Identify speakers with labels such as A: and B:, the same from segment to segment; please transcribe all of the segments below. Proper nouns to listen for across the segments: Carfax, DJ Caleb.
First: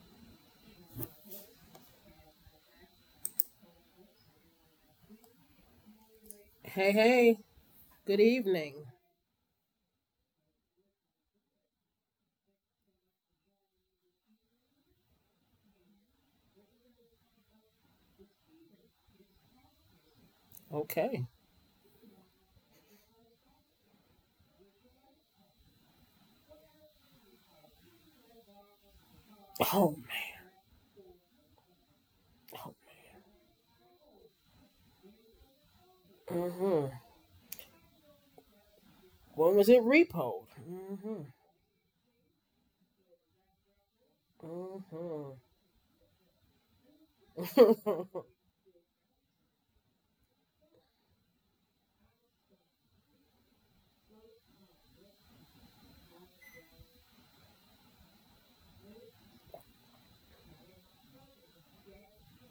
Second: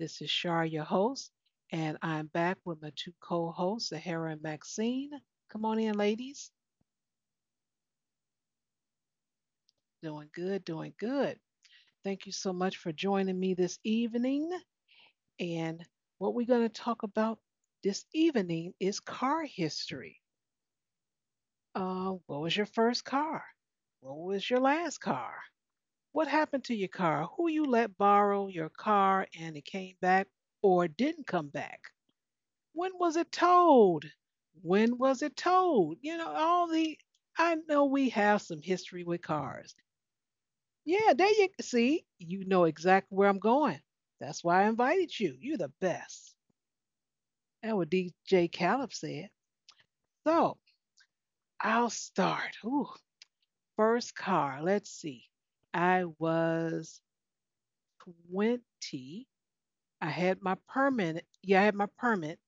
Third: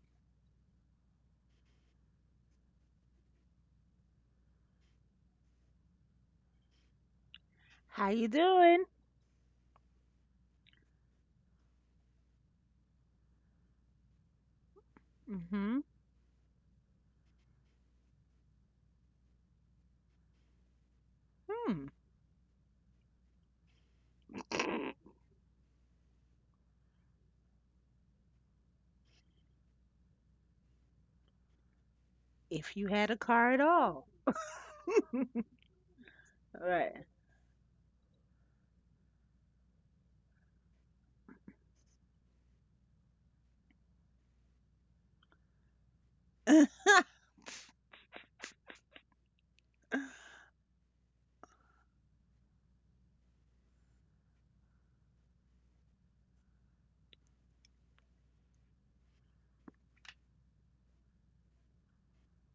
A: This is Shar, your host, and I'm back with my two co-hosts, Sahara and Maxine. Come on in, ladies.
B: Hey, hey,
C: How
B: good
C: you doing?
B: evening.
A: Doing good, doing good. Thank you so much for joining me this evening.
C: Mm-hmm.
A: And what we're going to talk about this evening is car history.
B: Okay.
C: Hmm.
A: What was your first car? What was your last car? What happened to your car? Who you let borrow your car and it came
B: Oh
A: back
B: man.
A: or didn't come back?
C: If
B: Oh
C: you
A: When
C: had
A: was
C: a
A: it
C: car at
A: told?
C: all.
A: When was it told? You know,
B: man.
A: all
C: All
B: Mm-hmm.
A: the
C: right.
A: I know we have some history with
B: When
A: cars.
B: was it repoed?
A: Yeah, there
B: Mm-hmm.
A: you see, you know exactly where I'm going. That's why I invited you.
B: Mm-hmm.
A: You're the best. That's what DJ Caleb said. So I'll start. Ooh, first car. Let's see. I was 20. I had my permit. Yeah, I had my permit.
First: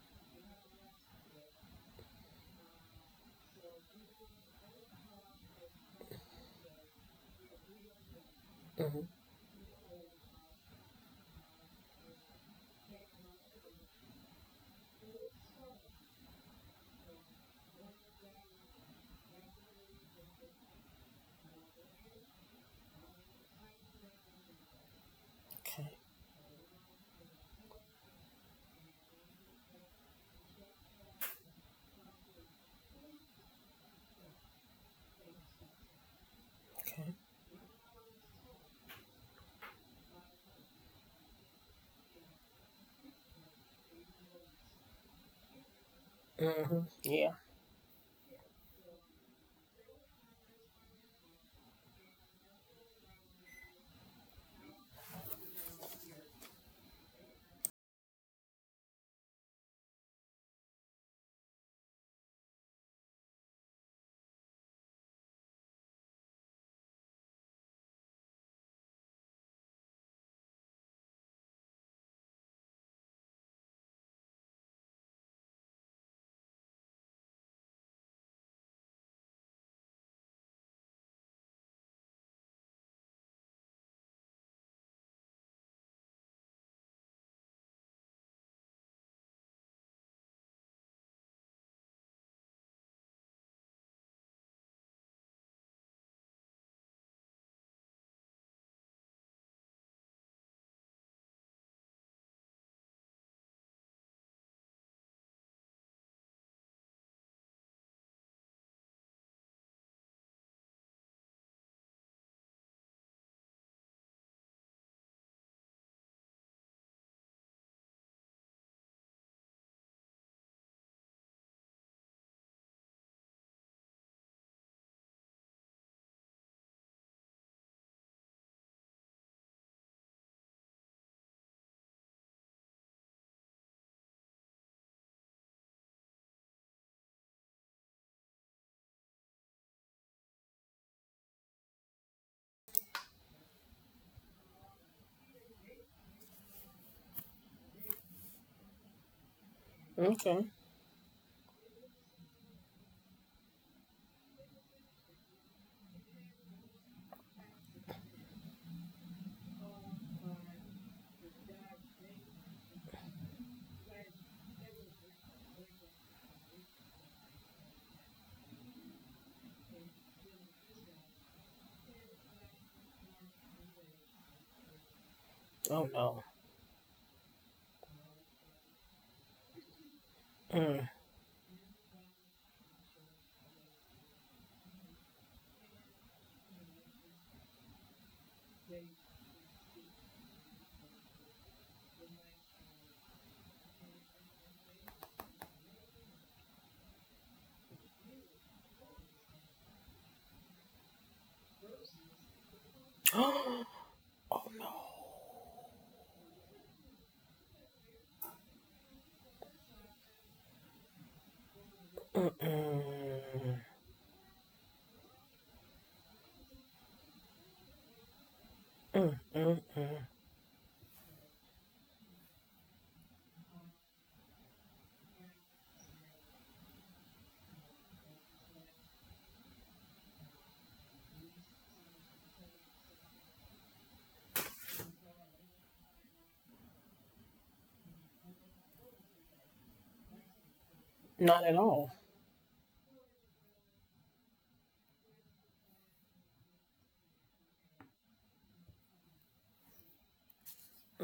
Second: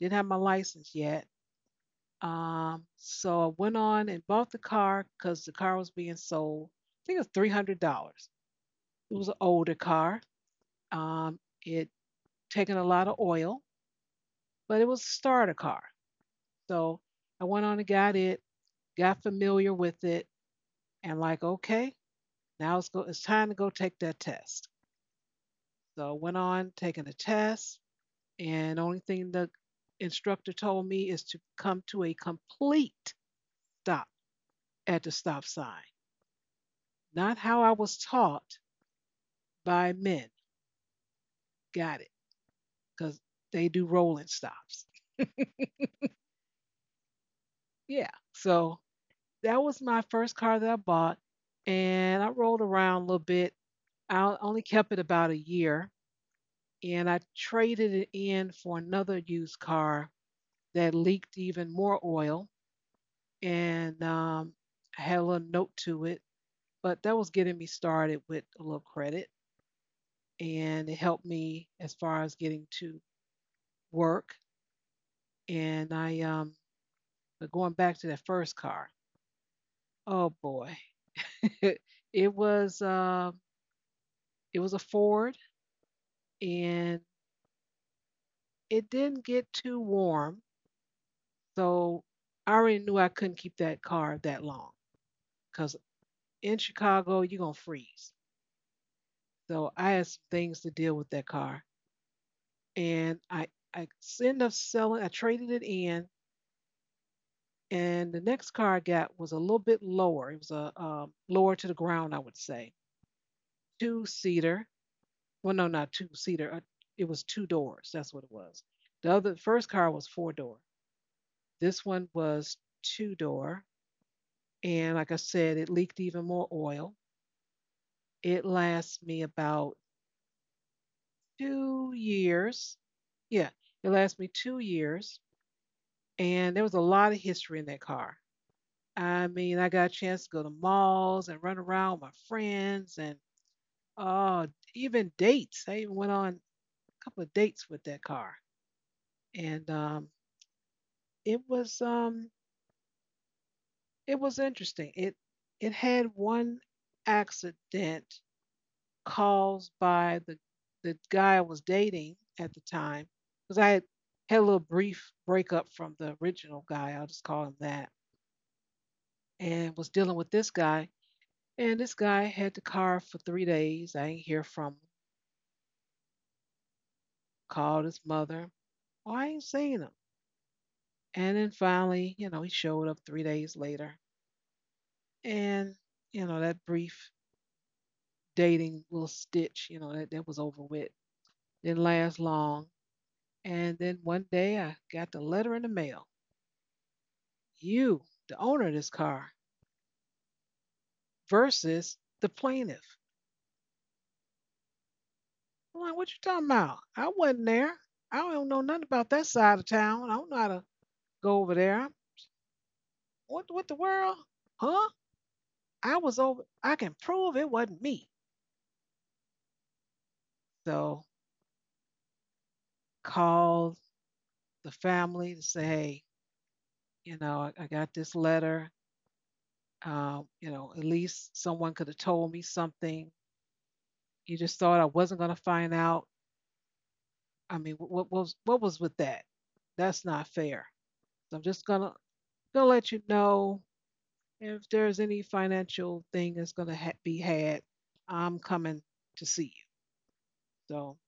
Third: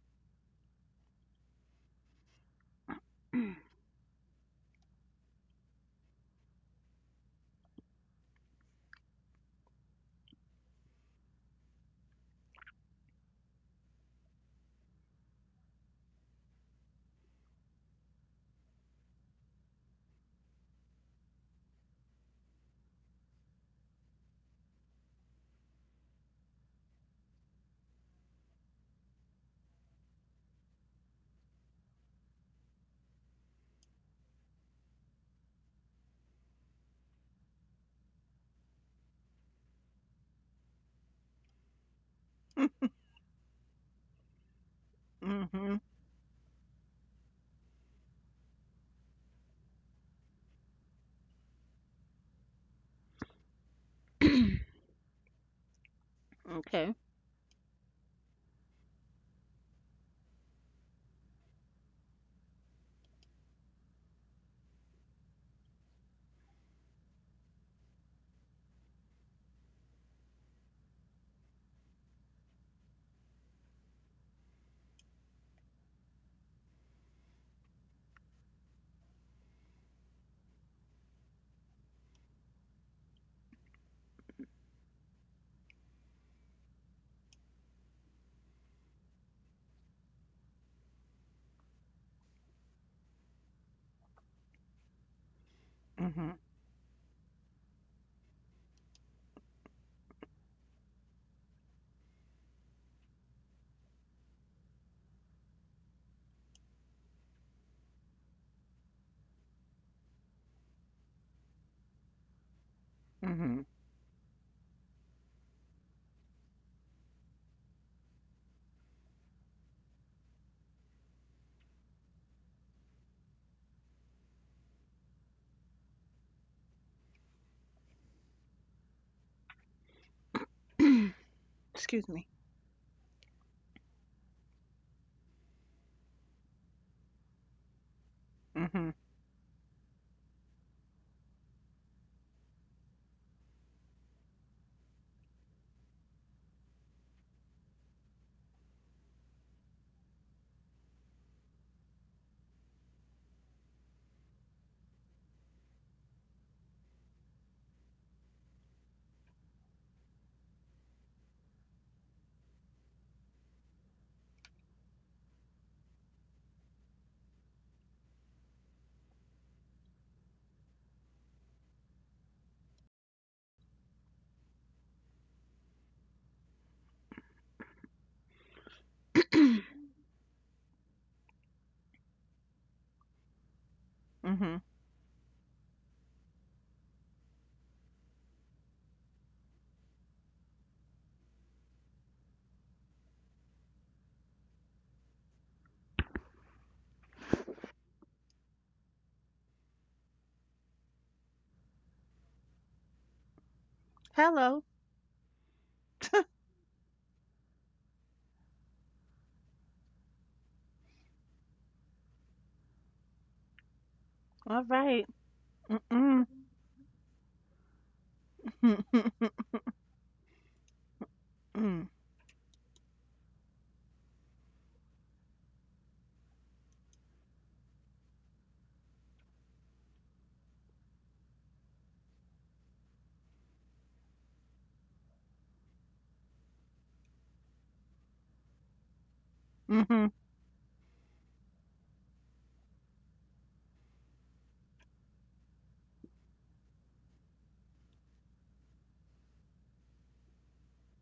A: Didn't have my license yet. So I went on and bought the car because the car was being sold. I think it was $300.
B: Hmm.
A: It was an older car. Um, it taken a lot of oil, but it was a starter car. So I went on and got it, got familiar with it, and like, okay, now it's go. It's time to go take that test.
B: Okay.
A: So I went on taking the test, and the only thing the instructor told me is to come to a complete stop at the stop sign.
B: Okay.
A: Not how I was taught, by men. Got it. Because they do rolling stops.
C: Mm-hmm.
B: Mm-hmm. Yeah.
A: Yeah. So that was my first car that I bought. And I rolled around a little bit. I only kept it about a year.
C: Okay.
A: And I traded it in for another used car that leaked even more oil. And I had a little note to it. But that was getting me started with a little credit. And it helped me as far as getting to work. And I, um, but going back to that first car, oh boy. It was uh, it was a Ford, and it didn't get too warm. So I already knew I couldn't keep that car that long because
C: Mm-hmm.
A: in Chicago you're gonna freeze. So I had some things to deal with that car. And I ended up selling I traded it in, and the next car I got was a little bit lower. It was a lower to the ground, I would say.
C: Mm-hmm.
A: Two seater Well, no, not two seater. It was two doors. That's what it was. The other first car was four door. This one was two door, and like I said, it leaked even more oil. It lasts me about two
C: Excuse me.
A: years. Yeah, it lasts me 2 years, and there was a lot of history in that car.
C: Mm-hmm.
A: I mean, I got a chance to go to malls and run around with my friends, and oh, even dates. I even went on a couple of dates with that car, and
B: Okay.
A: it was um it was interesting. It had 1 accident caused by the guy I was dating at the time because had a little brief breakup from the original guy. I'll just call him that, and was dealing with this guy. And this guy had the car for 3 days. I ain't hear from him.
B: Oh no.
A: Called his mother. Well, I ain't seen him.
B: Mm.
A: And then finally, you know, he showed up 3 days later.
C: Mm-hmm.
A: And, you know, that brief dating little stitch, you know, that was over with. Didn't last long. And then one day I got the letter in the mail. You, the owner of this car, versus the plaintiff.
B: Oh
C: Hello.
B: no.
A: I'm like, what you talking about? I wasn't there. I don't know nothing about that side of town. I don't know how to go over there. What
B: Mm-mm.
A: the world?
C: All
A: Huh?
C: right. Mm-mm.
A: I can prove it wasn't me.
C: Mm-mm.
B: Mm-mm.
A: So called the family to say, hey, I got this letter. You know, at least someone could have told me something. You just thought I wasn't gonna find out. I mean, what was what was with that? That's
C: Mm-hmm.
A: not fair. So I'm
B: Not at
A: just
B: all.
A: gonna gonna let you know if there's any financial thing that's gonna be had. I'm coming to see you. So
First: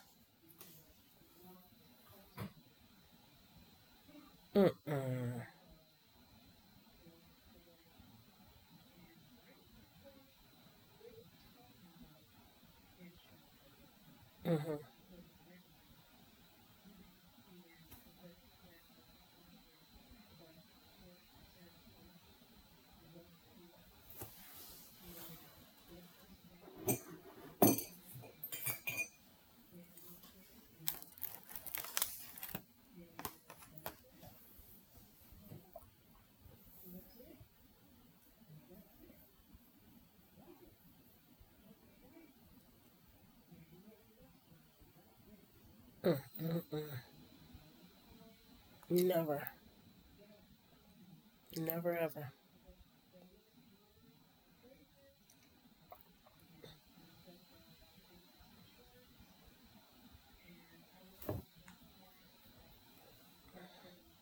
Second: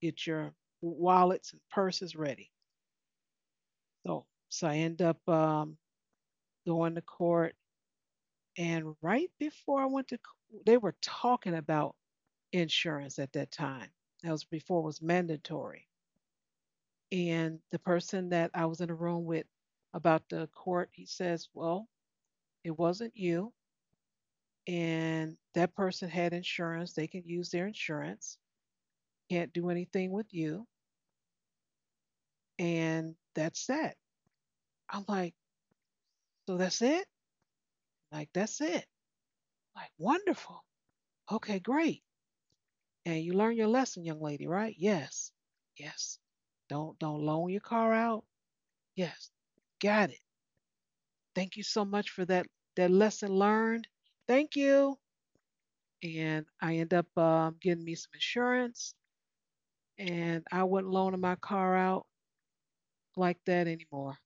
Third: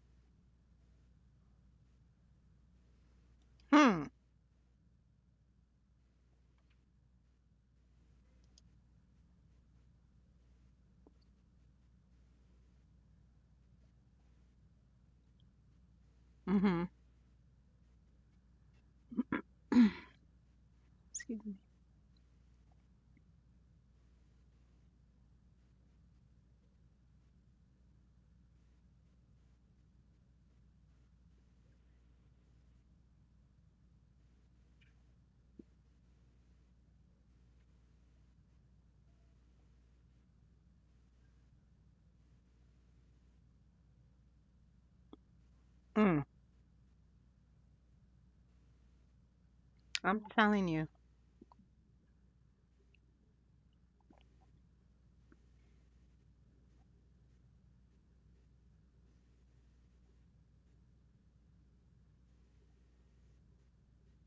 A: get your wallets and purses ready.
C: Hmm.
A: So I end up
B: Mm-mm.
A: going to court, and right before I went to, they were talking about insurance at that time. That was
B: Mm-hmm.
A: before it was mandatory.
C: Mm-hmm.
A: And the person that I was in a room with about the court, he
C: Excuse
A: says,
C: me.
A: well, it wasn't you. And that person had insurance. They can use their insurance. Can't do anything with you. And that's that. I'm like, so that's it? Like, that's it. Like, wonderful. Okay, great. And you learn your lesson, young lady, right? Yes. Yes.
C: Mm.
B: Mm-mm.
A: Don't loan your car out. Yes.
B: Never.
A: Got it.
C: I'm telling you.
A: Thank you so
B: Never
A: much for
B: ever.
A: that lesson learned. Thank you. And I end up getting me some insurance, and I wouldn't loan my car out like that anymore.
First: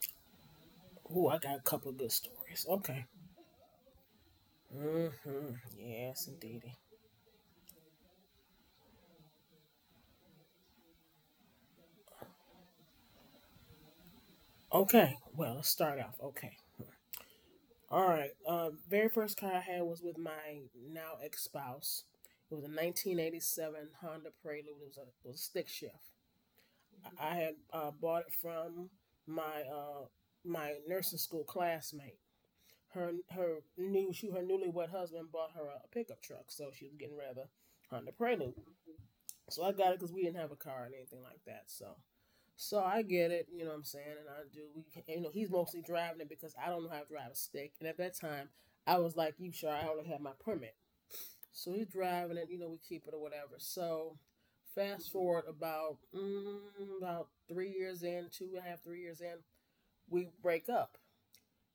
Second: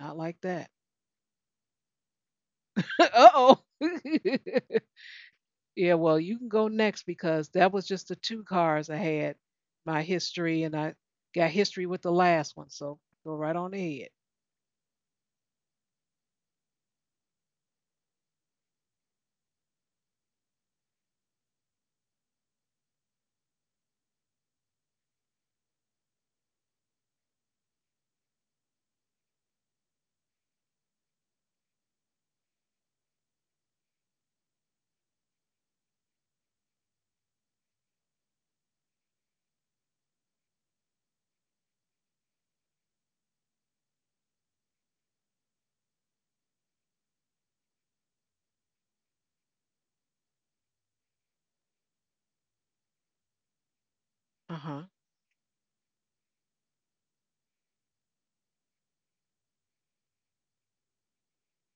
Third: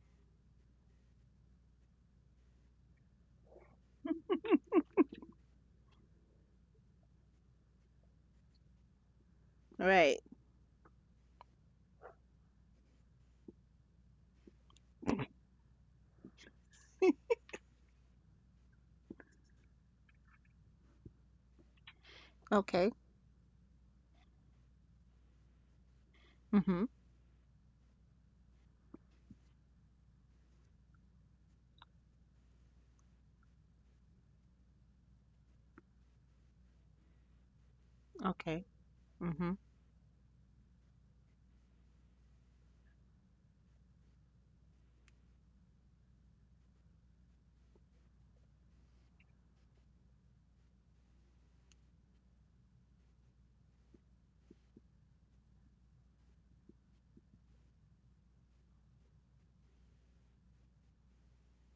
A: Not like that.
B: Ooh, I got a couple of good stories. Okay.
A: uh oh.
B: Mm-hmm.
A: Yeah, well,
B: Yes,
A: you can go
B: indeedy.
A: next because that was just the two cars I had, my
C: Right.
A: history, and I got history with the last one. So go right on ahead.
B: Okay, well, let's start off. Okay. All right. Very first car I had was with my now ex spouse. It was a
C: Okay.
B: 1987 Honda Prelude. It was a stick shift.
C: Mm-hmm.
B: I had bought it from my uh, my nursing school classmate. Her newlywed husband bought her a pickup truck, so she was getting rather Honda Prelude.
C: Okay. Mm-hmm.
B: So I got it because we didn't have a car or anything like that. So I get it, you know what I'm saying, and I do. You know, he's mostly driving it because I don't know how to drive a stick. And at that time, I was like, "You sure?" I only had my permit, so he's driving it. You know, we keep it or whatever. So
A: Uh huh.
B: fast forward about about 3 years in, two and a half, 3 years in, we break up.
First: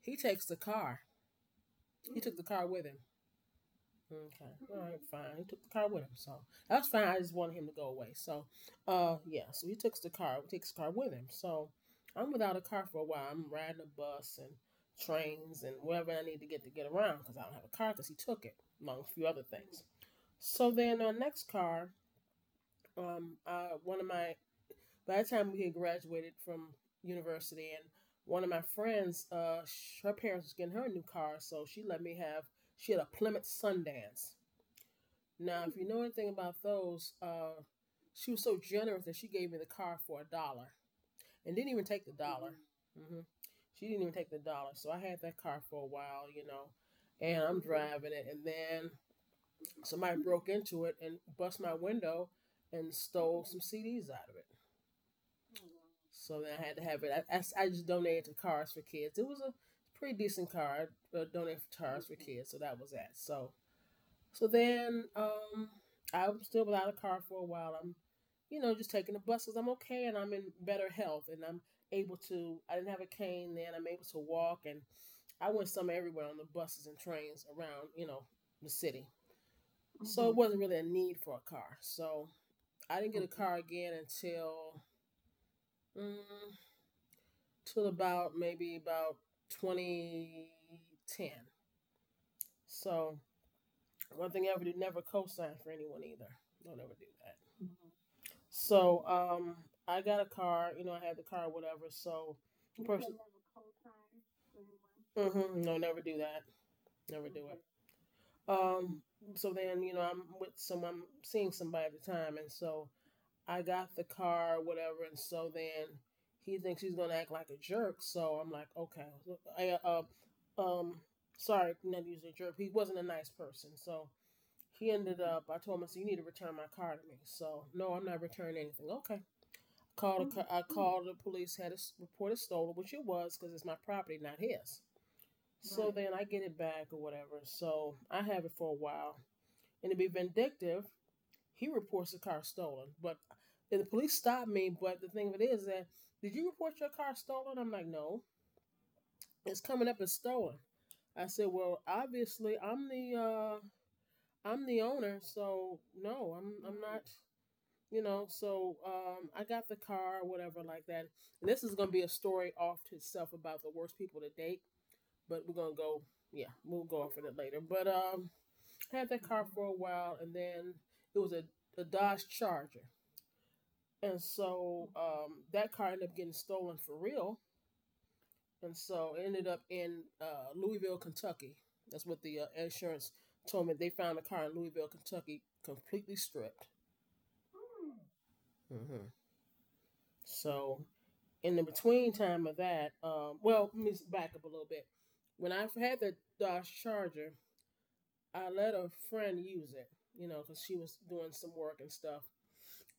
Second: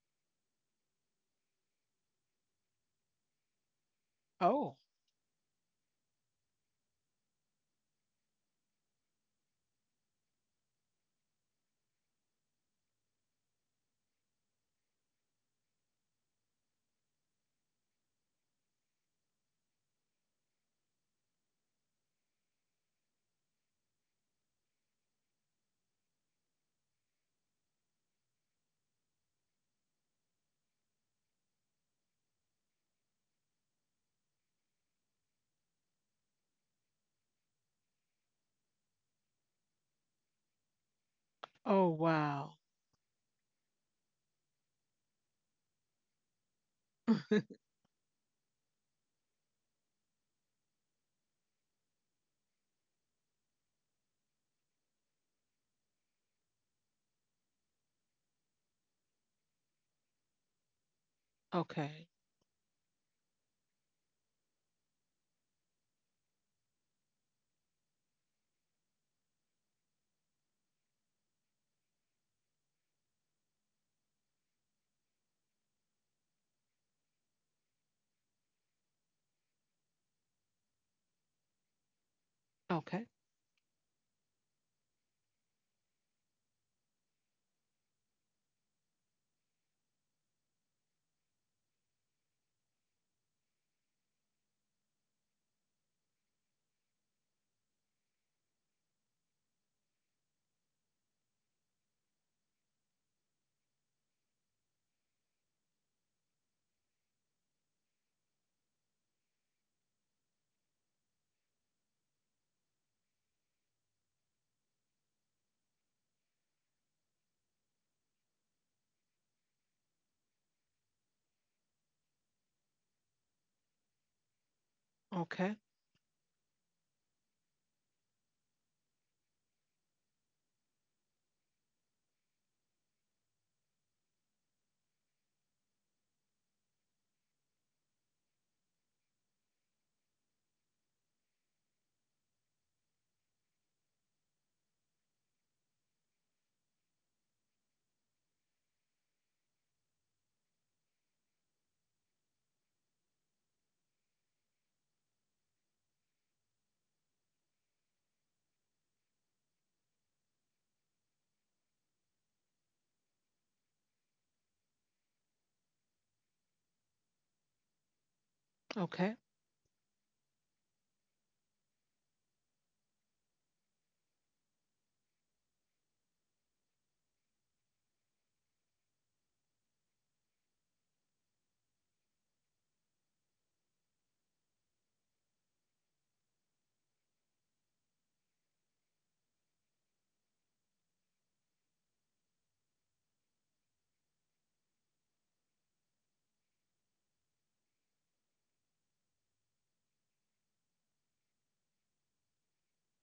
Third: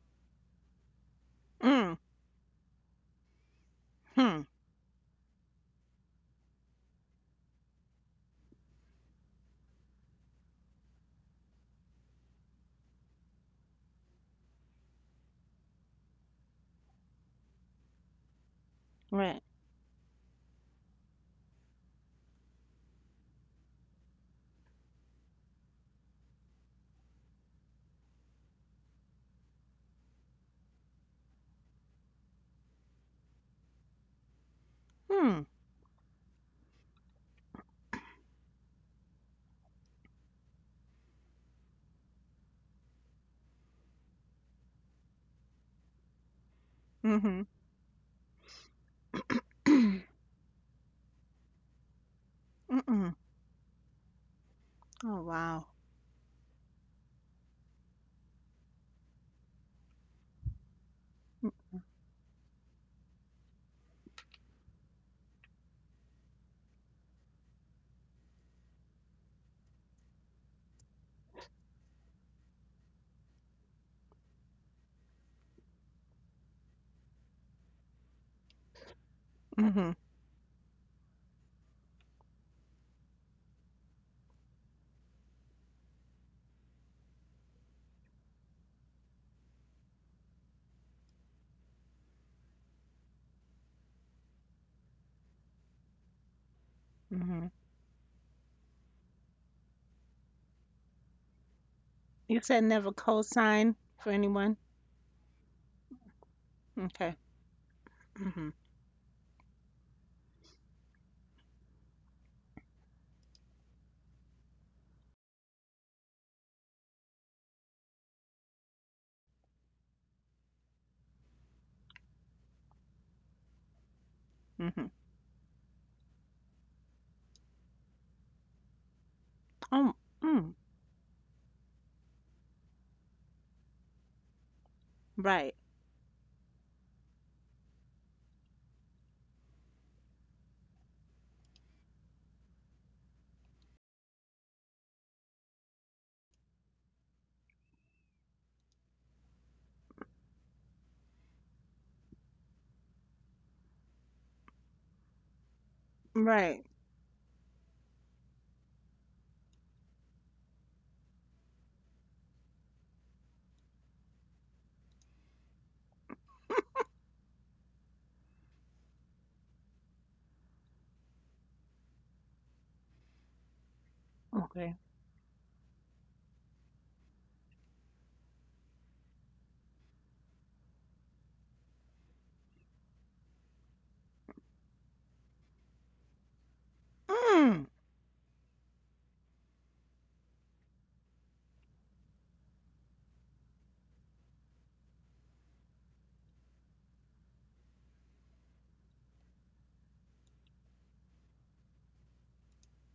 B: He takes the car.
C: Mm.
B: He took the car with him.
C: Hmm.
B: Okay.
A: Oh.
B: All right. Fine. He took the car with him, so that's fine. I just wanted him to go away. So, yeah. So he took the car. Takes the car with him. So I'm without a car for a while. I'm riding a bus and trains and wherever I need to get around because I don't have a car because he took it among a few
C: Right.
B: other things. So then our next car, one of my by the time we had graduated from university and one of my friends, her parents was getting her a new car, so she let me have. She had a Plymouth Sundance.
C: Hmm.
B: Now, if you know anything about those, she was so generous that she gave me the car for a dollar and didn't even
A: Oh,
B: take the
A: wow.
B: dollar. Hmm. She didn't even take the dollar. So I had that car for a while, you know, and
C: Mm-hmm.
B: I'm driving it. And then somebody broke into it and bust my window and
C: Mm-mm.
B: stole some CDs out of it.
C: Oh, wow.
B: So then I had to have it. I just donated to Cars for Kids. It was a pretty decent car. I donated for Cars
A: Okay.
B: for Kids. So that was that. So then I'm still without a car for a while. Just taking the bus because I'm okay and I'm in better health and I didn't have a cane then. I'm able to walk and I went some everywhere on the buses and trains around, the city.
C: Mm-hmm.
B: Mm-hmm. So it wasn't really a need for a car. So I
A: Okay.
B: didn't get a car again until, mm, till about maybe about 2010. So one thing I ever do, never co-sign for anyone either. Don't ever do that.
C: Mm-hmm.
B: So I got a car. You know, I had the car, whatever. So
C: You said
B: the
C: never
B: person,
C: co-sign for anyone?
B: no, never do that.
C: Okay.
B: Never do it.
C: Mm-hmm.
B: Um, so then I'm with some. I'm seeing somebody at the time, and so I got the car, whatever. And so then he thinks he's gonna act like a jerk. So I'm like, okay. I, um, sorry, not usually a jerk. He wasn't a nice person, so. He
C: Mm-hmm.
B: ended up.
A: Okay.
B: I told him, I said, "You need to return my car to me." So, no, I'm not returning anything. Okay.
C: Oh,
B: Called a,
C: mm.
B: I called the police, had it reported stolen, which it was because it's my property, not his.
C: Right.
B: So then I get it back or whatever. So I have it for a while. And to be vindictive, he reports the car stolen. But then the police stop me. But the thing of it is that, did you report your car stolen? I'm like, no, it's coming up as stolen. I said, well, obviously I'm the owner, so no, I'm
C: Right.
B: I'm not, so I got the car, whatever, like that. And this is going to be a story off to itself about the worst people to date, but we're going to go, yeah, we'll go off of it later. But I had
A: Okay.
B: that car for a while, and then it was a Dodge Charger, and
C: Okay.
B: so that car ended up getting stolen for real. And so it ended up in Louisville, Kentucky. That's what the insurance told me. They found the car in Louisville, Kentucky, completely stripped.
C: Mm.
B: Mm-hmm. So in the between time of that, well, let me back up a little bit. When I had the Dodge Charger, I let a friend use it, because she was doing some work and stuff.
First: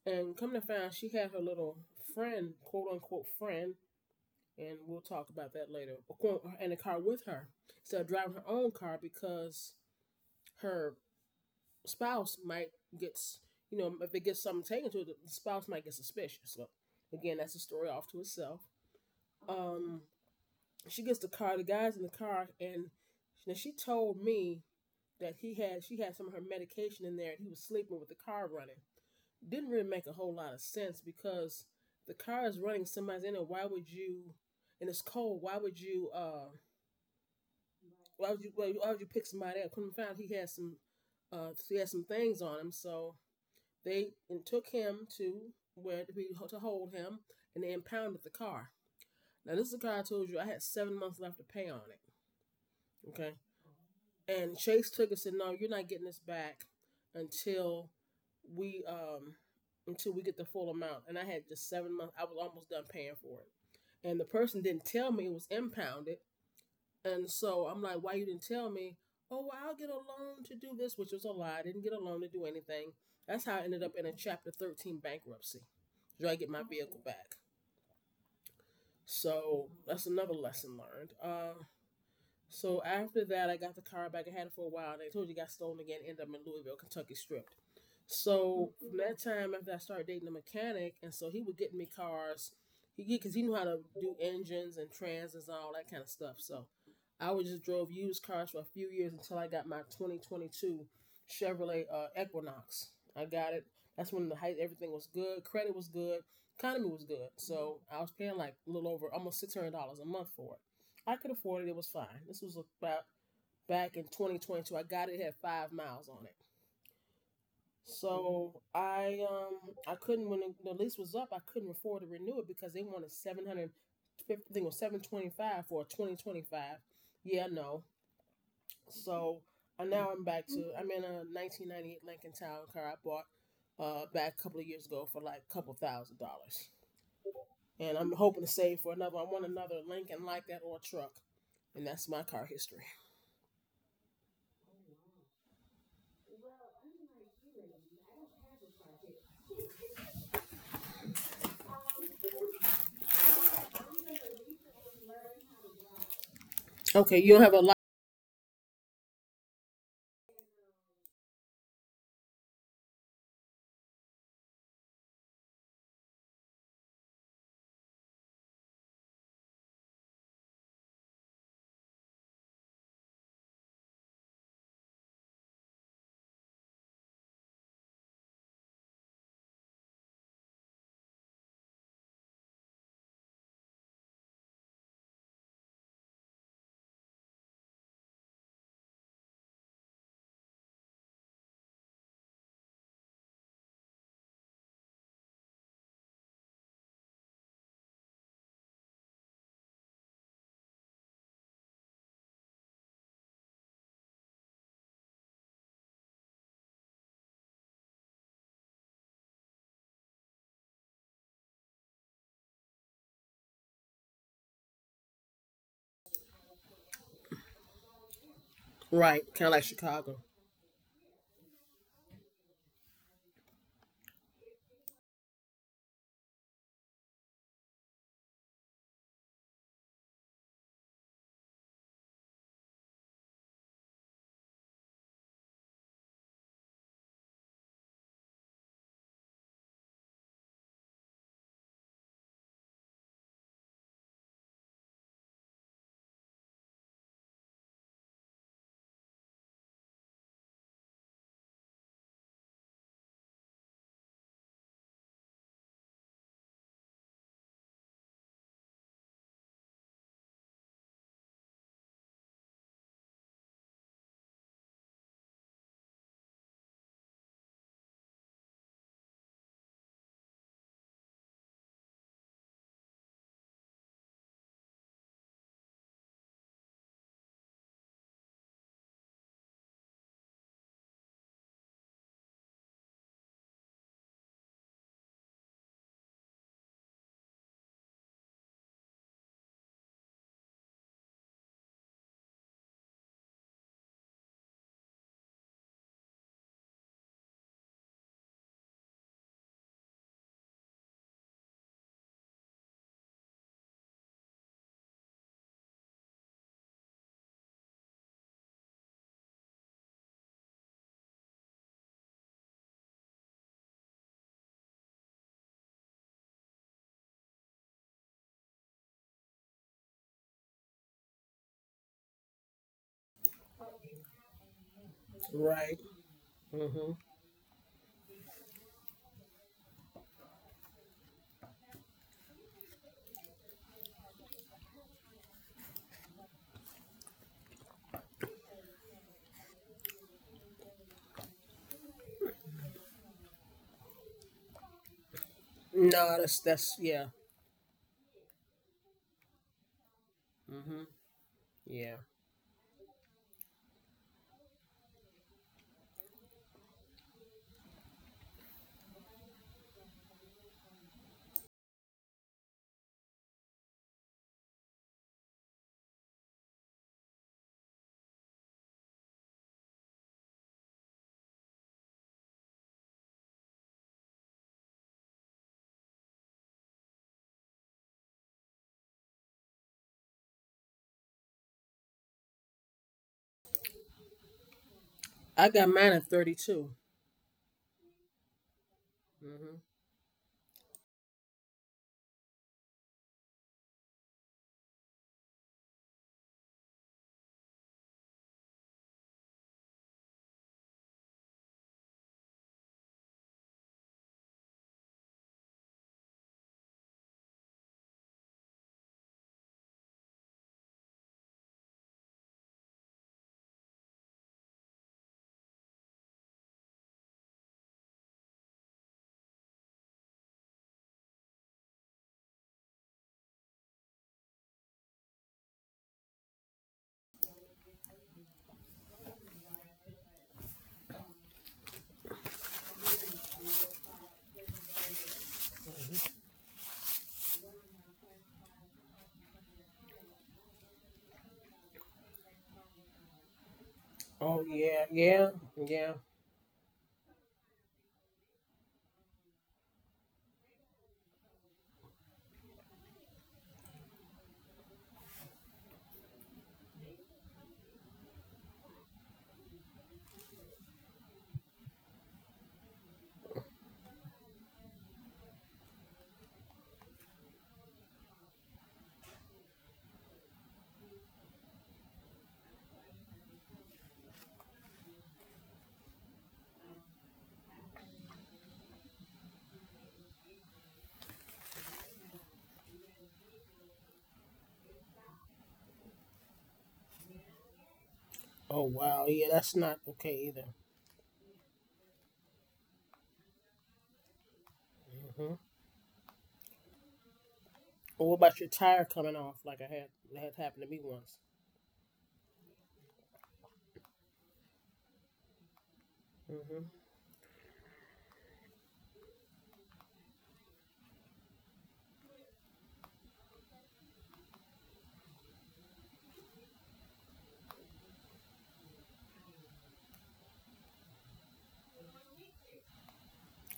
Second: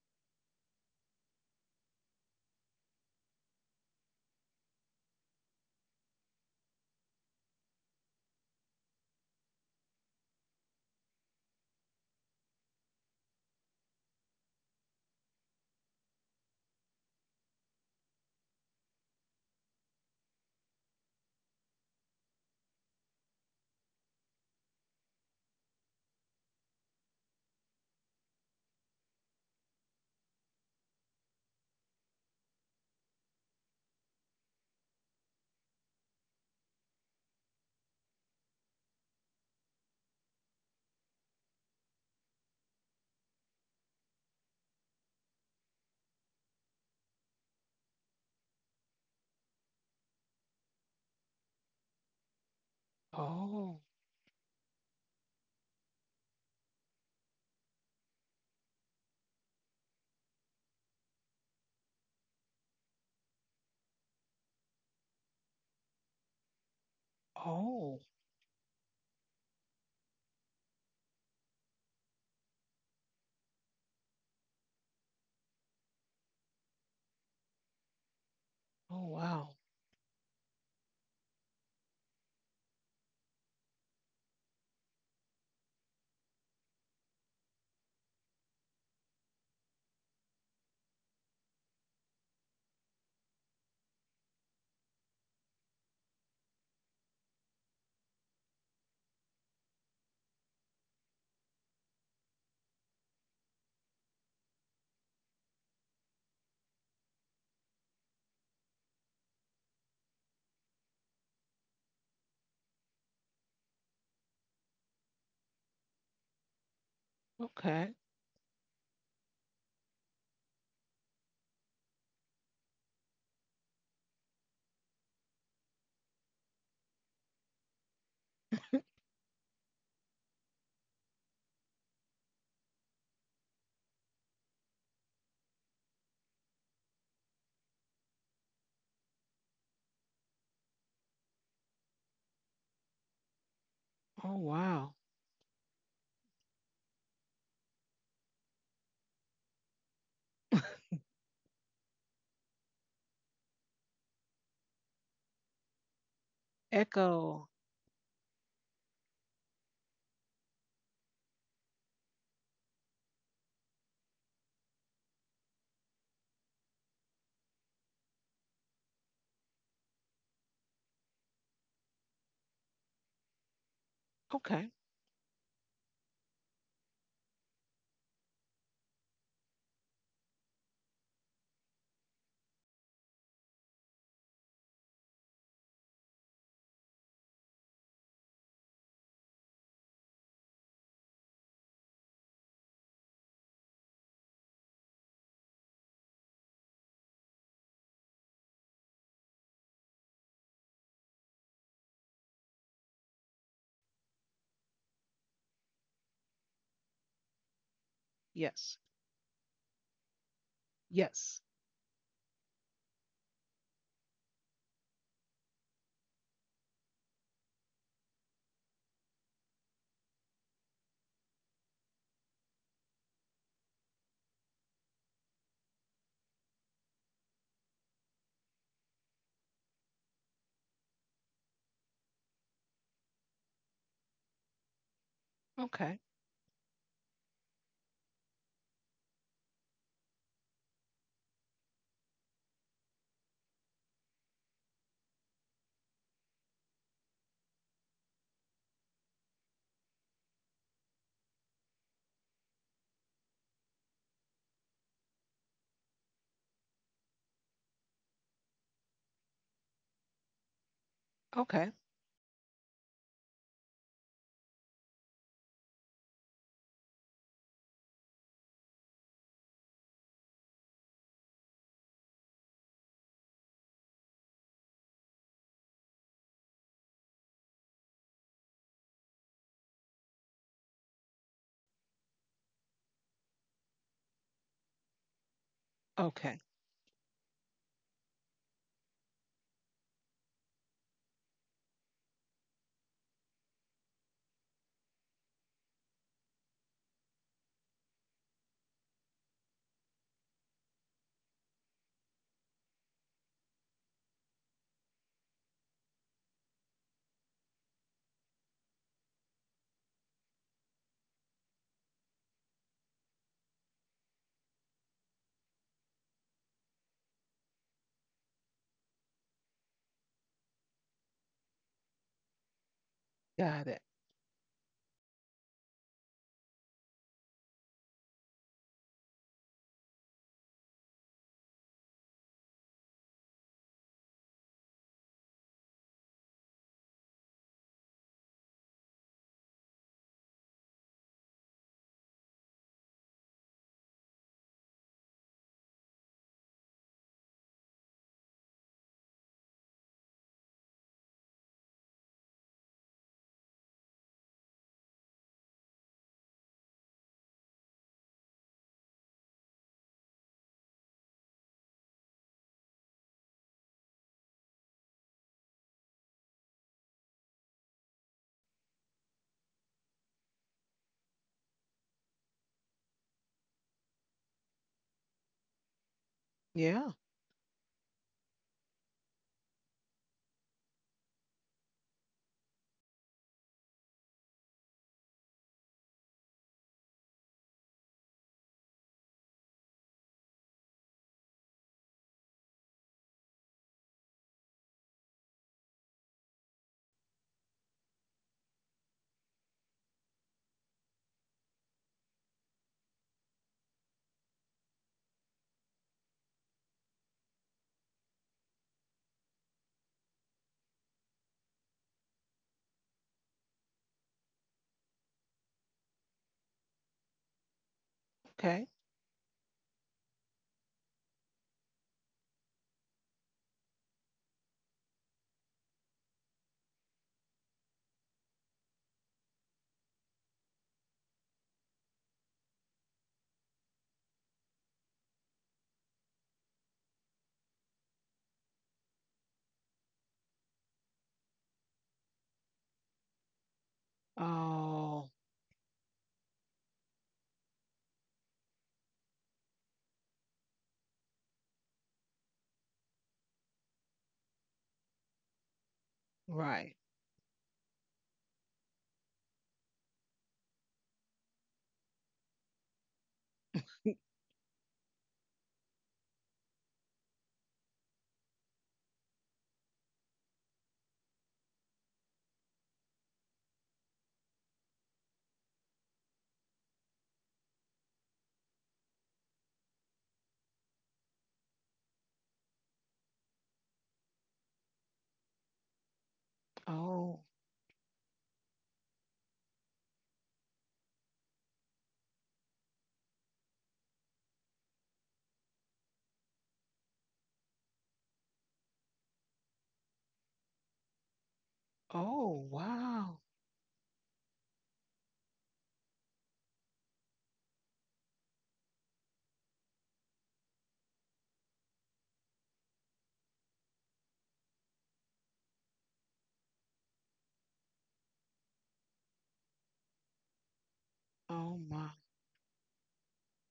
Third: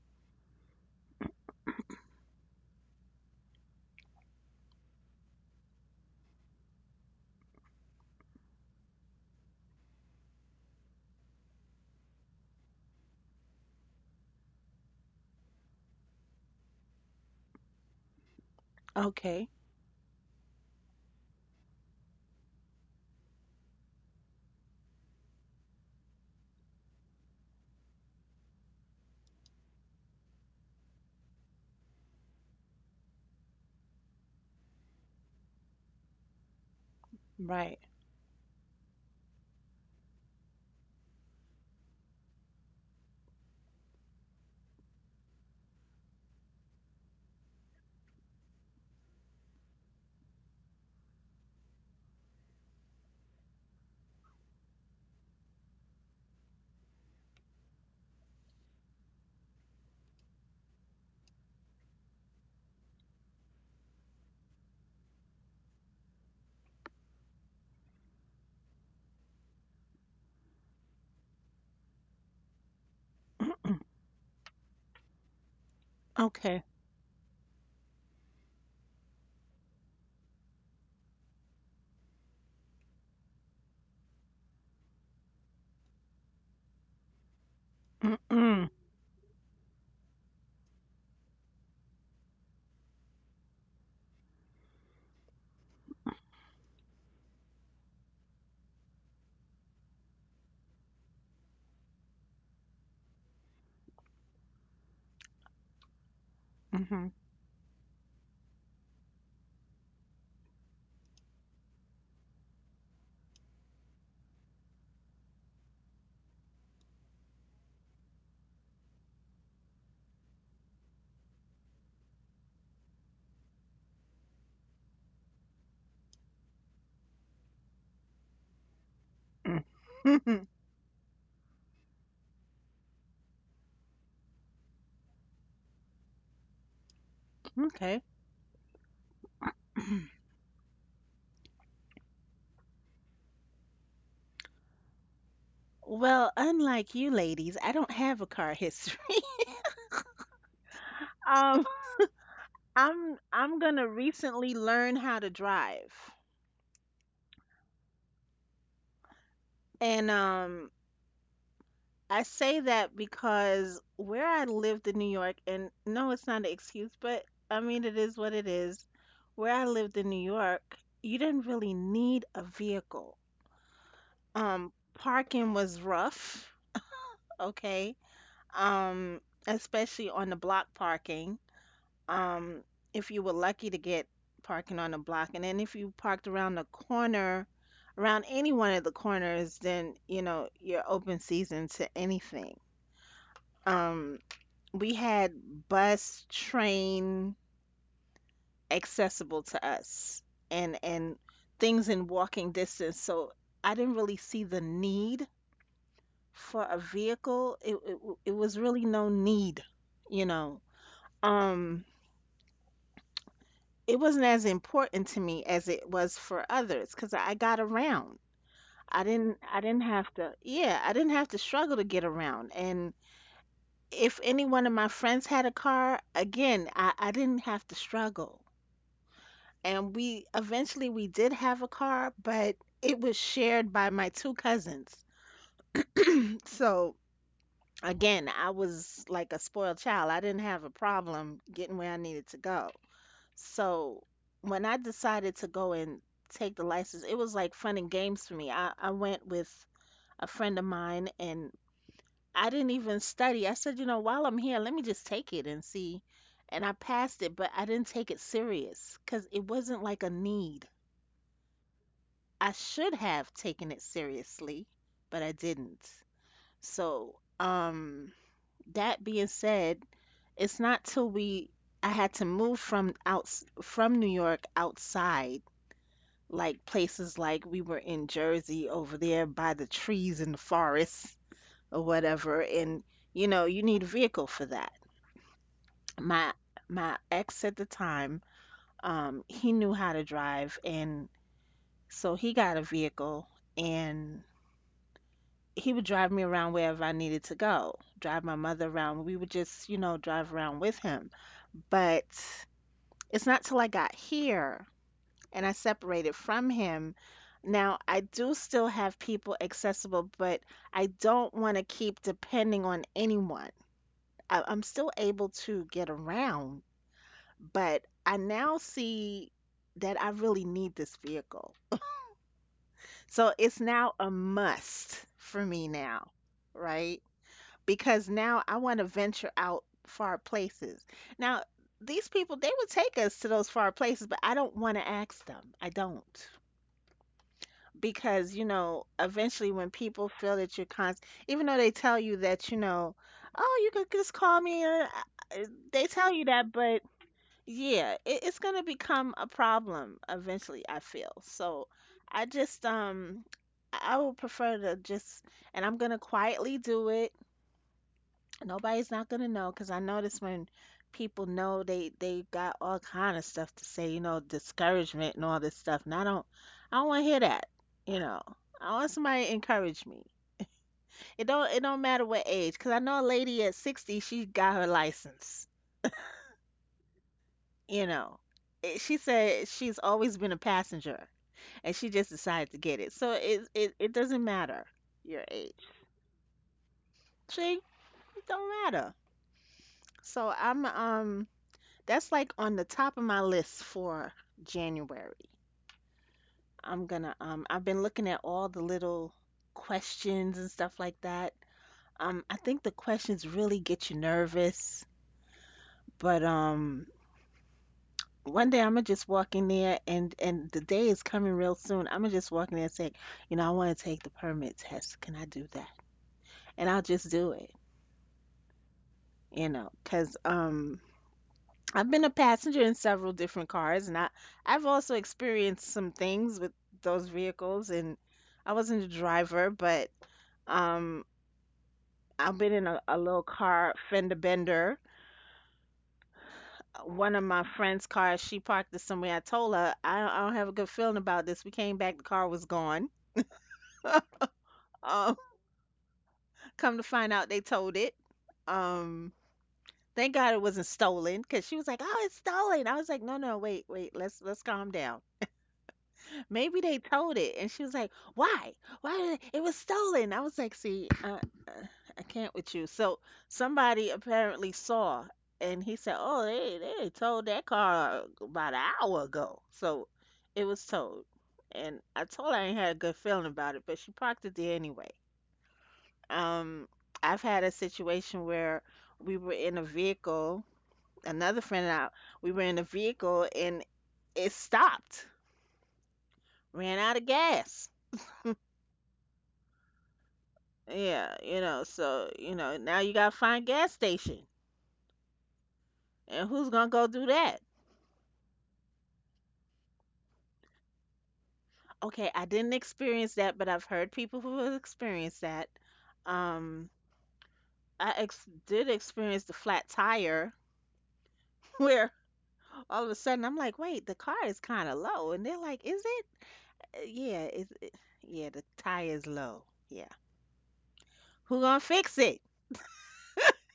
B: And come to find, she had her little friend, quote unquote friend, and we'll talk about that later, in the car with her instead of driving her own car because her spouse might get, if it gets something taken to it, the spouse might get suspicious. So, again, that's a story off to itself.
C: Okay.
B: Um, she gets the car. The guy's in the car, and now she told me that he had she had some of her medication in there, and he was sleeping with the car running. Didn't really make a whole lot of sense because the car is running. Somebody's in it. Why would you? And it's cold. Why would you?
C: Right.
B: Why would you? Why would you pick somebody up? Couldn't find he had some. He had some things on him, so they and took him to where to, to, hold him, and they impounded the car. Now this is the car I told you I had 7 months left to pay on it. Okay.
A: Oh.
B: And Chase Tigger said, "No, you're not getting this back until we um we get the full amount." And I had just 7 months. I was almost done paying for it, and the person didn't tell me it was impounded. And so I'm
A: Oh.
B: like, "Why you didn't tell me?" Oh, well, I'll get a loan to do this, which was a lie. I didn't get a loan to do anything. That's how I
C: Mm-mm.
B: ended up in a Chapter 13 bankruptcy. Do I get
C: Okay.
B: my vehicle back?
A: Oh, wow.
B: So that's another lesson learned. So after that, I got the car back. I had it for a while. And I told you, it got stolen again. Ended up in Louisville, Kentucky, stripped. So
C: Mm-mm.
B: from that time, after I started dating a mechanic, and so he would get me cars. He get because he knew how to do engines and transits and all that kind of stuff. So I would just drove used cars for a few years until I got my 2022 Chevrolet Equinox. I got it. That's when the height everything was good. Credit was good. Economy was
C: Mm-hmm.
B: good. So I was paying like a little over almost $600 a month for it. I could afford it. It was fine. This was about back in 2022. I got it, it had 5 miles on it.
A: Okay.
B: So I couldn't when the lease was up, I couldn't afford to renew it because they wanted $750, I think it was 725 for a 2025. Yeah, no. So
C: Mm.
B: and now I'm back
C: Mhm.
B: to I'm in a 1998 Lincoln Town car I bought back a couple of years ago for like a couple thousand dollars. And
C: Okay.
B: I'm hoping to save for another I want another Lincoln like that or a truck. And that's my car history.
A: Oh, wow.
C: Well, unlike you ladies, I don't have a car history. Um, I'm gonna recently learn how to drive.
B: Okay, you don't
A: Echo.
B: have a lot.
C: And I say that because where I lived in New York, and no, it's not an excuse, but I mean, it is what it is. Where I lived in New York, you didn't really need a vehicle.
A: Okay.
C: Parking was rough, okay? Um, especially on the block parking. Um, if you were lucky to get parking on the block, and then if you parked around the corner, around any one of the corners, then, you know, you're open season to anything. Um, we had bus, train accessible to us and things in walking distance. So I didn't really see the need for a vehicle. It was
A: Yes.
C: really no need, you know.
A: Yes.
C: Um it wasn't as important to me as it was for others because I got around. I
B: Right.
C: didn't
B: Kind of like
C: I didn't have
B: Chicago.
C: to yeah, I didn't have to struggle to get around. And if any one of my friends had a car, again, I didn't have to struggle. And we eventually we did have a car, but it was shared by my two cousins.
A: Okay.
C: So again, I was like a spoiled child. I didn't have a problem getting where I needed to go. So when I decided to go and take the license, it was like fun and games for me. I went with a friend of mine and I didn't even study. I said, you know, while I'm here, let me just take it and see. And I passed it, but I didn't take it serious because it wasn't like a need.
A: Okay.
C: I should have taken it seriously, but I didn't. So, that being said, it's not till we I had to move from outs from New York outside, like places like we were in Jersey over there by the trees and the forest or whatever, and you know, you need a vehicle for that. My
A: Okay.
C: my ex at the time, he knew how to drive and so he got a vehicle and he would drive me around wherever I needed to go, drive my mother around. We would just, you know, drive around with him. But it's not till I got here and I separated from him. Now, I do still have people accessible, but I don't want to keep depending on anyone. I'm still able to get around, but I now see that I really need this vehicle. So it's
A: Got it.
C: now a must for me
B: Right.
C: now,
B: Mm-hmm.
C: right? Because now I want to venture out far places. Now, these people, they would take us to those far places, but I don't want to ask them. I don't. Because, you know, eventually when people feel that you're constant, even though they tell you that, you know, oh, you could just call me, or uh, they tell
B: No,
C: you
B: that's
C: that,
B: that's
C: but
B: yeah.
C: yeah, it's going to become a problem eventually, I
B: Mm-hmm.
C: feel. So
B: Yeah.
C: I just, I would prefer to just, and I'm going to quietly do it. Nobody's not gonna know because I notice when people know they got all kind of stuff to say, you know, discouragement and all this stuff. And I don't want to hear that, you know. I want somebody to encourage me. It don't matter what age, because I know a lady at 60, she got her license,
A: Yeah.
C: you know. It, she said she's always been a passenger and she just decided to get it. So it doesn't matter your
B: I
C: age.
B: got mine at 32.
C: See, it don't matter.
B: Mm-hmm.
C: So I'm that's like on the top of my list for January. I'm gonna I've been looking at all the little questions and stuff like that. I think the questions really get you nervous, but one day I'm gonna just walk in there and the day is coming real soon. I'm gonna just walk in there and say, you know, I want to take the permit test. Can I do that? And I'll just do it,
A: Okay.
C: you know, 'cause I've been a passenger in several different cars, and I've also experienced some things with those vehicles. And I wasn't a driver, but um, I've been in a little car fender bender. One of my friend's cars, she parked it somewhere. I told her I don't have a good feeling about this. We came back, the car was gone.
B: Oh yeah,
A: Oh,
C: Um,
B: yeah, yeah.
C: come to find out, they towed it. Um, thank God it wasn't stolen, because she was like, "Oh, it's stolen." I was like, "No, no, wait, wait. Let's calm down." Maybe they
A: right.
C: told it, and she was like, "Why? Why did it, it was stolen?" I was like, "See, uh, I can't with you." So somebody apparently saw, and he said, "Oh, they towed that car about an hour ago." So it was towed, and I told her I ain't had a good feeling about it, but she parked it there anyway. Um, I've had a situation where we were in a vehicle. Another friend and I, we were in a vehicle, and it stopped, ran out of
A: Oh,
C: gas.
B: Oh wow, yeah. That's not okay either.
C: Yeah, you know, so, you know, now you gotta find gas station.
B: Mm-hmm.
C: And who's gonna go do that?
B: Or what about your tire coming off? Like I had that had happened to me once.
C: Okay, I
A: oh,
C: didn't experience
A: wow.
C: that, but I've heard people who have experienced that.
B: Mm-hmm.
C: Um, I ex did experience the flat tire where all of a sudden I'm like, wait, the car is kind of low. And they're like, is it? Yeah, yeah, the tire is low. Yeah. Who gonna
A: Oh, my.
C: fix it?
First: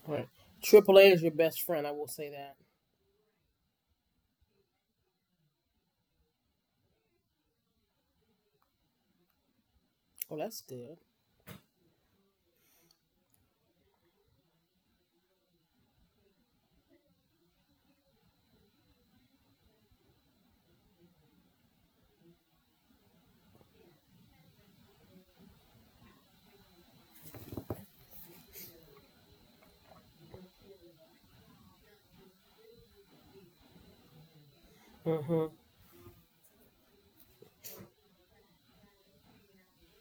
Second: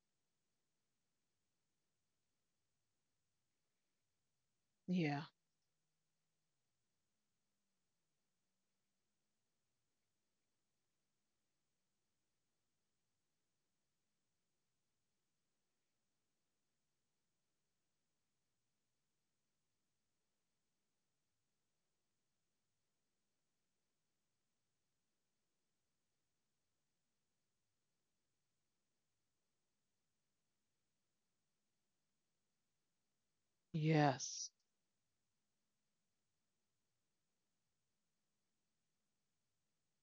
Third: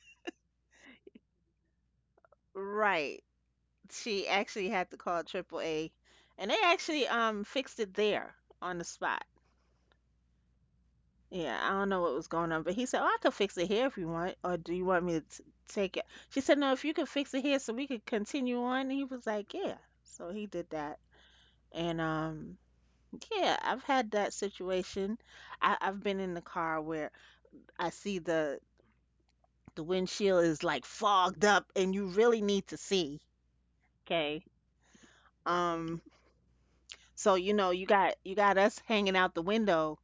B: Right. AAA is your best friend. I will say that.
C: Right. She actually had to
A: Yeah.
C: call Triple A, and they actually fixed it there on the spot.
B: Oh, that's good.
C: Yeah, I don't know what was going on, but he said, "Oh, I could fix it here if you want, or do you want me to t take it?" She said, "No, if you could fix it here, so we could continue on." And he was like, "Yeah." So he did that, and yeah, I've had that situation. I've been in the car where I see the windshield is like fogged up, and you really need to see. Okay.
A: Yes.
B: Mm-hmm.
C: Um, so you know, you got us hanging out the window,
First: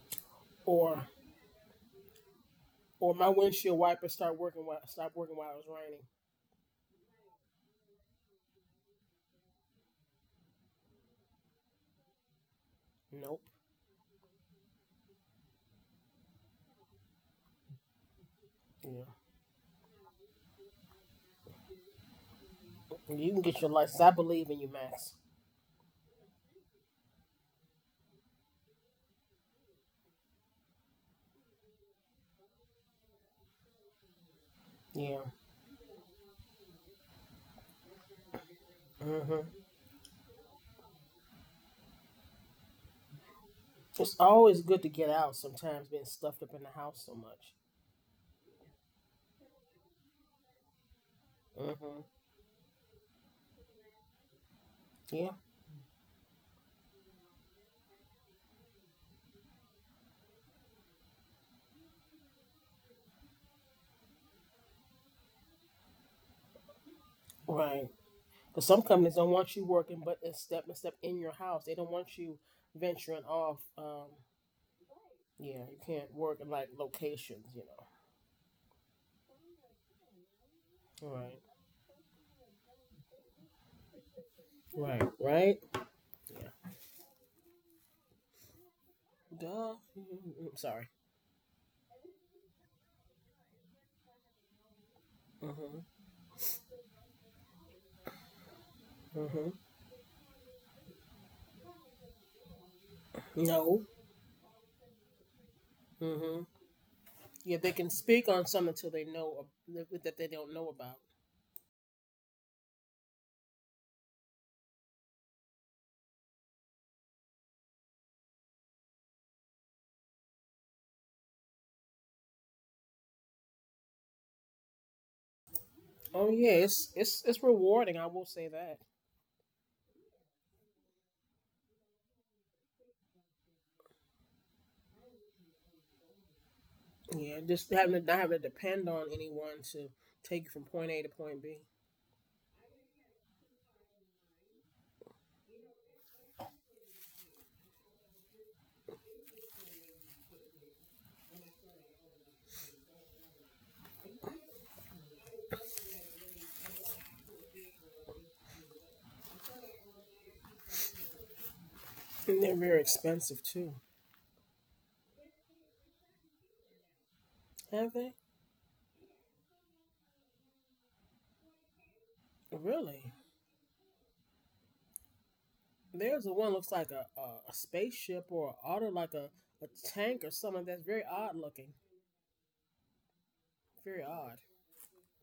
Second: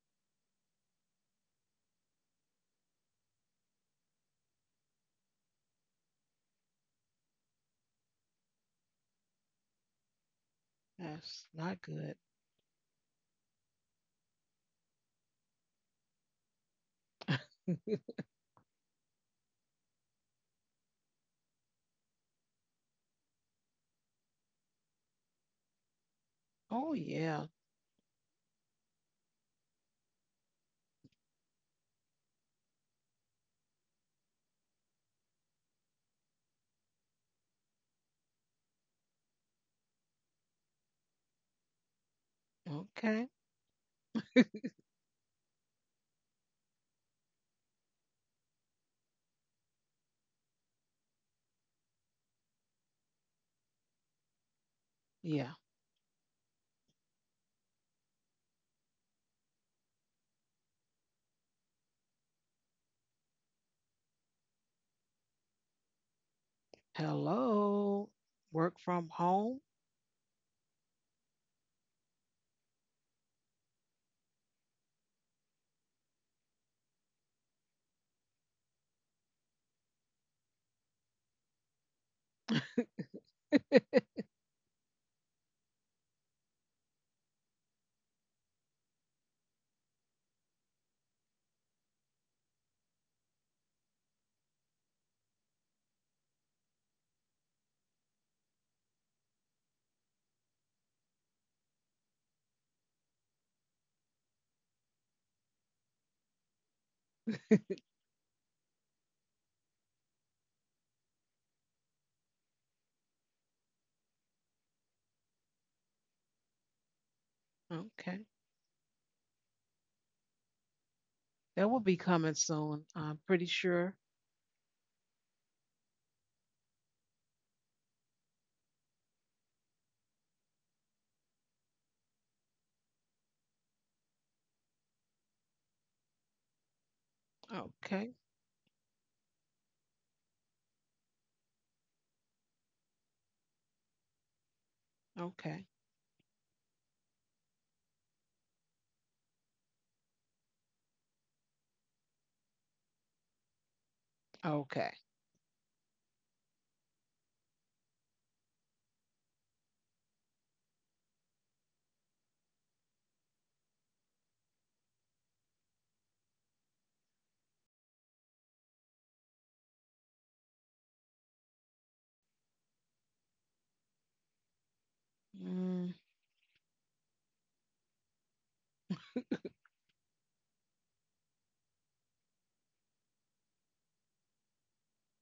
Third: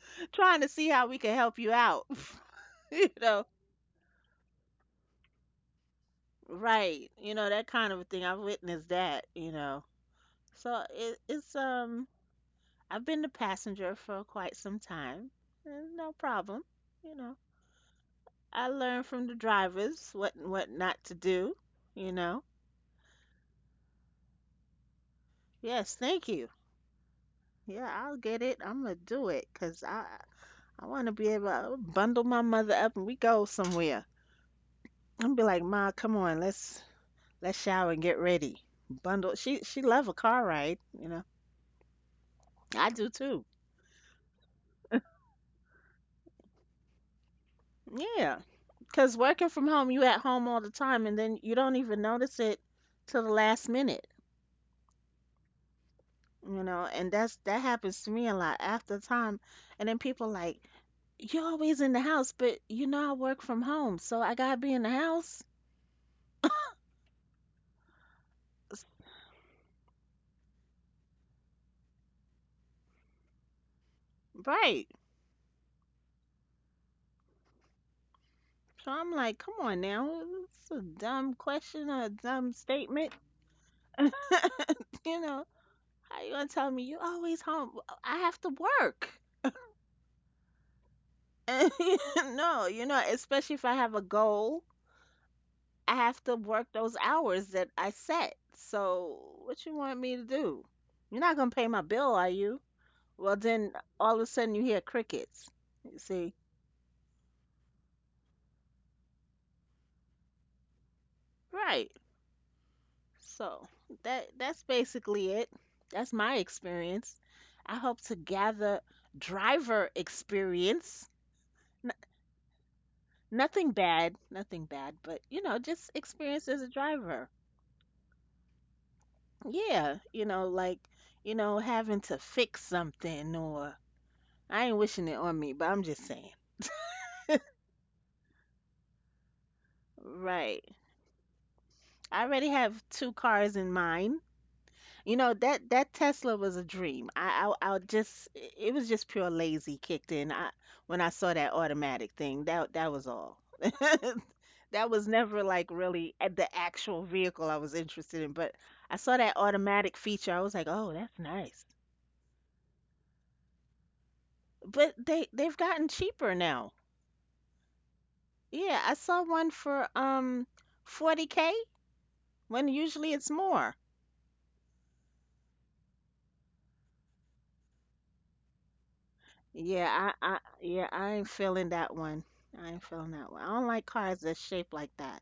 C: trying to see how
B: Or
C: we can help you out. You
B: or my
C: know.
B: windshield wipers start working while stop working while it was raining.
C: Right. You know, that kind of a thing. I've witnessed that, you know. So it,
A: That's
C: it's
A: not good.
C: I've been the
B: Nope.
C: passenger for quite some time. And no problem. You know. I learned
B: Yeah.
C: from the drivers what not to do, you know.
B: You can get your license. I believe in you, Max.
C: Yes, thank you.
A: Oh, yeah.
C: Yeah, I'll get it. I'm gonna do it 'cause I want to be able to bundle my mother up and we go somewhere.
B: Yeah.
C: I'm be like, "Ma, come on. Let's shower and get ready." Bundle.
B: Hmm.
C: She love a car ride, you know. I do
A: Okay.
C: too.
B: It's always good to get out. Sometimes being stuffed up in the house so much.
C: Yeah. Because working from home, you at home all the time, and then you don't even
B: Hmm.
C: notice it till the last minute,
B: Yeah,
A: Yeah.
C: you know. And that's that happens to me a lot after time. And then people like, you're always in the house, but you know I work from home, so I gotta be in the house,
B: right.
A: Hello.
B: Because
A: Work
B: some
A: from
B: companies don't want
A: home.
B: you working, but it's step and step in your house. They don't want you venturing off.
C: right?
B: Yeah, you can't work in like locations. You know.
C: So I'm like, come on now, it's a dumb
B: Right.
C: question or a dumb statement,
B: Right.
C: you know.
B: Right.
C: How you gonna
B: Yeah.
C: tell me you always home? Well, I have to work.
B: Duh. Mm-hmm. Sorry.
C: No, you know, especially if I have a goal
B: Hmm.
C: I have to work those hours that I set. So
B: Hmm.
C: what you want me to do? You're not gonna pay my bill, are you? Well, then
B: No.
C: all of a sudden you hear crickets. You see,
B: Hmm. Yeah, they can speak on something until they know that they don't know about.
C: right? So that's basically it. That's my experience. I hope to
A: Okay.
C: gather driver experience.
A: That will
C: N-
A: be coming soon, I'm pretty
C: nothing
A: sure.
C: bad, nothing bad, but you know, just
B: Oh
C: experience
B: yeah,
C: as a
B: it's it's
C: driver.
B: it's rewarding. I will say that.
C: Yeah, you know, like you know, having to fix something or I ain't wishing it on me, but I'm just saying.
B: Yeah, just having to
A: Okay.
B: not having to depend on anyone to take you
C: Right.
B: from point A to point B.
C: I already have two cars in mind. You know
A: Okay.
C: that Tesla was a dream. I just it was just pure lazy kicked in. I when I saw that automatic thing, that was all. That
A: Okay.
C: was never like really at the actual vehicle I was interested in, but I saw that automatic feature. I was like, "Oh, that's nice."
B: And they're very expensive too.
C: But they've gotten cheaper now.
B: Have they?
C: Yeah, I saw one for 40K when
B: Really?
C: usually it's more.
A: Mm,
B: There's a one looks like a spaceship or an auto like a tank or something that's very
C: I ain't
B: odd
C: feeling
B: looking.
C: that one. I ain't feeling that one. I don't like
B: Very
C: cars
B: odd.
C: that's shaped like that.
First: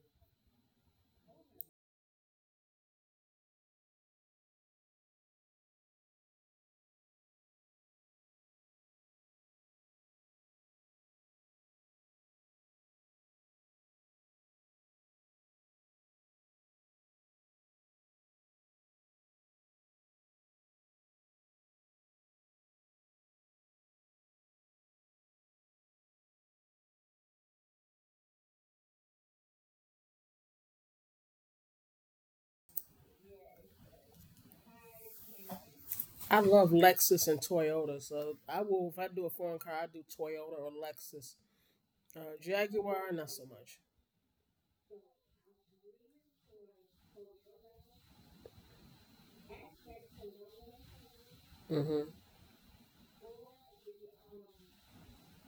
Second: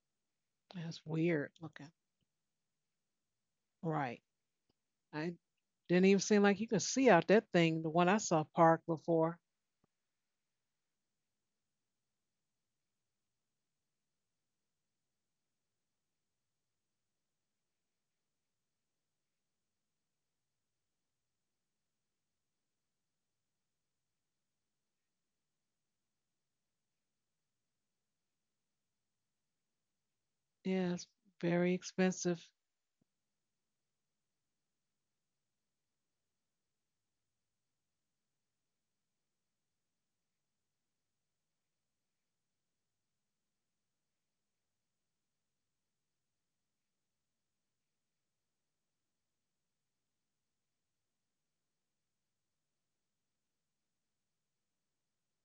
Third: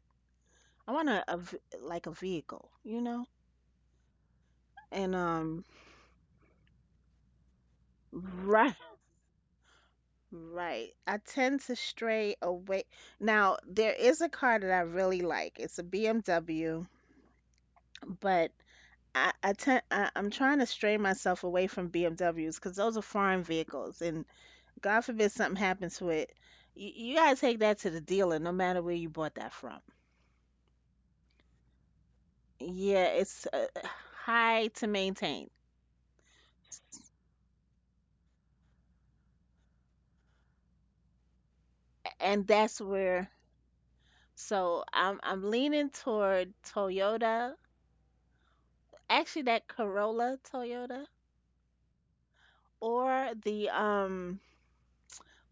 C: I
A: that's
C: want
A: weird looking.
C: like a vehicle, you know?
A: Right.
C: And
A: I didn't even seem like you could see out that thing, the one I saw
C: right
A: parked before.
C: right. I tend to stray away. Now, there is a car that I really like. It's a BMW, but I'm trying to stray myself away from BMWs because those are foreign vehicles and God forbid something happens to it. You gotta take that to the dealer no matter where you bought that from.
A: Yeah, it's very expensive.
C: Yeah, it's high to maintain,
B: I love Lexus and Toyota, so I will if I do a foreign car, I do Toyota or Lexus.
C: and that's
B: Jaguar,
C: where.
B: not so much.
C: So I'm leaning toward Toyota. Actually, that Corolla Toyota
B: Mm-hmm.
C: or the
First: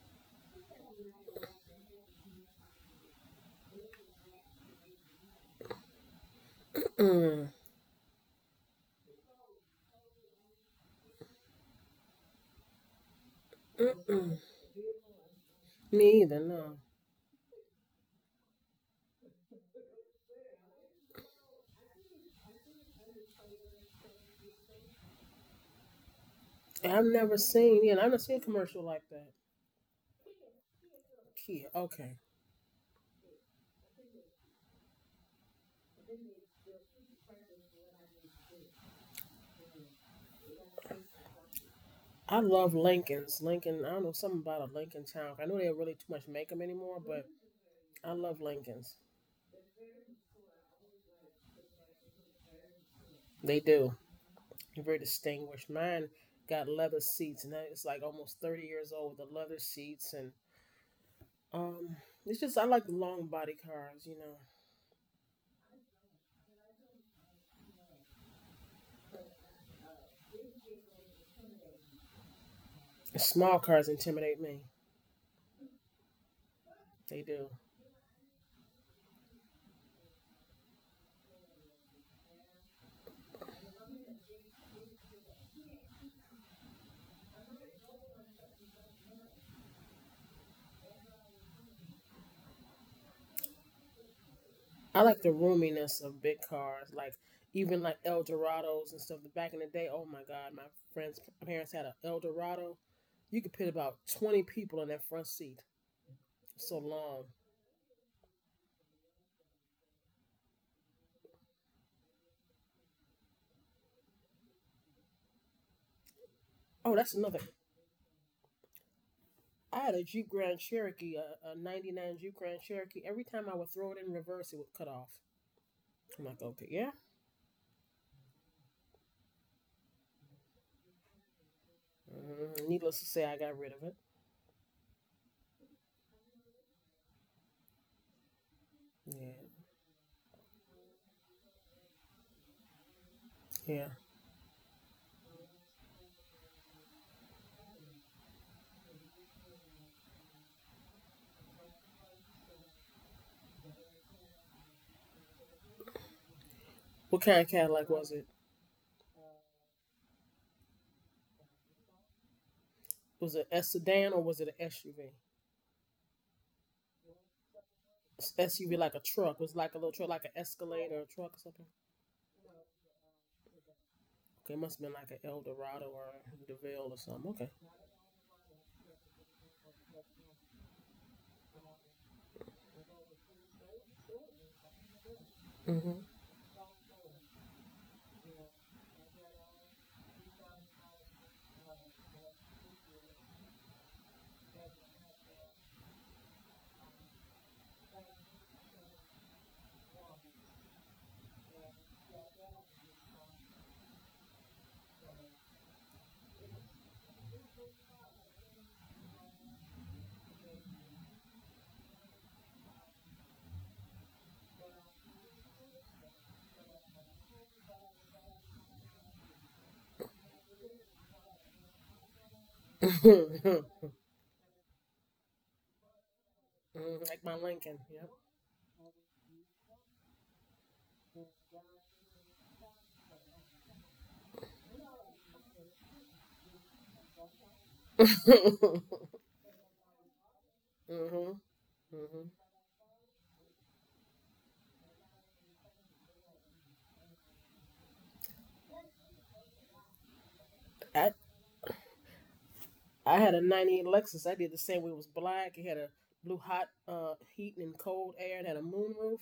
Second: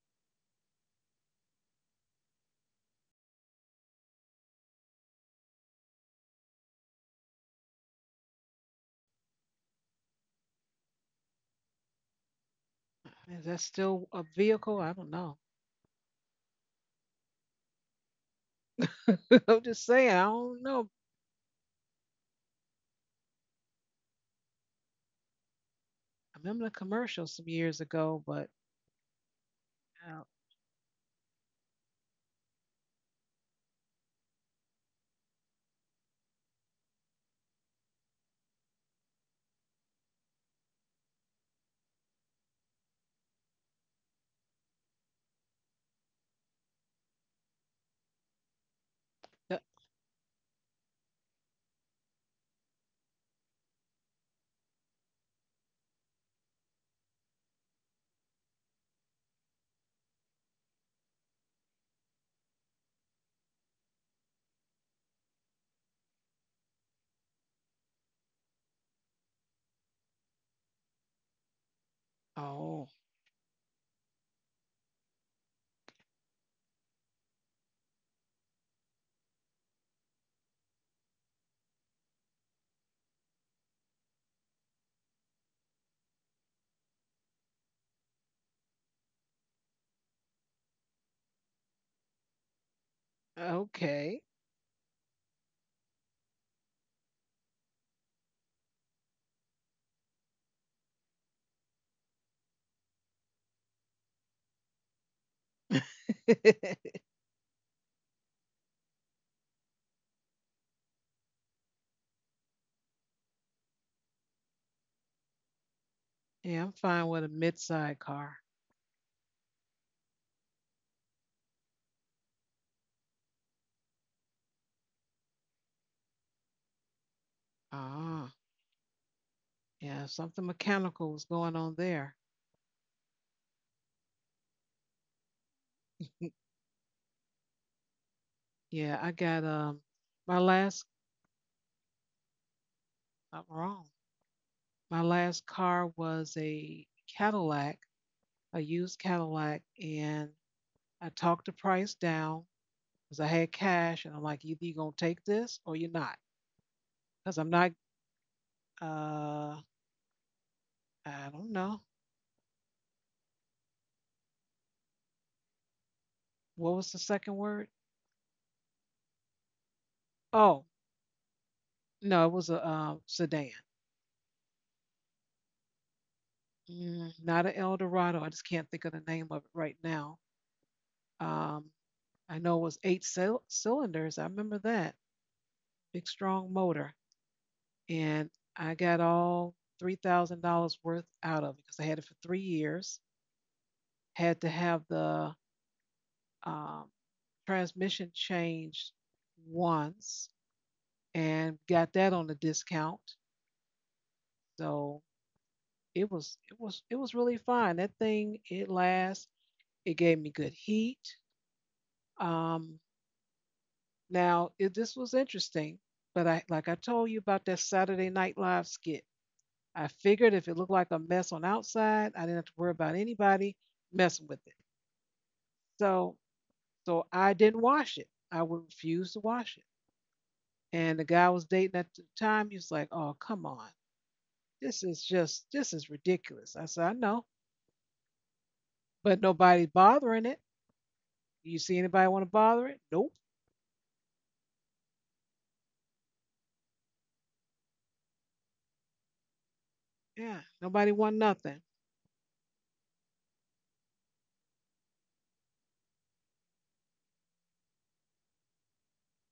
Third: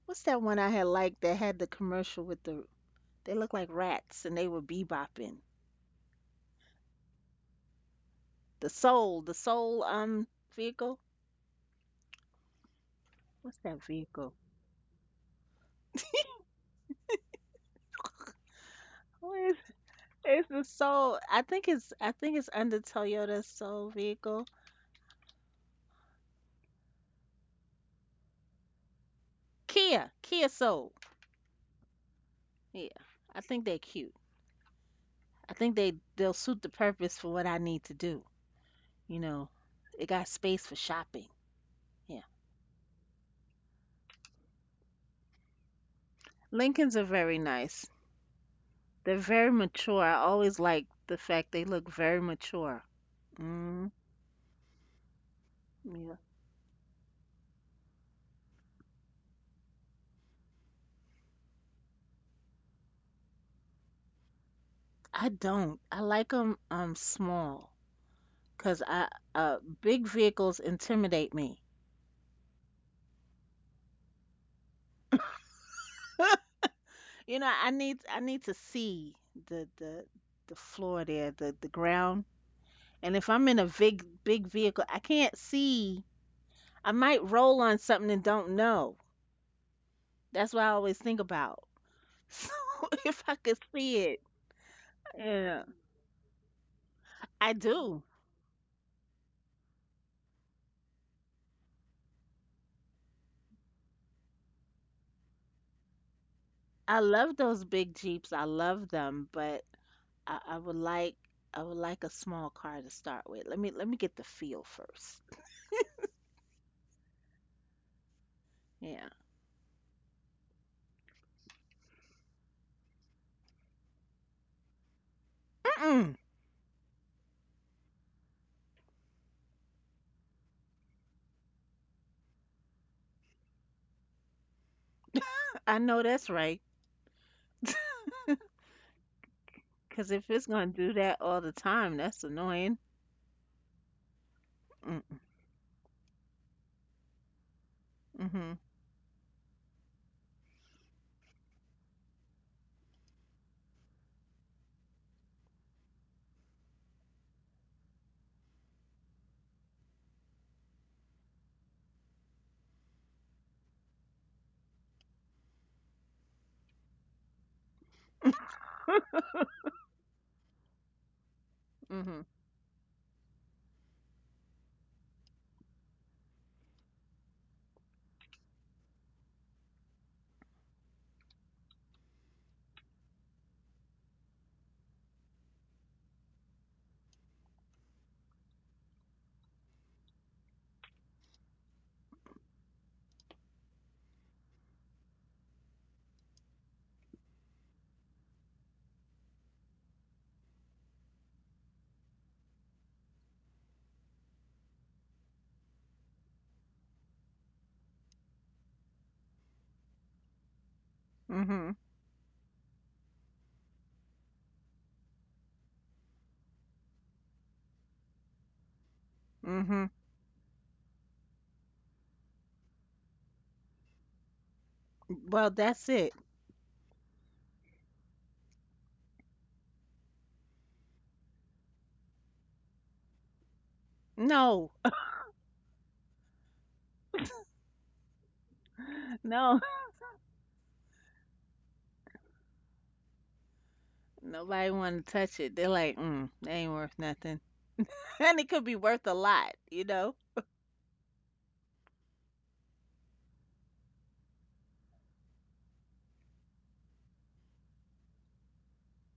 C: what's that one I had liked that had the commercial with they look like rats and they were bebopping.
B: Mm,
C: The Soul vehicle.
A: Is
C: What's
A: that
C: that
A: still a
C: vehicle?
A: vehicle? I don't know.
B: Me either. No,
C: What is
A: I'm just saying, I
C: it's the
A: don't know.
C: Soul. I think it's under Toyota Soul vehicle.
A: I remember the
B: I've
A: commercial
B: never
A: some
B: seen.
A: years
B: Yeah, I've never
A: ago,
B: seen a
A: but
B: commercial like that.
A: I
C: Kia Soul.
B: Kia. Okay,
C: Yeah, I think they're cute. I think they'll suit the purpose for what I need to do. You know, it got space for shopping. Yeah.
B: I love Lincolns. Lincoln, I don't know something about a Lincoln town. I know they don't really too much make them anymore,
C: Lincolns are
B: but
C: very nice.
B: I love Lincolns.
C: They're very mature. I always like the fact they look very mature.
B: They
C: Mm,
B: do. They're very distinguished. Mine
C: yeah.
B: got leather seats, and that is like almost 30 years old with the leather seats, and um, it's just I like the long body cars.
C: I don't. I like them small cuz I big vehicles intimidate me.
A: oh,
B: The small cars intimidate me. They
C: You
B: do.
C: know, I need to see the the the floor there, the ground. And if I'm in a big big vehicle, I can't see. I might roll on something and don't know. That's what I always think about. So if I could see
A: okay.
C: it,
B: I like the
C: yeah,
B: roominess of big cars, like
C: I
B: even like
C: do.
B: El Dorados and stuff. Back in the day, oh my God, my parents had an El Dorado. You could put about 20 people in that front seat
A: Yeah,
B: so
C: I
B: long.
C: love those big Jeeps. I love them, but I, I would like I would like a small car to start with. Let me get the feel first.
A: I'm
B: Oh,
A: fine
B: that's
A: with a
B: another.
A: mid-side car.
C: Yeah.
B: I had a Jeep Grand Cherokee, a 99 Jeep Grand Cherokee. Every time I would throw it in reverse, it would cut off.
C: Mm-mm.
B: I'm like, okay, yeah.
A: Ah, yeah, something mechanical was going on there.
B: Mhm. Needless to say, I got rid of it.
C: I know that's right.
A: Yeah, I
B: Yeah.
A: got
C: Cause
A: my
C: if it's gonna
A: last.
C: do that all the time, that's annoying.
A: I'm wrong.
B: Yeah.
A: My
C: Mm.
A: last car was a Cadillac, a
C: Mhm.
A: used Cadillac, and I talked the price down because I had cash, and I'm like, either you're gonna take this or you're not,
B: What
A: because
B: kind of
A: I'm not.
B: Cadillac was it?
A: Uh, I don't know
B: Was it a sedan or was it an SUV?
A: what was the second word.
B: SUV like a truck. Was it like a little truck, like an
A: Oh
B: Escalade or a truck or something?
A: no,
C: Mhm.
A: it was a sedan,
B: Okay, it must have been like an Eldorado or a DeVille or
A: mm,
B: something.
A: not an
B: Okay.
A: Eldorado. I just can't think of the name of it right now. Um, I know it was 8 cylinders. I remember that
B: hmm
A: big strong motor. And I got all $3,000 worth out of it because I had it for 3 years. Had to have the um, transmission changed once, and got that on a discount. So it was really fine. That thing it lasts. It gave me good heat.
C: Mhm.
A: Um, Now it, this was interesting, but I like I told you about that Saturday Night Live skit. I
C: Mhm.
A: figured if it looked like a mess on outside, I didn't have to worry about anybody
B: hmm
A: messing with it.
C: Well, that's it.
A: So so
B: Like my
A: I didn't
B: Lincoln.
A: wash
B: Yep.
A: it. I would refuse to wash it. And the guy I was dating at the time, he was like, oh, come on.
C: No.
A: This is ridiculous. I said, I know, but nobody's
C: No.
A: bothering it.
B: hmm
A: You see anybody want to
B: hmm
A: bother it? Nope.
C: Nobody want to touch it. They're like, mm, that ain't worth nothing. And it could be worth a lot, you know?
A: Yeah. Nobody want
B: I,
A: nothing.
B: I had a 98 Lexus. I did the same way. It was black. It had a blue hot heat and cold air. It had a moonroof.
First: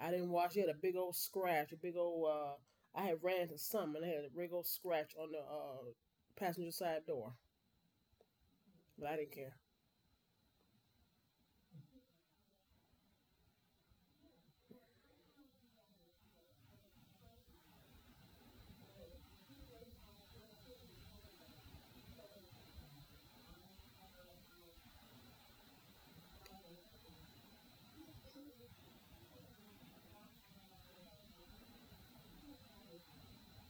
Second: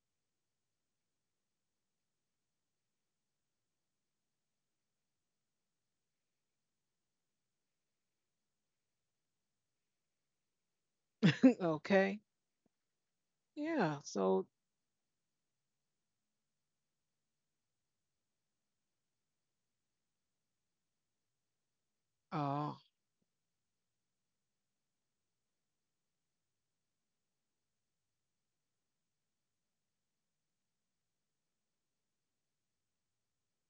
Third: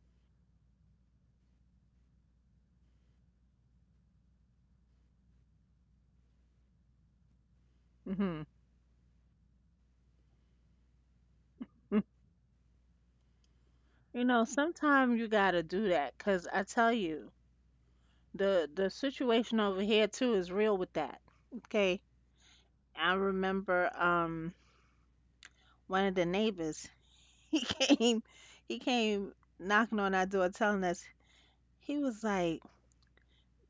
B: I didn't wash it. It had a big old scratch, a big old. I had ran into some and it had a big old scratch on the passenger side door.
C: Hmm.
B: But I didn't care.
A: Okay. Yeah.
C: You know,
A: So
C: sometimes you gotta do that, 'cause I tell you, the situation over here too is real with that. Okay.
A: oh,
C: I remember one of the neighbors. he came he came knocking on our door telling us he was like,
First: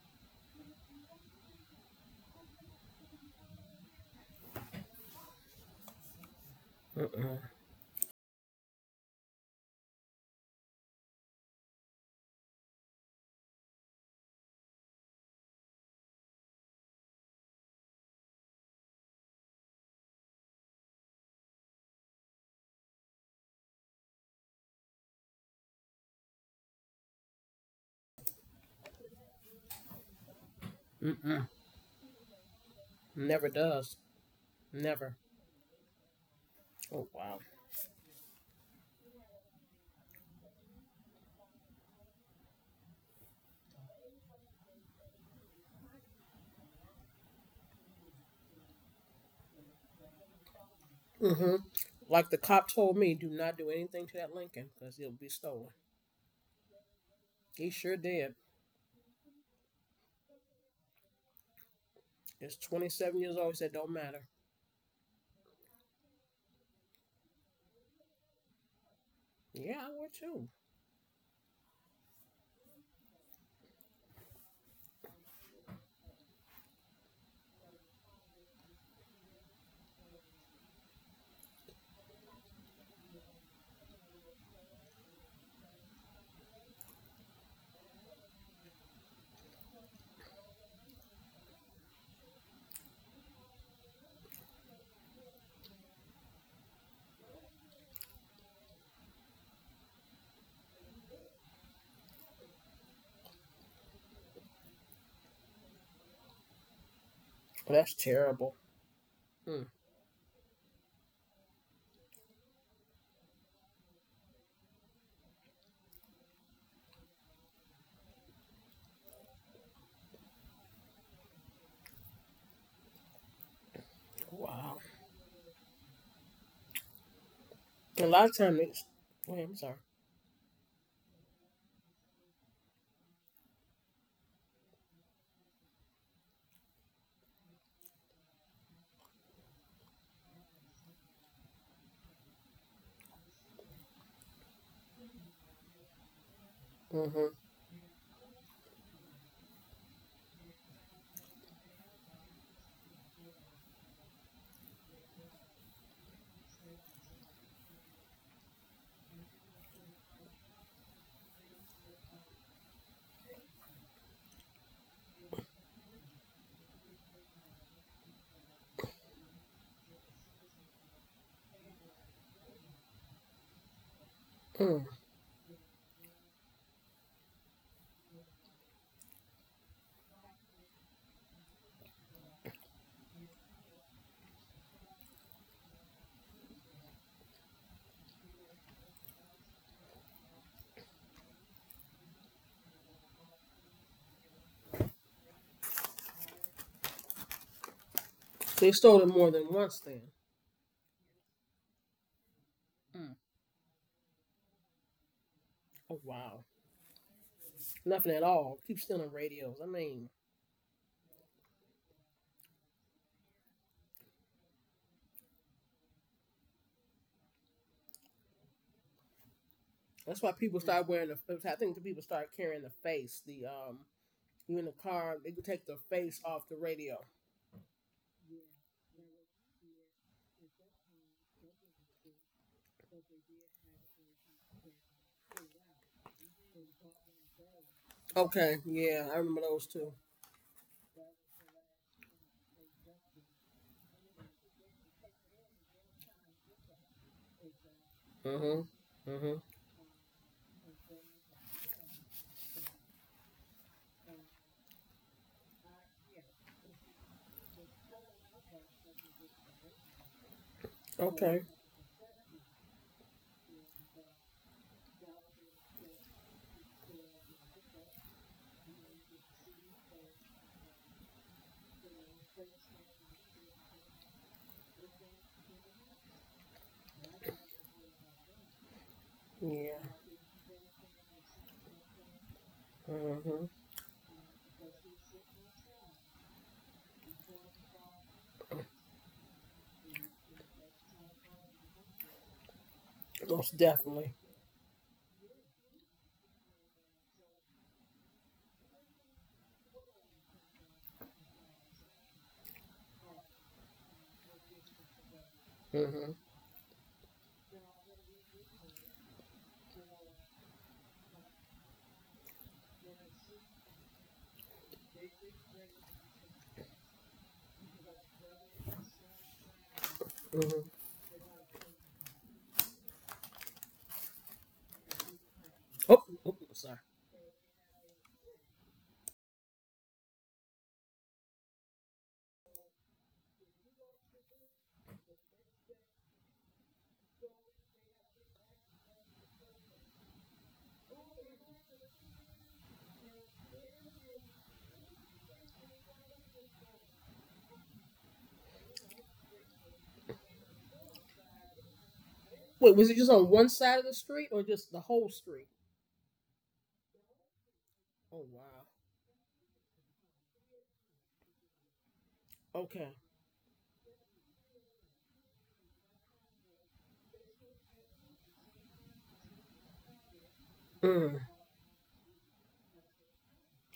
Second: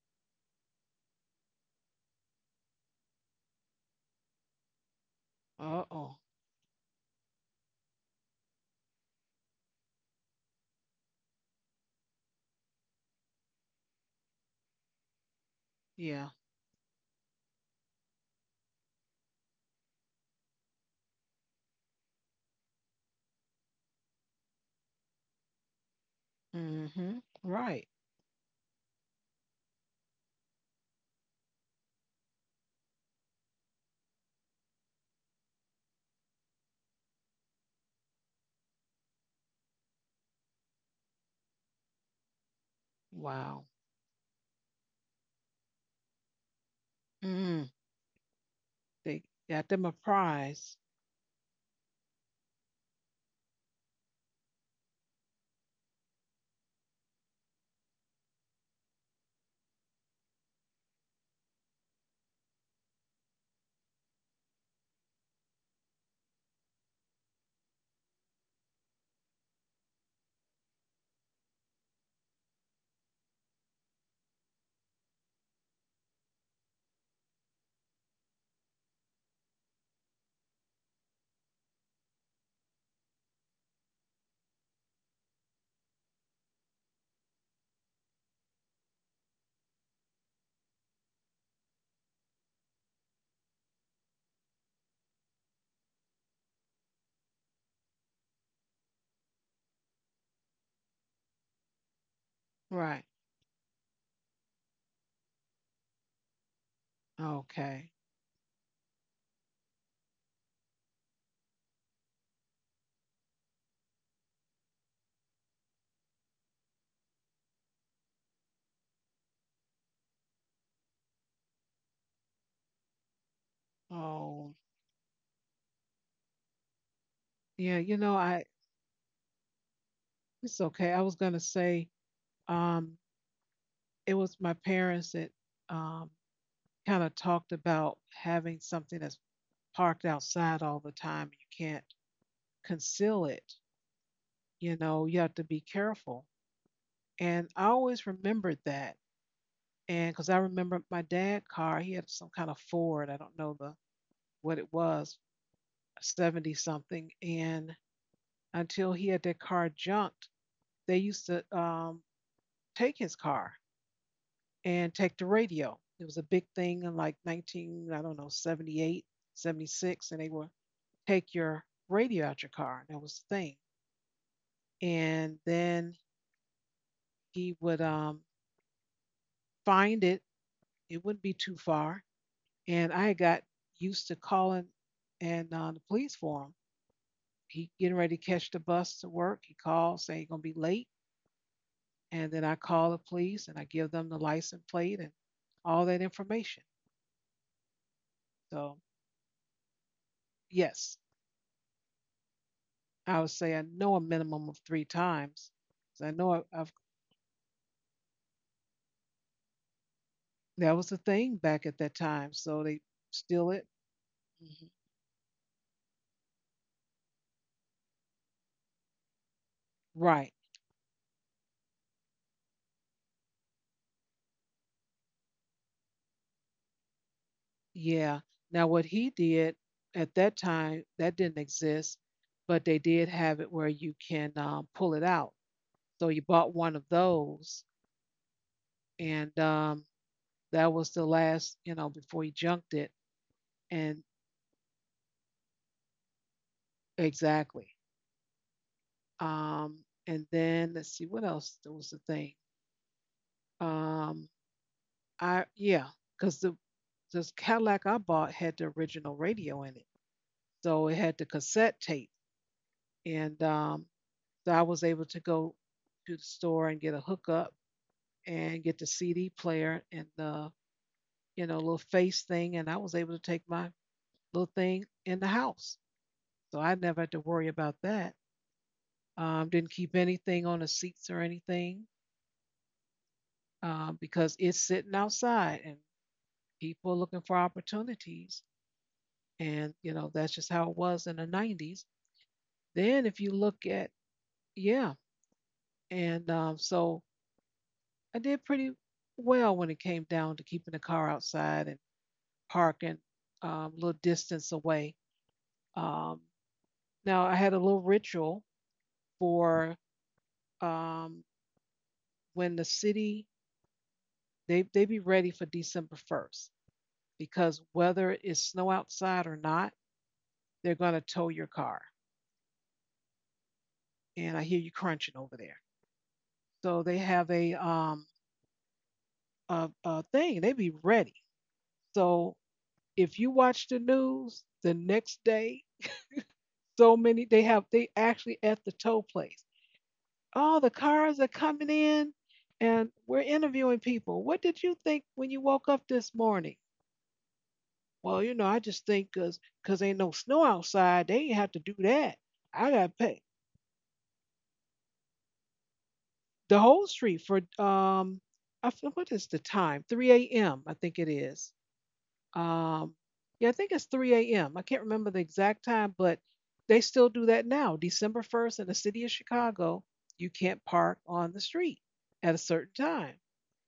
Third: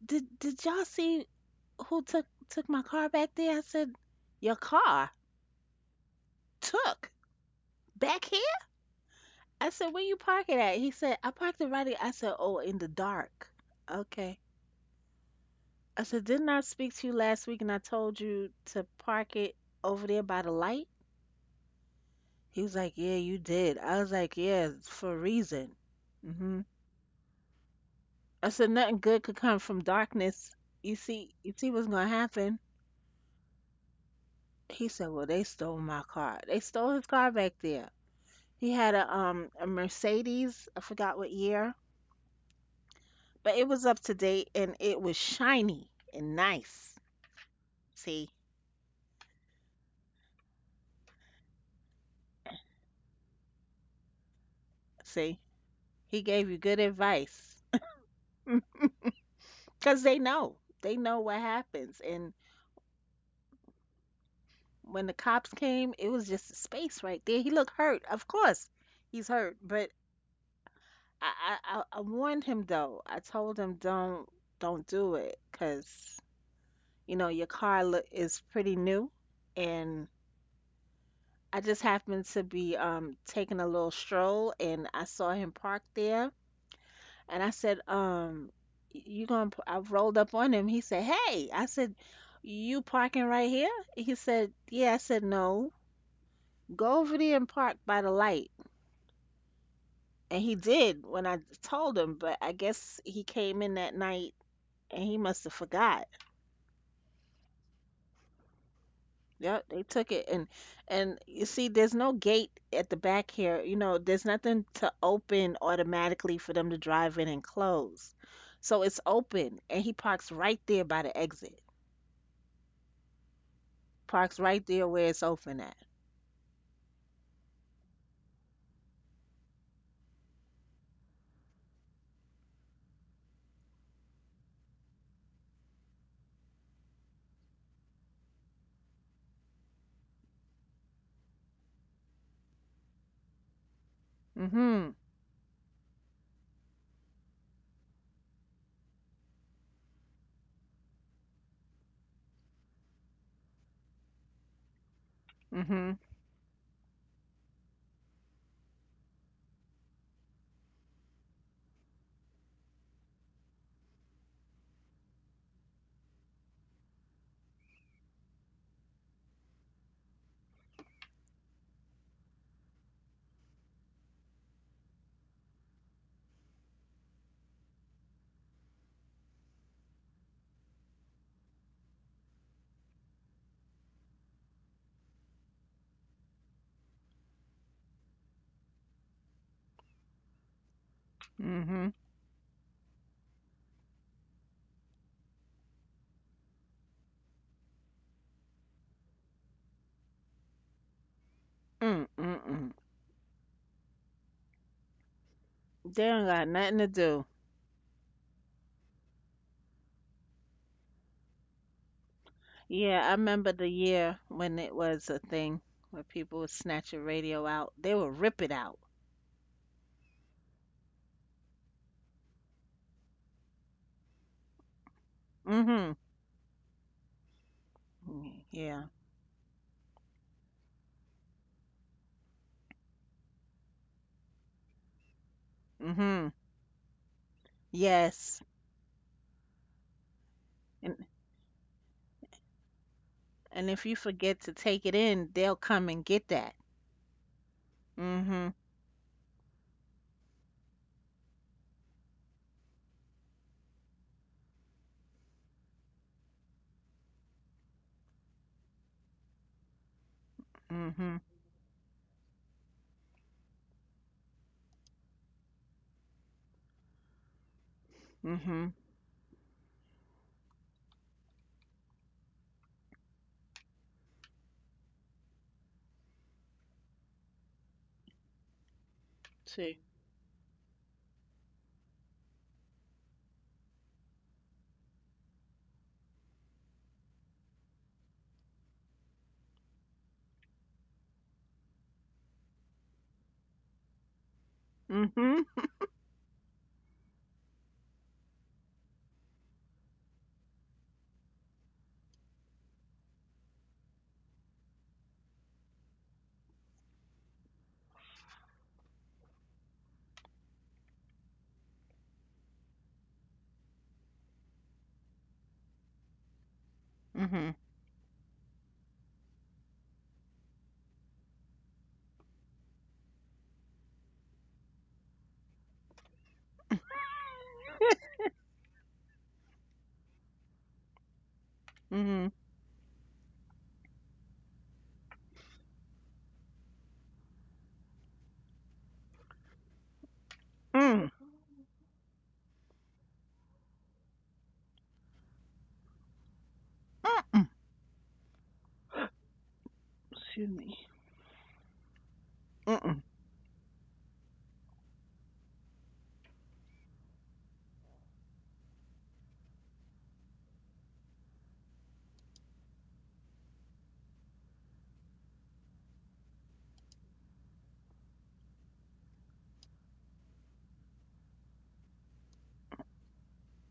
C: did y'all see who took my car back there? I said, your car
A: uh oh.
C: took
B: Mm-mm.
C: back? I said, where you park it at? He said, I parked it right here. I said, oh, in the dark. Okay. I said,
A: Yeah.
C: didn't I speak to you last week and I told you to park it over there by the light? He was like, yeah, you did. I was like, yeah, for a reason. Hmm.
A: Mm-hmm. Right.
C: I said, nothing good could come from darkness.
B: Mm-mm.
C: You see what's gonna happen.
B: Never does.
C: He said,
B: Never.
C: well, they stole my car. They stole his
B: Oh,
C: car
B: wow.
C: back there. He had a a Mercedes. I forgot what year, but it
A: Wow.
C: was up to date and it was shiny and nice.
A: Mm.
C: See,
A: They got them a prize.
B: Mm-hmm. Like the cop told me, do not do anything to that Lincoln because it'll be
C: see,
B: stolen.
C: he gave you good advice
B: He sure did.
C: because they know what happens. And
B: It's 27 years old. He said, don't matter.
C: when the cops came, it was just a space right there. He looked hurt, of course, he's hurt.
B: Yeah,
C: But
B: I would too.
C: I, I warned him though. I told him don't do it because you know your car look is pretty new, and I just happened to be taking a little stroll, and I saw him parked there. And I said, I rolled up on him. He said, hey, I said, you parking right here? He said, yeah. I said, no, go over there and park by the light. And he did when I told him, but I guess
A: Right.
C: he came in that night and he must have forgot.
B: Well, that's
A: Okay.
B: terrible. Mm.
C: Yep, they took it, and you see there's no gate at the back here. You know, there's nothing to open automatically for them to drive in and close. So it's open and he parks right there by the exit. Parks
A: Oh,
C: right
B: Wow.
C: there where it's open at.
A: yeah. You
B: A
A: know,
B: lot of
A: I
B: times. They. Wait, I'm sorry.
A: it's okay. I was gonna say, um, it was my parents that um kind of talked about having something that's parked outside all the time. You can't conceal it. You
C: Mhm.
A: know, you have to be careful.
B: Mm-hmm.
A: And I always remembered that. And because I remember my dad' car, he had some kind of Ford. I don't know the what it was,
C: Mhm.
A: 70 something. And until he had that car junked, they used to take his car and take the radio. It was a big thing in like 19, I don't know, 78, 76, and they would take your radio out your car. That was the thing.
B: Mm.
A: And then he would find it. It wouldn't be too far. And I got used to calling and the police for him. He getting ready to catch the bus to work. He called saying he's gonna be late,
C: Mhm.
A: and then I call the police and I give them the license plate and all that information.
B: They
A: So
B: stole it more than once then.
A: yes,
C: Mm. Mm. Mm.
B: Mm.
A: I would say I know a minimum of three times.
B: Oh
C: They don't
A: So I
C: got
B: wow.
A: know I,
C: nothing to
A: I've
C: do.
B: Nothing at all. Keep stealing radios. I mean,
A: that was the thing back at that time. So they
C: Yeah, I remember
A: steal
C: the
A: it.
C: year when it
A: Mhm.
C: was a thing where people would snatch a radio out. They would rip it out.
B: that's why
A: Right.
B: people start wearing the. I think the people start carrying the face. The You in the car, they could take the
C: Mhm.
B: face off the radio.
A: Yeah.
C: Mm.
A: Now,
C: Yeah.
A: what he did at that time, that didn't exist, but they did have it where you can pull it out. So
C: Mhm.
A: you bought one of those,
C: Yes.
B: Okay. Yeah, I remember
A: and
B: those too.
A: that was
C: And
A: the last, before he junked it.
C: if you
A: And
C: forget to take it in, they'll come and get that.
A: exactly.
C: Mhm.
B: Mm-hmm. Mm-hmm.
A: Um, and then let's see, what else was the thing? Um, I Yeah, because the this Cadillac I bought had the original radio in it, so it
C: Mhm.
A: had the
B: Okay.
A: cassette tape, and so I was able to go to the store and get a hookup and
C: Mhm.
A: get the CD player and the little face thing, and I was able to take my little thing in the house, so I never had to worry about that. Didn't
B: Yeah.
A: keep anything on the seats or anything
B: Mm-hmm.
A: because it's sitting outside and people are looking for opportunities, and you know that's just how it was in the 90s. Then if you
B: Most
A: look at,
B: definitely.
A: yeah,
C: Mhm.
A: and so I did pretty well when it came down to keeping the car outside and parking a little distance away.
B: Mm-hmm.
A: um, Now I had a little ritual for, um, when the city, they be ready for december 1st,
C: Mhm.
A: because whether it's snow outside or not,
B: Mm-hmm.
A: they're going to tow your car. And I hear you crunching over there.
B: Oh, sorry.
A: So they have a thing. They be ready.
C: Mhm.
A: So if you watch the news the next day, so many, they have, they actually at the tow place. All the
C: Mm.
A: cars are coming in, and we're interviewing people. What did you think when you woke up this morning?
C: Mm.
A: Well, you know, I just think 'cause ain't no snow
C: Excuse me.
A: outside, they ain't have to do that.
B: Wait,
A: I
B: was it
A: got
C: Mm.
B: just on
A: paid
B: one side of the street or just the whole street?
A: the whole street for,
B: Oh wow.
A: I f- what is the time? 3 a.m. I think it is.
B: Okay.
A: Um, yeah, I think it's 3 a.m. I can't remember the exact time, but they still do that now. December 1st in the city of Chicago, you can't park
B: Mm,
A: on the street at a certain time,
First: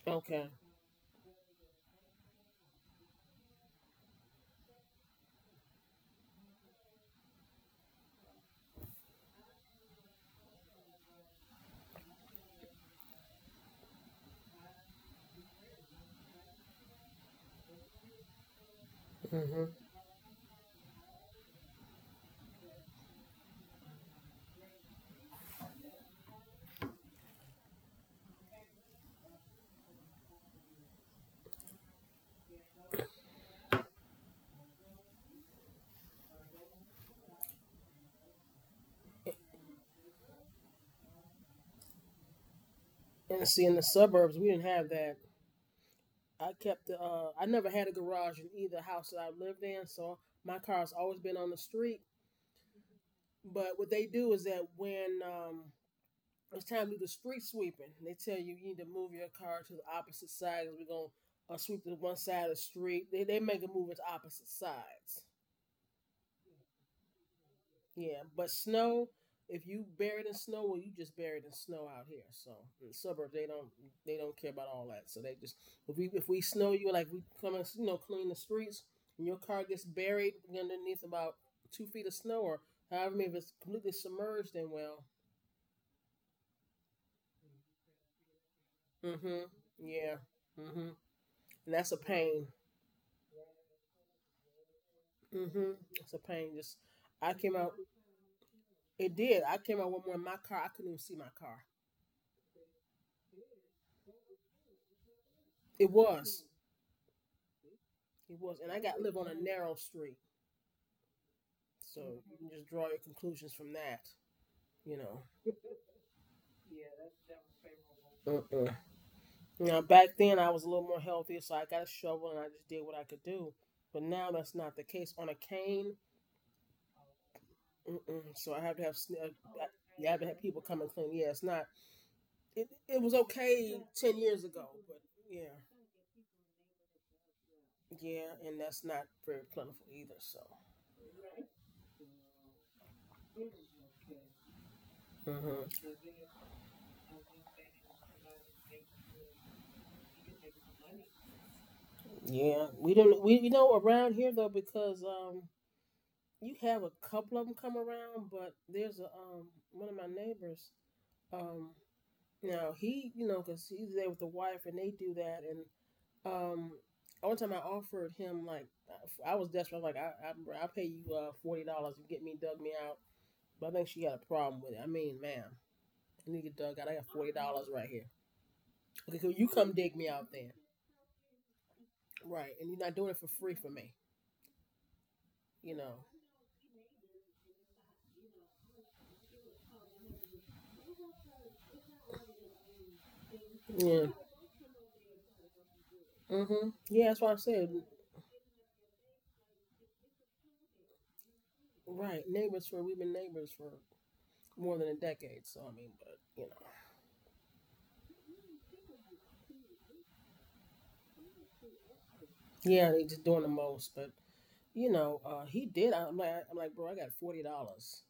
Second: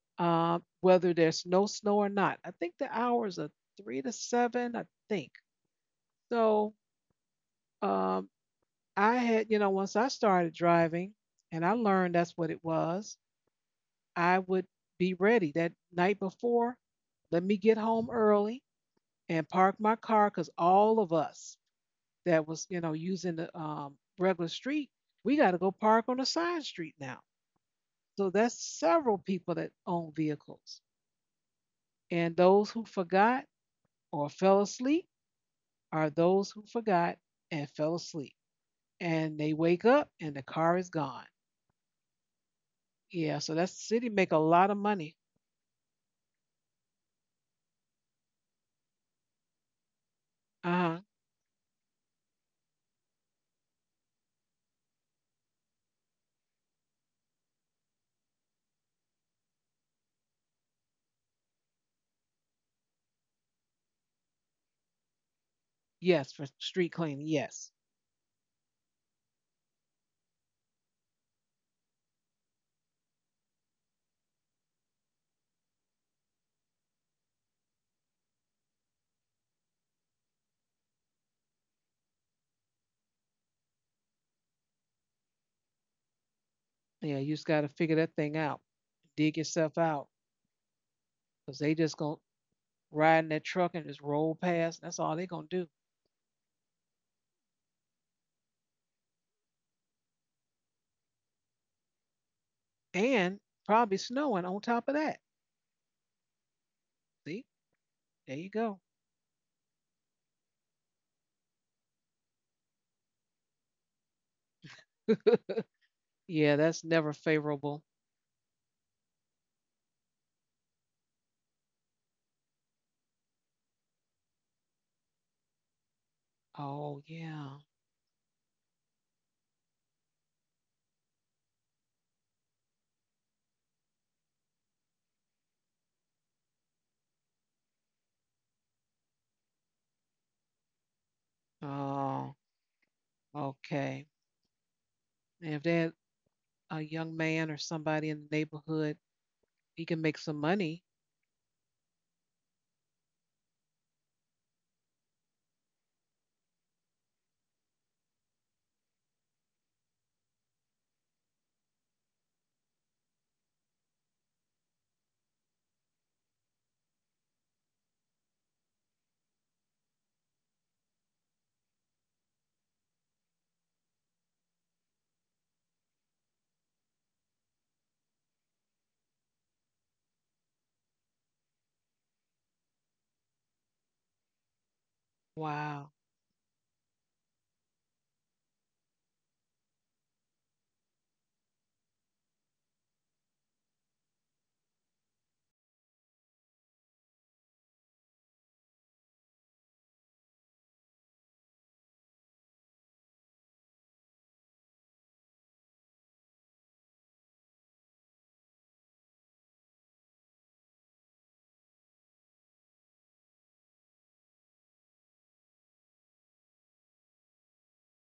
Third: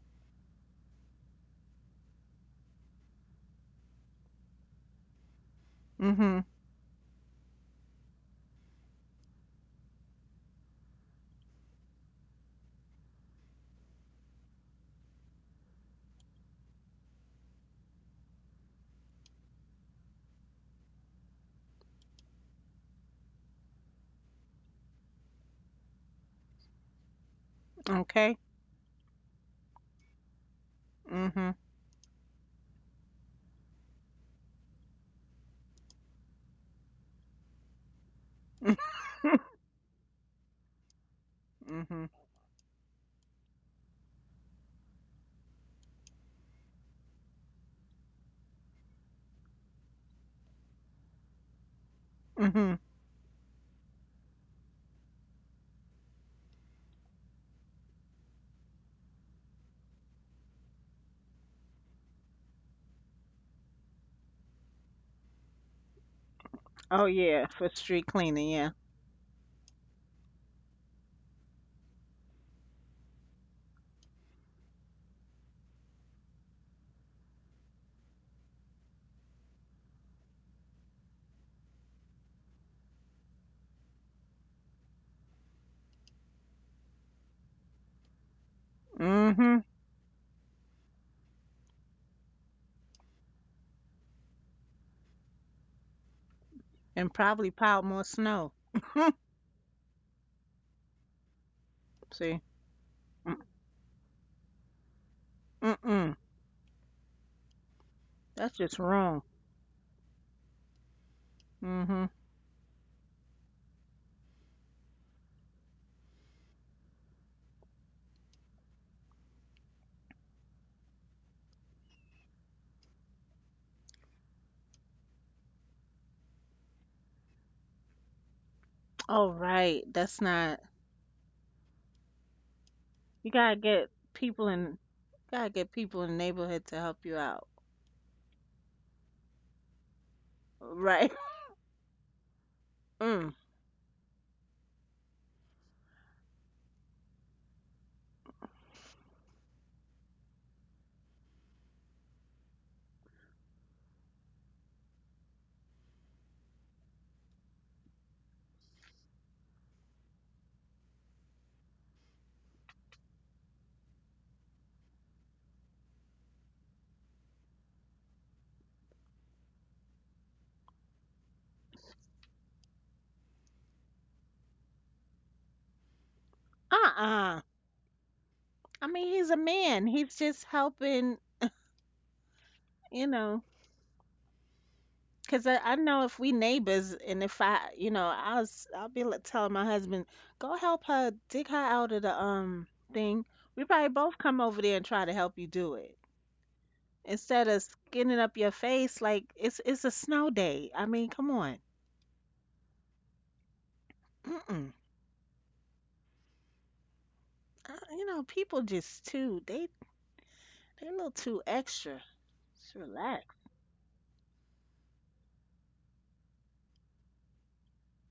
B: Okay.
A: whether there's no snow or not. I think the hours are 3 to 7, I think.
C: Mhm.
A: So, um, I had, you know, once I started driving and I learned that's what it was, I would be ready that night before. Let me get home early and park
B: hmm
A: my car, because all of us that was, you know, using the regular street, we got to go park on a side street now. So
C: Okay.
A: that's several people that own vehicles.
C: Mhm.
A: And those who forgot or fell asleep are those who forgot and fell asleep. And they wake up and the car is gone.
C: Mhm.
A: Yeah,
B: And
A: so
B: see,
A: that's
B: in
A: the
B: the
A: city make a
B: suburbs, we didn't
A: lot of
B: have
A: money.
B: that. I kept the. I never had a garage in either house that I lived in, so my car's
A: Uh-huh.
B: always been on the street.
C: Mhm.
B: But what they do is that when it's time to do the street sweeping, they tell you need to move your car to the opposite side because we 'cause we're gonna sweep to one side of the street. They make it move it to opposite sides.
A: Yes, for street
C: Oh
A: cleaning.
C: yeah, for
A: Yes.
C: street
B: Yeah,
C: cleaning,
B: but
C: yeah.
B: snow, if you buried in snow, well, you just buried in snow out here. So in the suburbs, they don't care about all that. So they just if we snow you, like we come and clean the streets and your car gets buried underneath about 2 feet of snow or however many if it's completely submerged, then well,
A: Yeah, you just got to figure that thing out. Dig
B: mm-hmm,
C: Mhm.
A: yourself out,
B: yeah, mm-hmm,
A: because they
B: and
A: just
B: that's a
A: going to
B: pain.
A: ride in that truck and just roll past. That's all they going to do.
B: Mm-hmm, it's a pain. Just
C: And
B: I
C: probably
B: came out.
C: piled more snow.
B: It did. I came out one morning. My car. I couldn't even see my car.
C: See.
A: And
C: Mm.
A: probably snowing on top of that.
B: It
C: Mm-mm.
B: was.
A: See, there
B: It
A: you
C: That's
B: was, and
A: go.
C: just
B: I got live
C: wrong.
B: on a narrow street. So
C: Mhm.
B: you can just draw your conclusions from that, you know.
A: Yeah, that's never favorable.
B: Mm-mm. Now back then I was a little more healthy, so I got a shovel and I just did what I could do. But now that's not the case. On a cane,
A: Oh, yeah.
B: mm-mm. So I have to have uh,
C: Oh
B: I,
C: right.
B: you have
C: That's
B: to have
C: not.
B: people come and clean. Yeah, it's not. It was
C: You gotta
B: okay
C: get
B: 10 years
C: people
B: ago,
C: in.
B: but
C: Gotta
B: yeah,
C: get people in the neighborhood to help you out.
B: yeah, and that's not very plentiful either. So.
C: Right.
A: Oh,
C: Mm.
A: okay. And if
B: Mhm.
A: they're a young man or somebody in the neighborhood, he can make some money.
B: Yeah, we don't we around here though because you have a couple of them come around, but there's a one of my neighbors. Um, Now he, because he's there with the wife and they do that. And um, one time I offered him like I was desperate. I'm like I'll pay you $40 and get me dug me out. But I think she had a problem with it. I mean, ma'am, I need to get dug out. I got forty
C: Uh-uh.
B: dollars right here.
C: I mean,
B: Okay,
C: he's
B: so
C: a
B: you come
C: man.
B: dig me
C: He's
B: out
C: just
B: then,
C: helping.
B: right? And you're not
C: You
B: doing it for
C: know.
B: free for me,
C: Cause I
B: you
A: Wow,
B: know?
C: know if we neighbors, and if I, you know, I'll be like telling my husband, go help her dig her out of the thing. We probably
B: Yeah.
C: both come over there and try to help you do it
B: Mm-hmm. Yeah, that's what I
C: instead of
B: said.
C: skinning up your face like it's a snow day. I mean, come on.
B: Right, neighbors for we've been neighbors for
C: Mm-mm.
B: more than a decade. So I mean, but you know,
C: You know, people just too, they a little too extra. Just
B: yeah, they just
C: relax.
B: doing the most. But he did. I'm like, bro, I got $40.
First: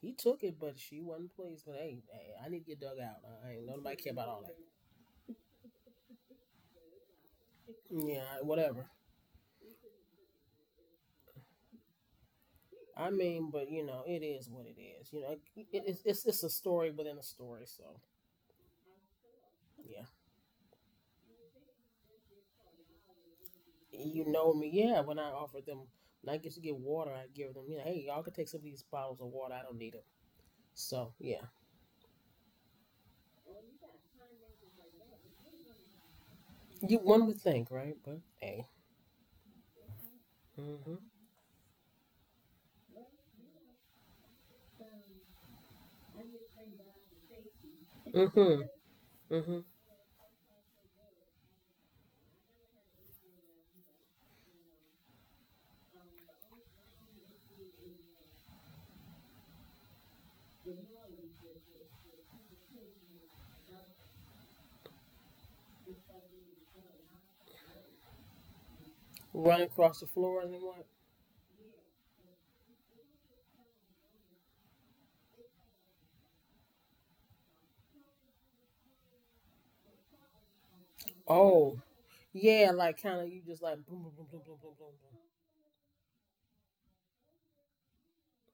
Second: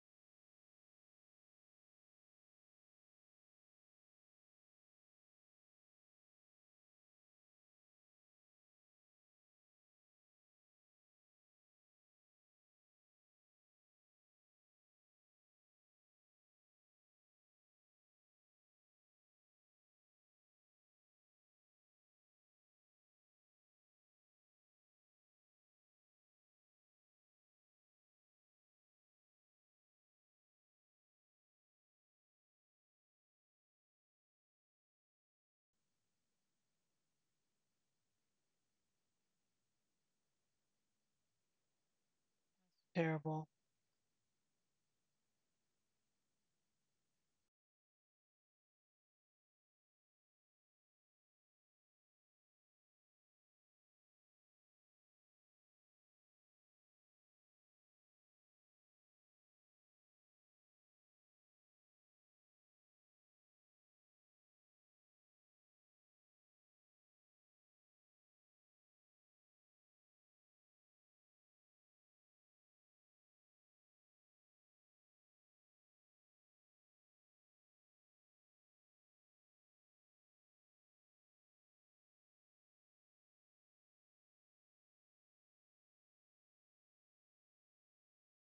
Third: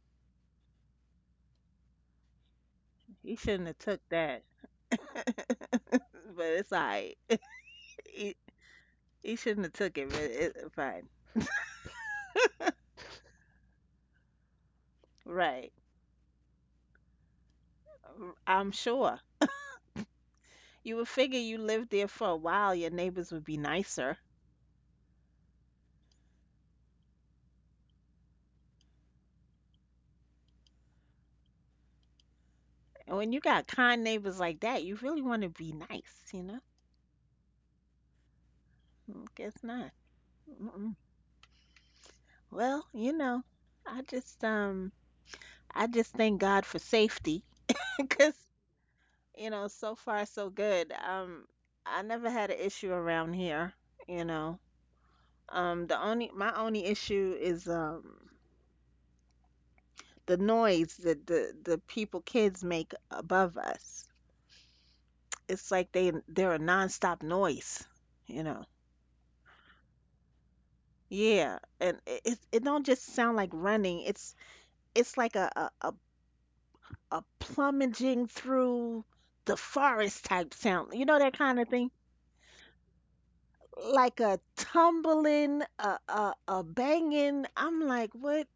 B: He took it, but she wasn't pleased. But hey, hey, I need to get dug out.
C: He
B: I ain't
C: shouldn't have
B: nobody
C: took
B: care about
C: that.
B: all
C: But it's alright.
B: that. Yeah,
C: He,
B: whatever.
C: he shouldn't have took it, but it's fine.
B: I mean, but it is what it is. It,
C: Right.
B: it's a story within a story. So
C: I'm sure.
B: yeah,
C: You would figure you lived there for a while, your neighbors would be nicer.
B: you know me. Yeah, when I offered them, when I get to get water, I give them. Hey, y'all can take some of these bottles of water. I don't need them. So yeah,
C: And when you got kind neighbors like that, you really want to be nice, you know?
B: you one would think, right? But hey,
C: Mm. Guess not.
B: mm-hmm,
C: Mm-mm. Well, you know,
A: terrible.
C: I just um, I just thank God for safety, because
B: mm-hmm,
C: you
B: mm-hmm.
C: know, so far so good. I never had an issue around here, you know. The only My only issue is the noise that the people kids make above us. It's like they're a nonstop noise, you know.
B: Run across the floor and then what?
C: Yeah, and it don't just sound like running. It's like a plummeting through the forest type sound. You know that kind of
B: Oh.
C: thing.
B: Yeah, like kind of you just like boom, boom,
C: Like
B: boom,
C: a
B: boom, boom, boom, boom.
C: tumbling, a banging. I'm like, what?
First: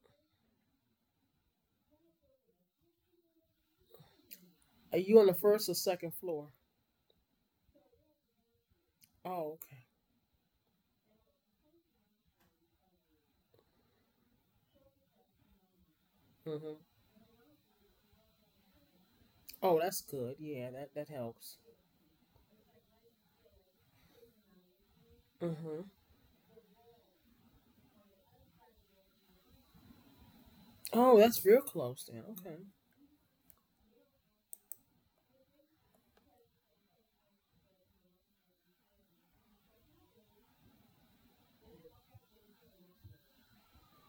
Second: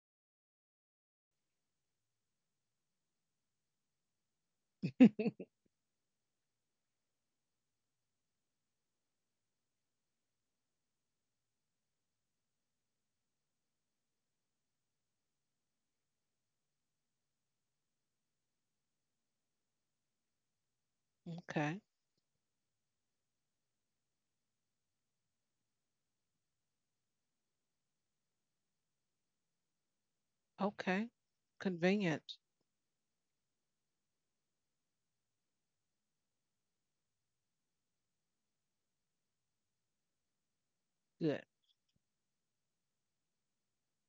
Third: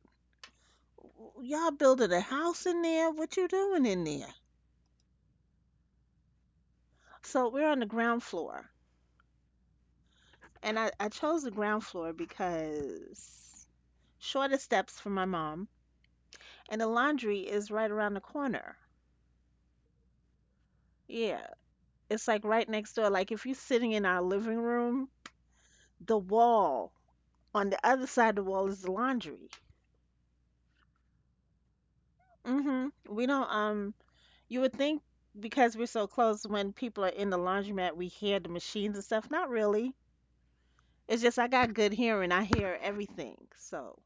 C: Y'all building a house in there? What you doing in there?
B: Are you on the first or second floor?
C: So we're on the ground floor,
B: Oh, okay.
C: and I chose the ground floor because shorter steps for my mom. And
B: Mhm.
C: the laundry is right around the corner.
B: Oh, that's good. Yeah, that
C: Yeah,
B: helps.
A: Okay,
C: it's like right next door. Like if you're sitting in our living room,
B: Mhm.
C: the wall on the other side of the wall is the laundry.
A: okay.
B: Oh, that's real close then.
A: Convenient.
B: Okay.
C: Mhm. We don't You would think because we're so close when people are in the laundromat we hear the machines and stuff. Not really. It's just
A: Good.
C: I got good hearing. I hear everything. So,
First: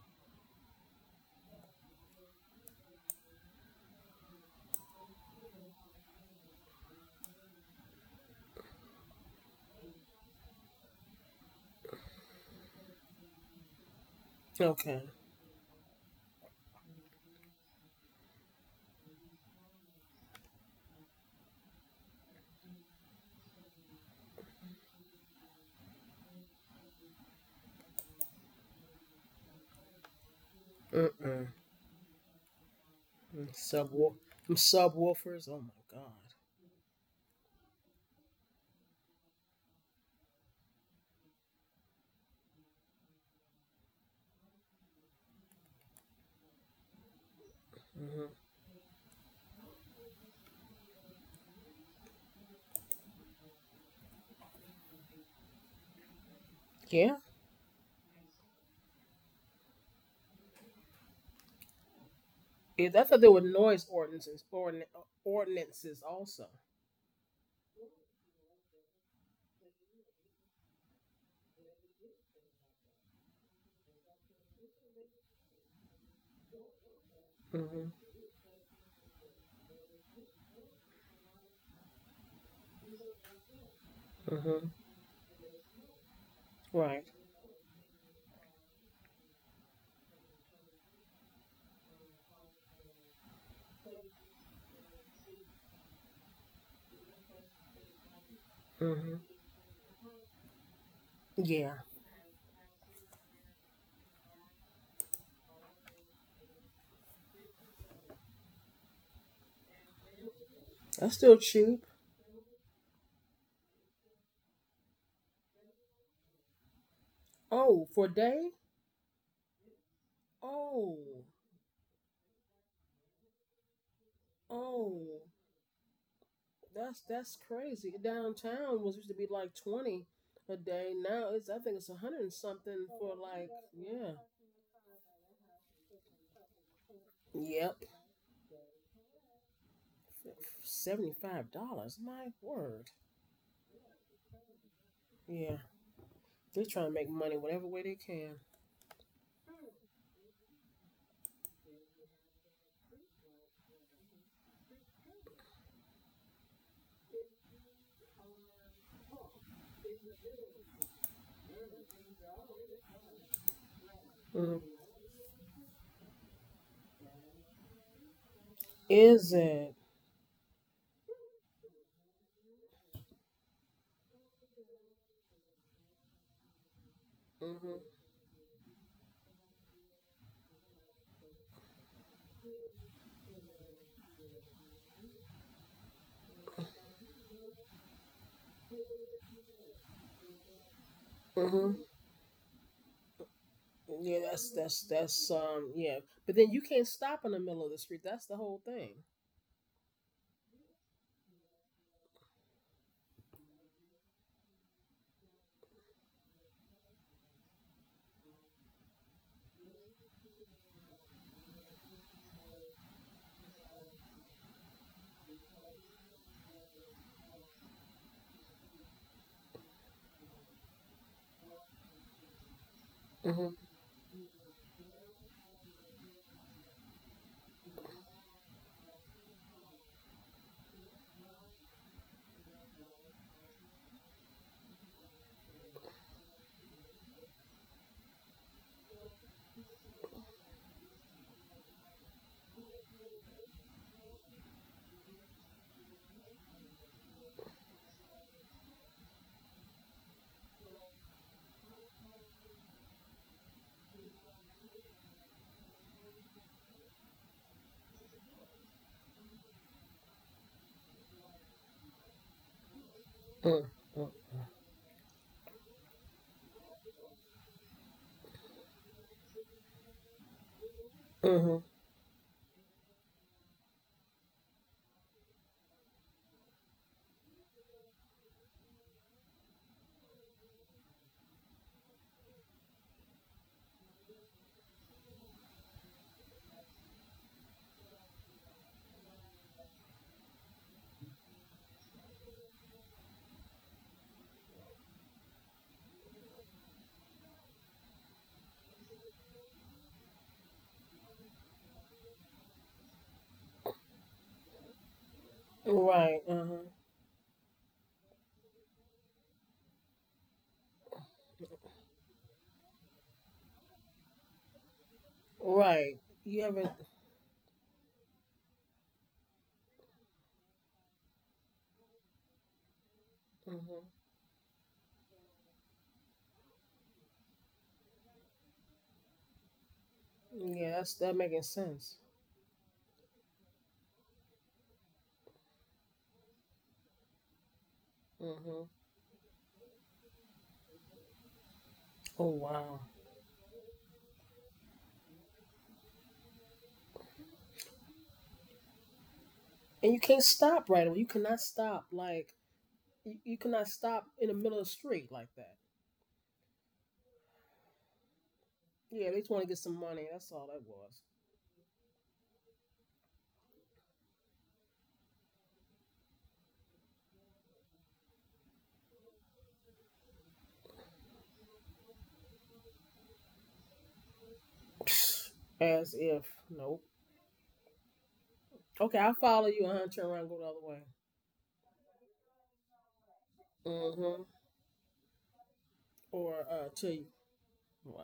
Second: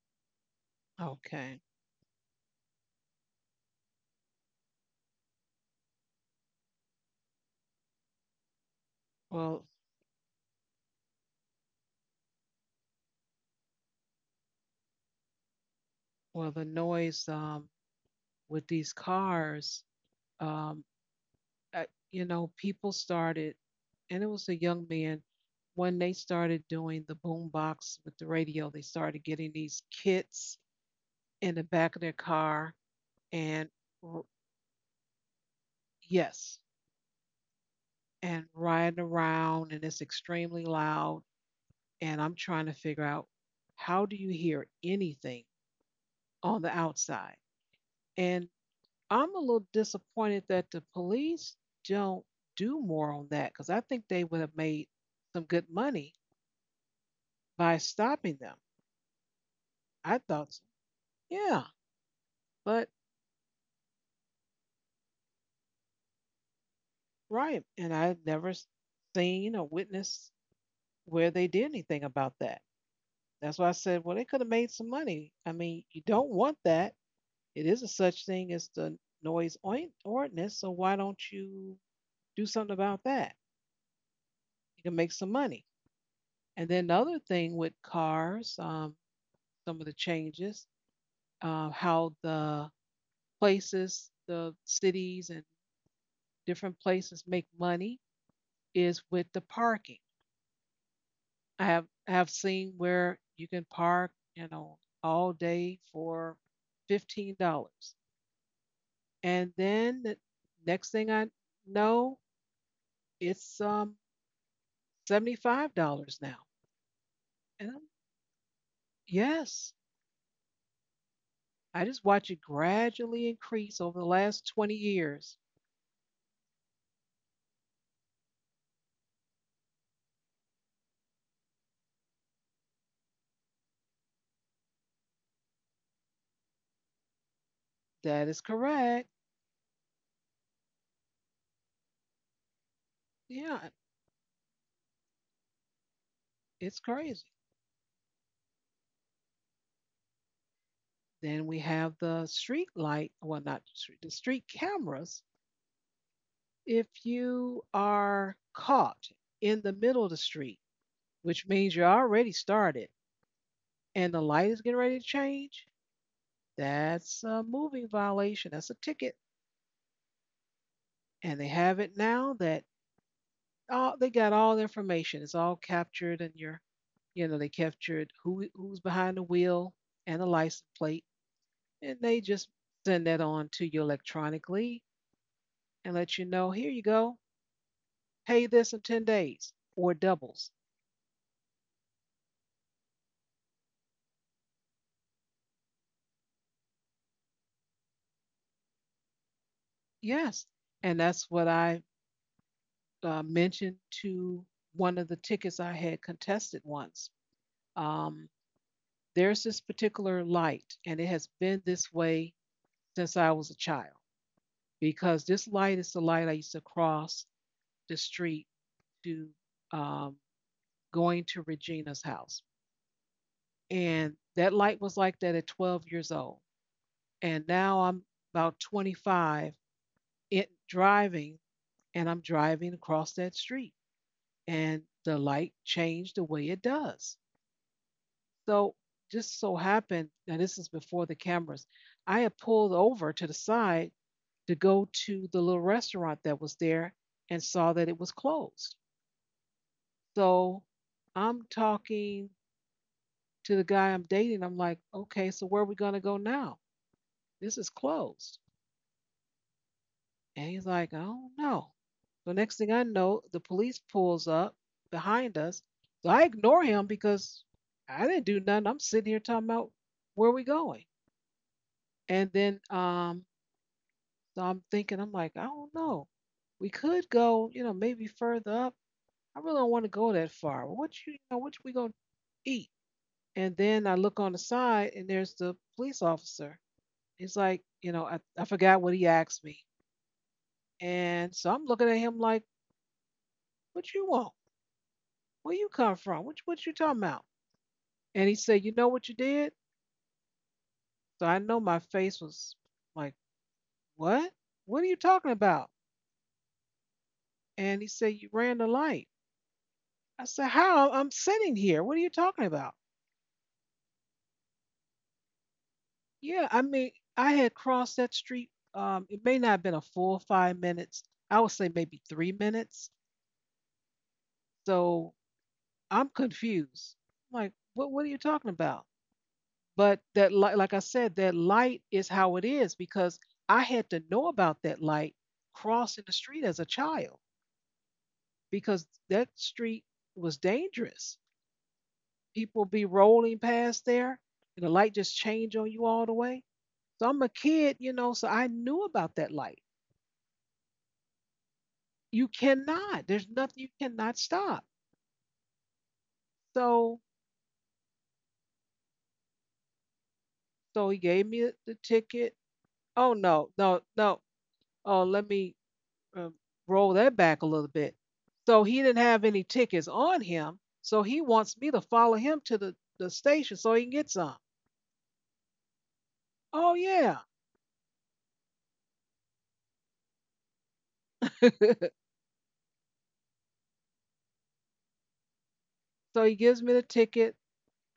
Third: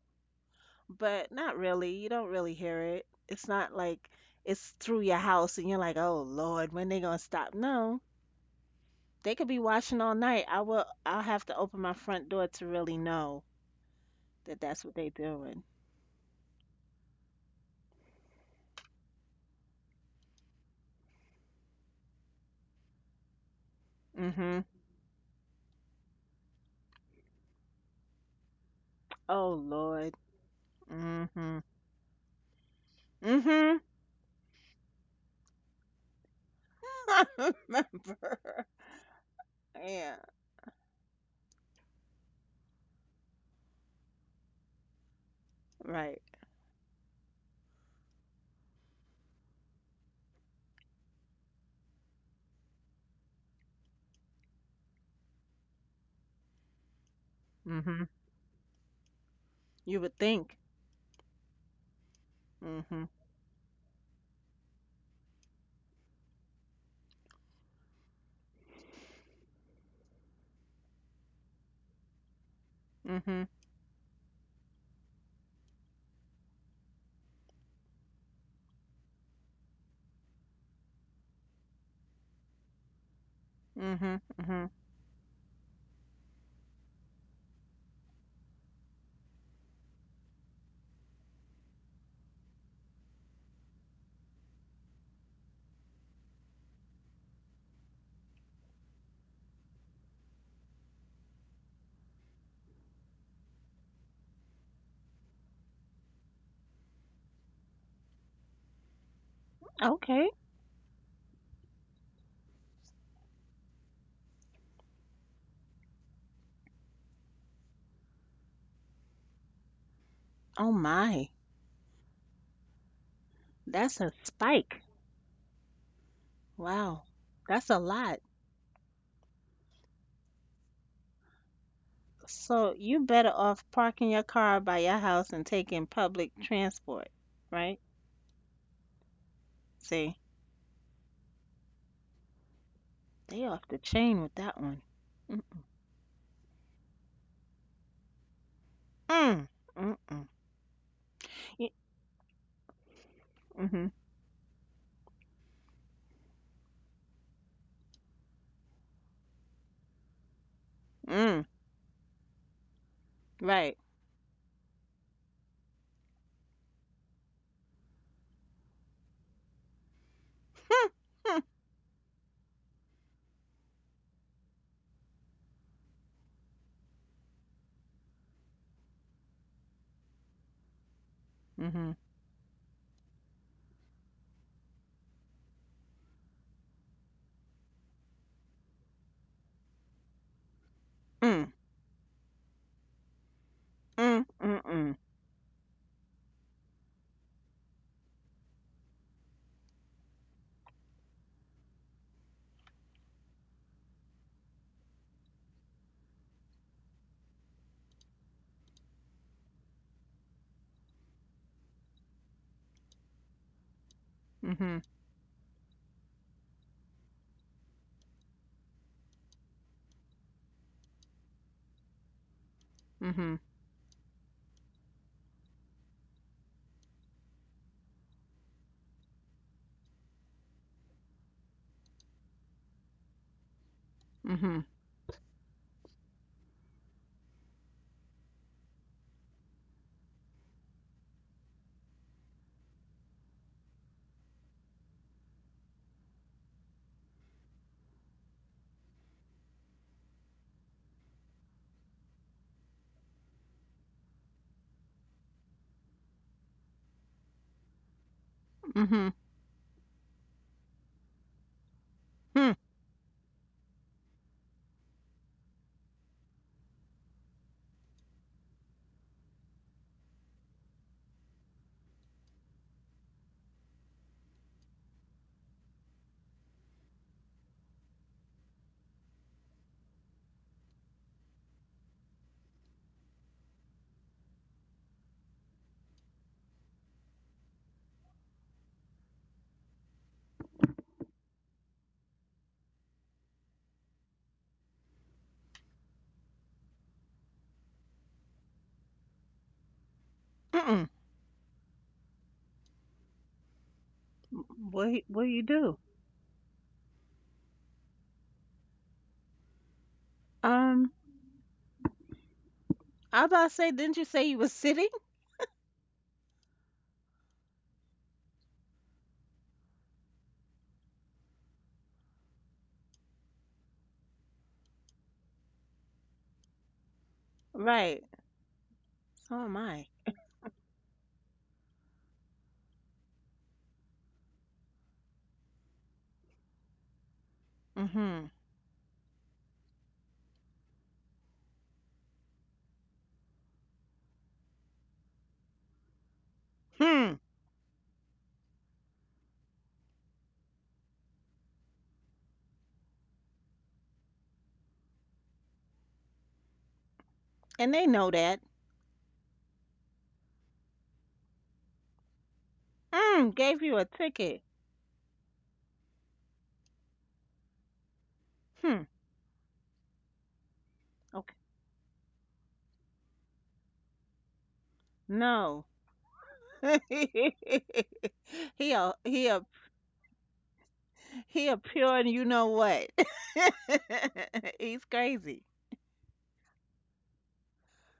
C: but not
A: Okay.
C: really. You don't really hear it. It's not like it's through your house and you're like, "Oh Lord, when they going to stop?" No. They could be
A: Well,
C: washing all night. I will. I'll have to open my front door to really know that that's what
B: Okay.
C: they doing.
A: well, the noise with these cars, um, uh, you know, people started, and it was a
C: Mhm.
A: young man when they started doing the boom box with the radio. They started
C: Oh
A: getting these
C: Lord.
A: kits
B: Mm-mm.
A: in
C: Mhm.
A: the back of their car,
B: Mm,
A: and
C: Mhm.
B: Subwoof.
A: r-
B: Them subwoofers. Oh my god.
A: yes,
C: I
A: and
C: remember.
A: riding around, and it's
C: Yeah.
A: extremely loud. And I'm trying to figure out, how do you hear anything
C: Right.
A: on the outside?
B: Mhm.
A: And I'm a little disappointed that the police don't do more on that, because I think they would have made some good money
B: Yeah.
A: by
C: Mhm.
A: stopping them.
C: You would
A: I thought
C: think.
A: so. Yeah, but
B: Yeah. I
C: Mhm.
B: thought there were noise ordinances also.
A: right. And I've never seen or witnessed where they did anything about that.
C: Mhm.
A: That's why I said, well, they could have made some money. I mean, you don't want that. It is a
B: Mhm.
A: such thing as the ordinance. So why don't you do something about that?
C: Mhm. Mhm.
B: Mhm.
A: You can make some money. And then the
B: Right.
A: other thing with cars, some of the changes, how the places, the cities, and different places make money is
B: Mhm.
A: with the parking.
B: Yeah.
A: I have seen where you can park, you know, all day for $15, and then the
C: Okay.
A: next
B: That's
A: thing
B: still
A: I
B: cheap.
A: know, it's $75 now. And I'm,
B: Oh, for a day.
A: yes,
C: Oh
B: Oh.
C: my.
A: I just watch it gradually increase
C: That's
A: over the
C: a
A: last twenty
C: spike.
B: Oh.
A: years.
B: That's
C: Wow.
B: that's
C: That's a
B: crazy.
C: lot.
B: Downtown was used to be like 20 a day. Now it's I think it's 100 and
C: So
B: something
C: you
B: for
C: better
B: like
C: off
B: yeah.
C: parking your car by your house and taking public transport,
B: Yep.
C: right?
A: That is correct.
C: See.
B: $75. My word.
C: They off
A: Yeah,
C: the chain with that one.
B: Yeah. They're
A: it's
B: trying to make
A: crazy.
B: money whatever way they can.
C: Mm-mm. Mm-mm.
A: Then we
C: Y.
A: have the street light, well, not
C: Mhm.
A: street, the street cameras, if you are caught in the middle of the street,
C: Mm.
A: which means you're already started
C: Right.
A: and the light
B: Mhm.
A: is getting ready to change, that's a moving violation. That's a ticket.
B: Is it?
A: And they have it now that all they got all the information. It's all captured and you're, you know, they
B: Mm-hmm.
A: captured who's behind the wheel and the license plate,
C: Mhm.
A: and they just send that on to you electronically and let you know, here you go, pay this in 10 days or doubles.
C: Mm.
B: Mm-hmm. Yeah,
C: Mm. Mm-mm.
B: that's yeah. But then you can't stop in the middle of the street. That's the whole thing.
A: Yes. And that's what I mention to one of the tickets I had contested once. Um, there's this particular light, and it has been this way since I was a child,
C: Mhm.
A: because this light is the light I used to cross the street to, um, going to Regina's house.
C: Mhm.
B: Mm-hmm.
A: And that light was like that at 12 years old. And now I'm about 25 it, driving, and I'm driving across that street.
C: Mhm. Mhm.
A: And the light changed the way it does. So just so happened, and this is before the cameras, I had pulled over to the side to go to the little restaurant that was there and saw that it was closed. So I'm talking to the guy I'm dating. I'm like, okay, so where are we going to go now? This is closed.
C: Mm. Mm. Mm.
A: And he's like, I don't know. So
C: Hmm.
A: next thing I know, the police
B: Mm-hmm.
A: pulls up behind us. So I ignore him because I didn't do nothing. I'm sitting here talking about where are we going.
B: Mm-hmm.
A: And then so I'm thinking, I'm like, I don't know. We could go, you know, maybe further up. I really don't want to go that far. Well, what you know, what we gonna eat? And then I look on the side, and there's the police officer. He's like, you know, I forgot what he asked me, and so I'm looking at him like, what you want? Where you come from? What you talking about? And he said, you know what you did?
C: Mm. Right. Hmm. Mm. Mm. Mm. Mm. Hmm. Hmm. Hmm. Hmm. Mm. Mm. Mm.
A: So I know my face was like, what? What
C: What
A: are you
C: what do
A: talking
C: you
A: about?
C: do?
B: Right. Uh-huh.
A: And he said, you ran the light. I said,
C: Um,
A: how? I'm sitting here. What are you talking about?
C: I was about to say, didn't you say you was sitting?
B: Right. You
A: Yeah, I
B: haven't.
A: mean, I had crossed that street. It may not have been a full 5 minutes. I would say maybe 3 minutes.
B: Mhm.
A: So I'm confused. I'm like,
C: Right.
A: what are you talking about?
C: So am I.
A: But that light,
B: Yeah,
A: like I
B: that's that
A: said, that
B: making
A: light
B: sense.
A: is how it is, because I had to know about that light crossing the street as a child,
C: Mm-hmm.
B: Hmm
A: because that street was dangerous.
B: Oh
A: People
B: wow!
A: be rolling past there and the light just change on you all the way. So
C: Hmm.
A: I'm a kid, you know, so I knew about that light.
B: And you can't stop right away. You cannot stop like
A: You cannot.
B: you,
A: There's
B: you
A: nothing,
B: cannot
A: you
B: stop
A: cannot
B: in the middle of the
A: stop.
B: street like that.
A: So
C: And they know that.
B: Yeah, they just want to get some money. That's all that
A: he gave me the ticket. Oh
C: Mm.
A: no,
C: Gave you a
A: no, no.
C: ticket.
A: Oh, let me, um, roll that back a little bit. So he
C: Hmm.
A: didn't have any tickets on him. So he
C: Okay.
A: wants me to follow him to the station so he can get some.
B: was.
C: No.
B: As if
A: Oh
B: nope.
A: yeah.
C: he a
B: Okay, I'll
C: he a
B: follow you and I'll turn around and go the other way.
C: He a pure and you know what.
B: Mm-hmm.
C: He's crazy.
A: So he
B: Or
A: gives me the
B: to you.
A: ticket.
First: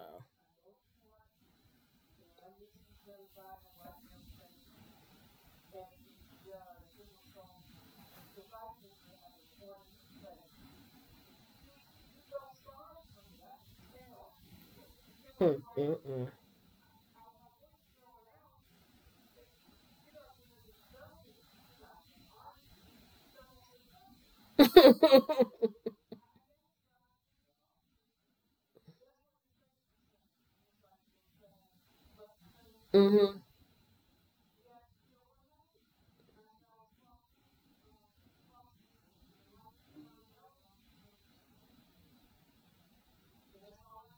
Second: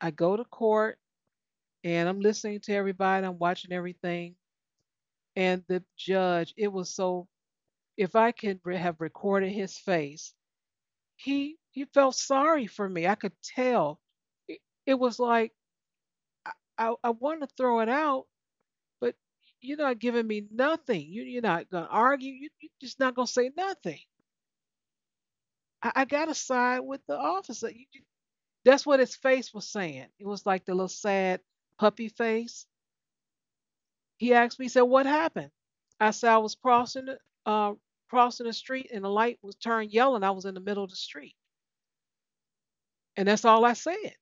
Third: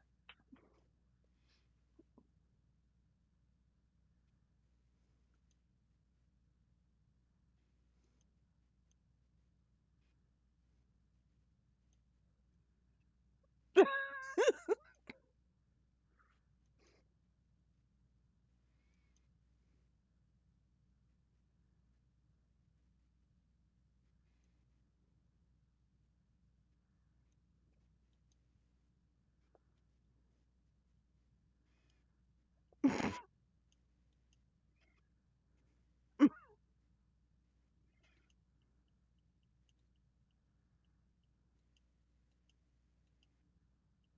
A: I go to court and I'm listening to everybody. I'm watching everything. And the judge, it was so, if I could have recorded his face, he felt sorry for me, I could tell. It it was like,
B: Mm-mm-mm.
A: I I wanna throw it out, but you're not giving me nothing. You, you're not gonna argue, you are just not gonna say nothing. I gotta side with the officer, you, that's what his face was saying. It was like the little sad puppy face.
B: Mm-hmm.
A: He asked me, he said, "What happened?" I said, "I was uh, crossing the street and the light was turned yellow and I was in the middle of the street." And that's all I said.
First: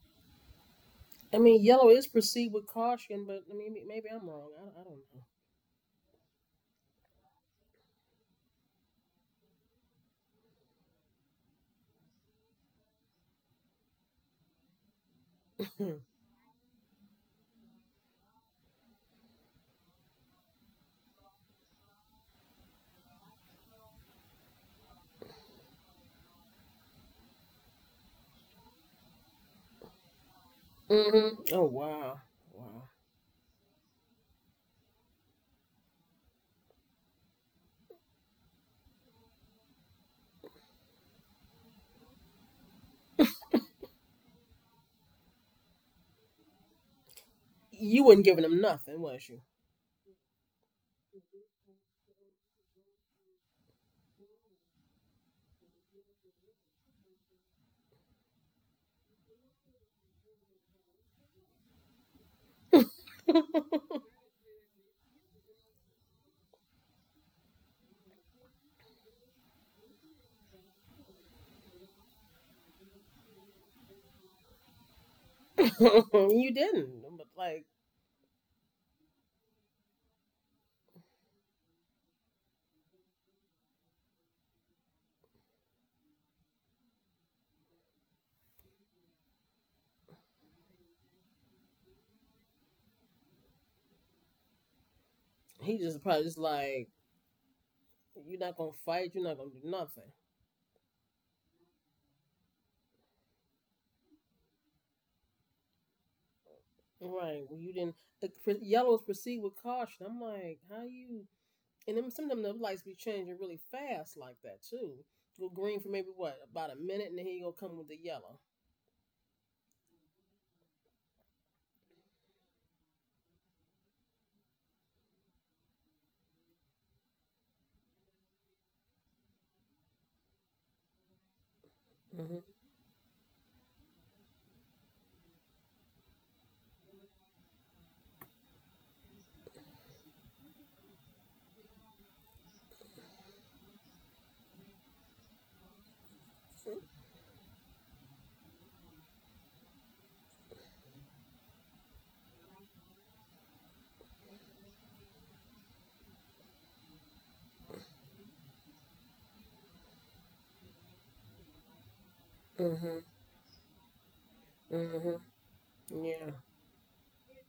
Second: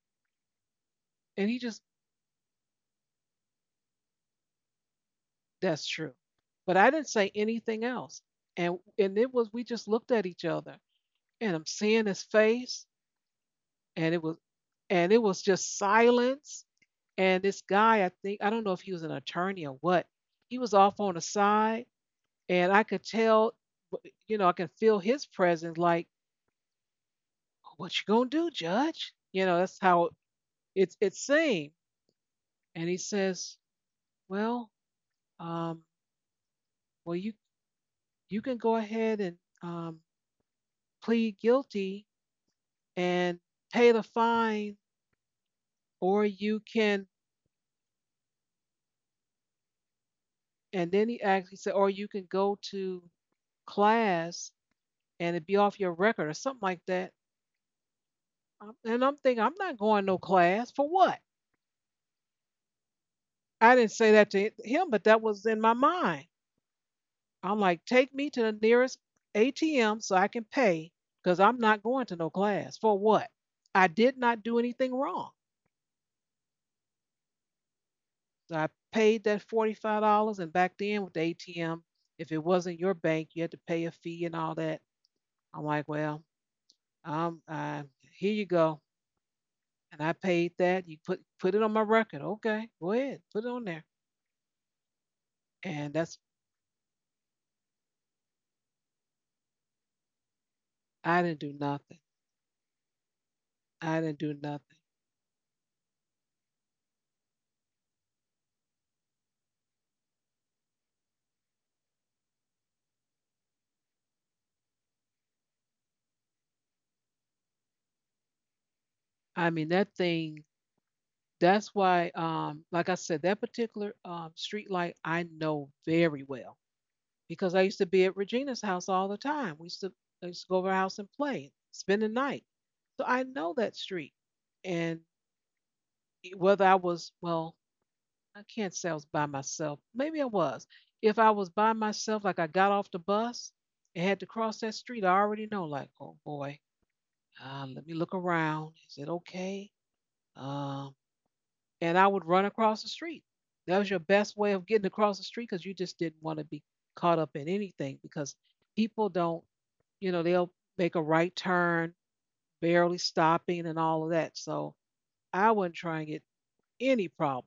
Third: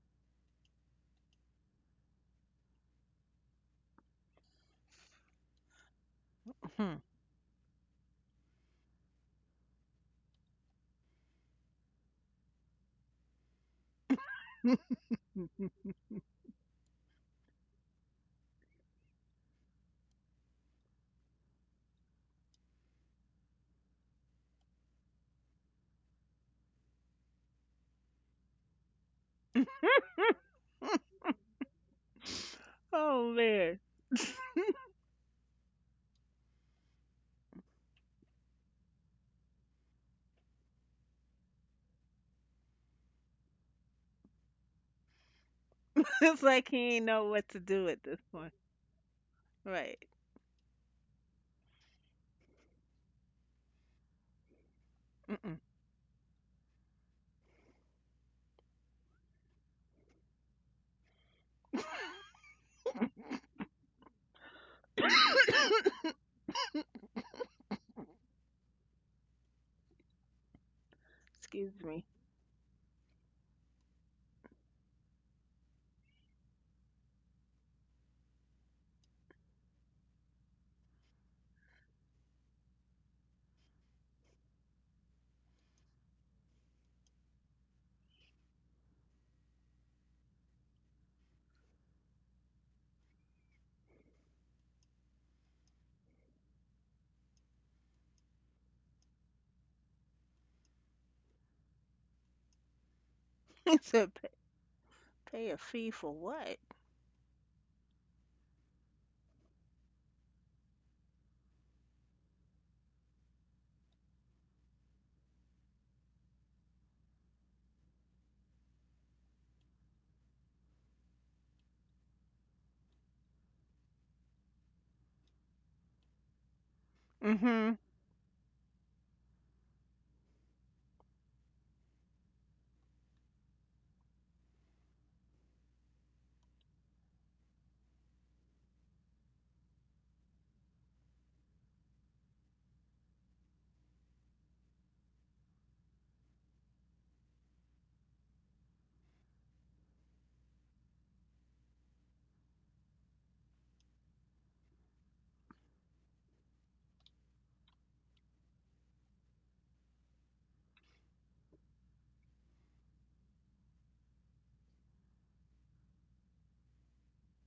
B: I
A: And he
B: mean,
A: just,
B: yellow is perceived with caution, but I mean, maybe I'm wrong. I
A: that's true. But I didn't say anything else. And it was, we just looked at each other, and I'm seeing his face, and it was, and it was
B: don't
A: just
B: know.
A: silence. And this guy, I think, I don't know if he was an attorney or what, he was off on the side, and I could tell, you know, I can feel his presence like, what you gonna do, Judge? You know, that's how it
B: Mm-hmm. Oh
A: seemed.
B: wow, wow.
A: And he
C: Oh
A: says,
C: man.
A: well, um, well you can go ahead and um plead guilty and pay the fine, or
C: It's
A: you
C: like he ain't
A: can.
C: know what to do
B: You
C: at this
B: wasn't giving
C: point.
B: him nothing, was you?
C: Right.
A: And then he actually said, or you can go to class and it be
C: Mm-mm.
A: off your record or something like that. And I'm thinking, I'm not going no class for what? I didn't say that to him, but that was in my mind. I'm like, take me to the nearest ATM so I can pay because I'm not
C: Excuse me.
A: going to no class for what? I did not do anything wrong.
B: You didn't. But like
A: So I paid that $45. And back then with the ATM, if it wasn't your bank, you had to pay a fee and all that. I'm like, well, um, uh, here you go. And I paid that. You put it on my record. Okay, go ahead, put it on there.
B: he
A: And
B: just
A: that's
B: probably just like you're not gonna fight. You're not gonna do nothing.
A: I didn't do nothing.
C: He
A: I
C: said,
A: didn't do nothing.
C: Pay a fee for what?"
B: Right? Well, you didn't. The yellows proceed with caution. I'm like, how you? And then some of them the lights be changing really fast like that too. Go green for maybe what about a minute, and then he gonna come with the yellow.
A: I mean that thing. That's why, like I said, that particular street light I know very well because
C: Mm-hmm.
A: I used to be at Regina's house all the time. We used to I used to go over her house and play, spend the night.
B: Mm-hmm.
A: So I know that street. And whether I was well, I can't say I was by myself. Maybe I was. If I was by myself, like I got off the bus and had to cross that street, I already know, like, oh boy, let me look around. Is it okay? Um, and I would run across the street. That was your best way of getting across the street because you just didn't want to be caught up in anything because people don't, they'll make a right turn,
B: Mm-hmm.
A: barely stopping and all of that. So
B: Mm-hmm.
A: I wasn't trying to get
B: Yeah.
A: any problems.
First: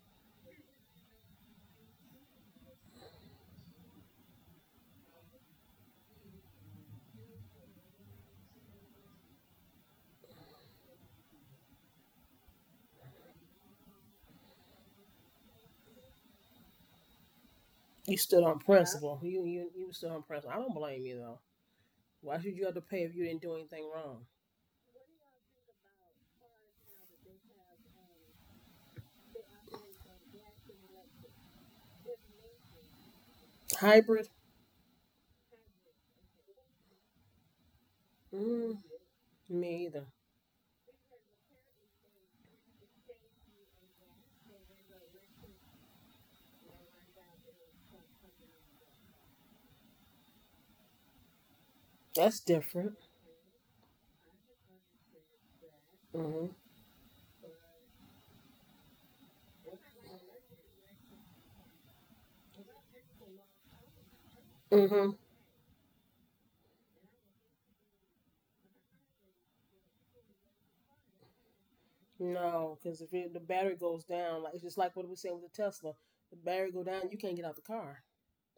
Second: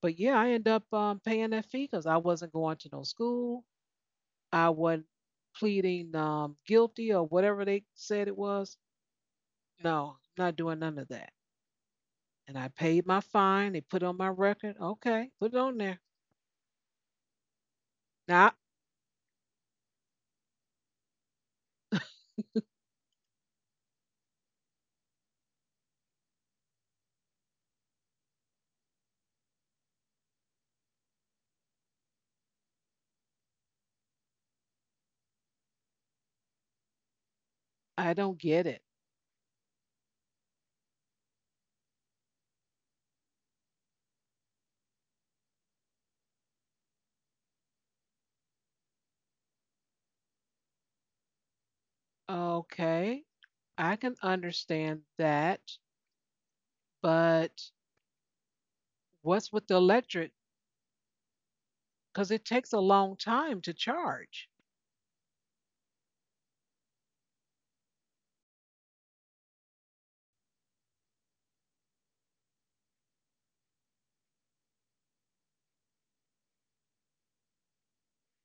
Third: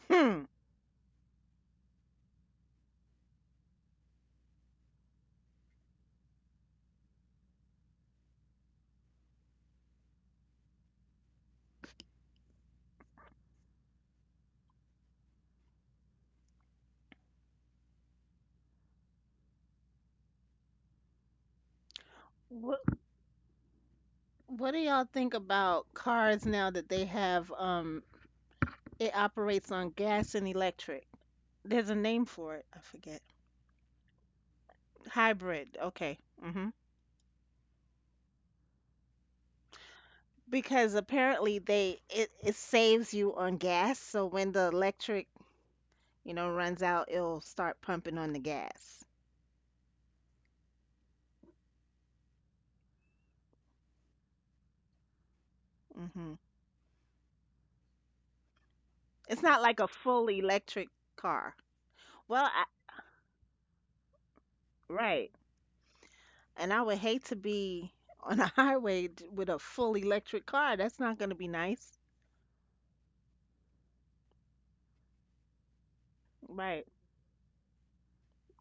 A: But yeah,
C: Hmm.
A: I end up paying that fee because I wasn't going to no school. I wasn't pleading guilty or whatever they said it was. No, I'm not doing none of that. And I paid my fine. They put it on my record. Okay, put it on there.
B: You stood on
A: Now
B: principle. You stood on principle. I don't blame you though. Why should you have
C: What,
B: to pay if you didn't do anything wrong?
C: what do y'all think about cars now that they have, it operates on gas and electric? There's a name for it. I forget.
B: Hybrid.
C: Hybrid. Okay. Mhm.
A: I don't get
B: Mm,
A: it.
B: Me either.
C: Because apparently it saves you on gas, so when the electric, you know, runs out it'll start pumping on the gas.
B: That's different.
A: Okay, I can understand that,
C: Mhm.
B: Hmm
A: but
C: It's
A: what's
C: not
A: with the
C: like a full
A: electric?
C: electric car.
A: Because
C: Well,
A: it
C: I,
A: takes a long time to charge.
B: hmm
C: right. And I would hate to be on a highway with a full electric car. That's not going to be nice.
B: No, because if it, the battery goes down, like it's just like what we said with the Tesla, the battery
C: Right.
B: go down, you can't get out the car.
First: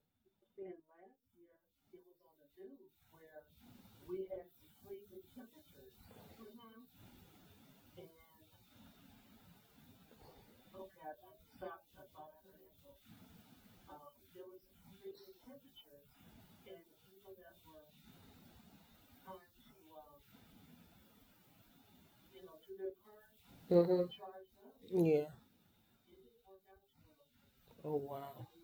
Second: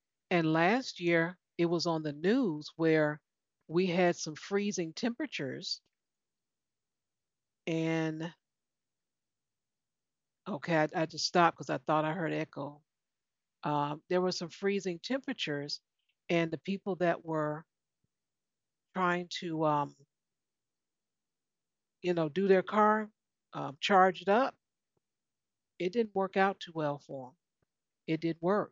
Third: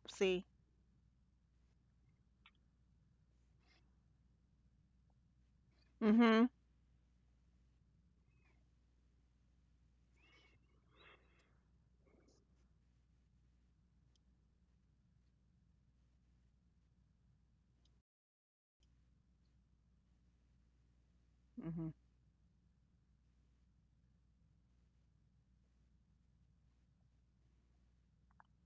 C: See.
A: And last year, it was on the news where we had some freezing temperatures.
C: Mhm.
A: And okay, I just stopped because I thought I heard echo. There were some freezing temperatures, and the people that were trying to,
C: Mhm.
A: do their car,
B: Hmm
A: charge it up,
B: Yeah.
A: it didn't work out too well for them.
B: Oh
A: It did
B: wow.
A: work.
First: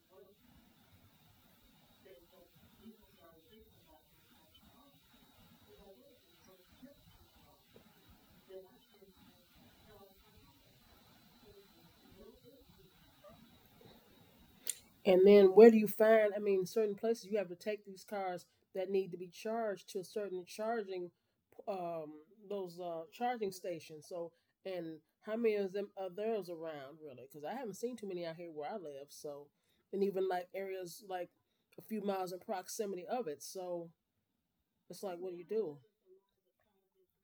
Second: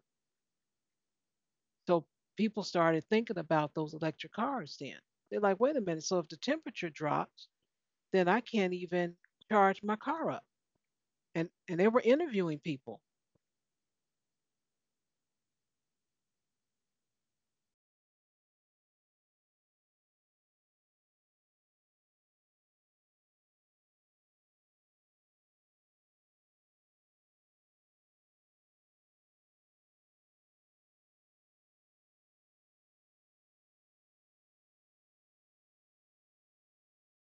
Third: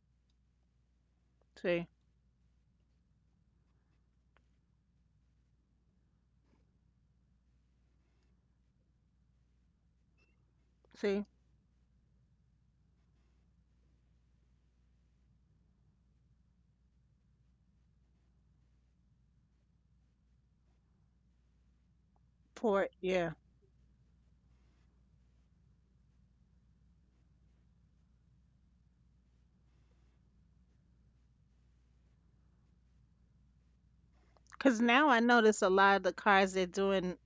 C: See.
A: So people started thinking about those electric cars then. They're like, wait a minute. So if the temperature drops, then I can't even charge my car up.
C: see
A: And they were interviewing people.
B: And then where do you find? I mean, certain places you have to take these cars that need to be charged to a certain charging um those
C: Port, yeah.
B: charging stations. So and how many of them are those around really? Because I haven't seen too many out here where I live. So and even like areas like a few miles in proximity of it. So
C: Cuz
B: it's
C: now I
B: like, what do you
C: notice a
B: do?
C: lot of the cars they're doing.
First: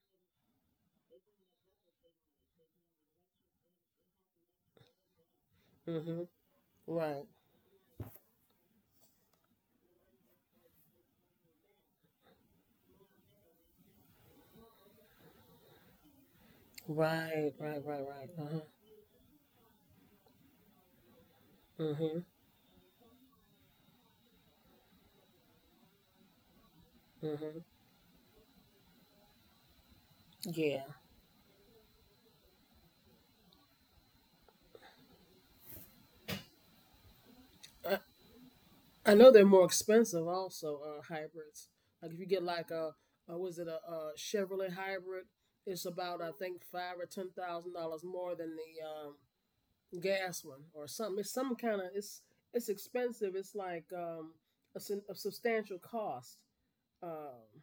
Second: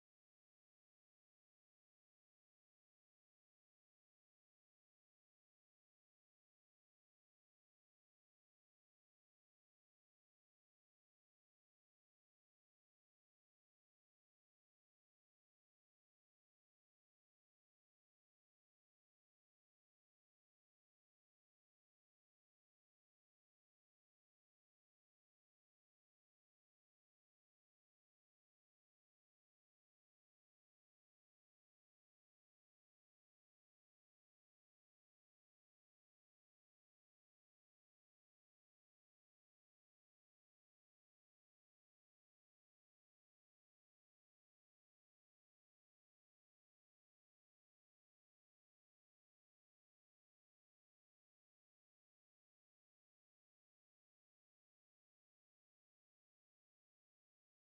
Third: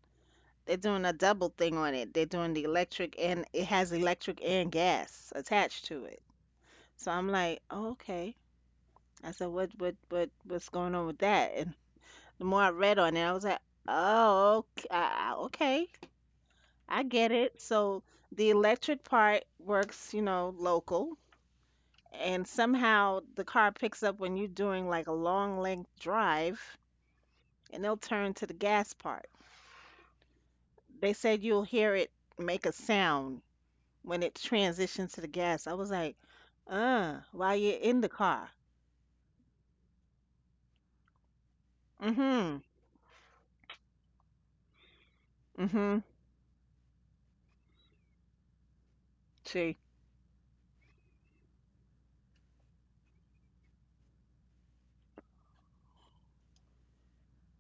C: They're doing a double thing on it. They're doing the electric and it has electric and gas attached to it.
B: Mm-hmm.
C: So
B: Right.
C: I'm like, oh, okay. I said, what's going on with that? And the more I read on it, I was like, oh, okay, okay, I get
B: Right.
C: it.
B: Right. Right.
C: So
B: Right.
C: the
B: Uh-huh.
C: electric part works, you know, local,
B: Mm-hmm.
C: and somehow the car picks up when you're doing like a long length drive,
B: Mm-hmm.
C: and they'll turn to the gas part.
B: Yeah.
C: They said you'll hear it make a sound when it transitioned to the gas. I was like, while you're
B: I,
C: in the car.
B: I know they're more expensive also, hybrids. Like if you get
C: Mm-hmm.
B: like a was it a Chevrolet hybrid, it's
C: Mm-hmm.
B: about I think five or ten thousand dollars more than the
C: See,
B: gas one or something. It's some kind of it's expensive. It's like a, a substantial cost, um,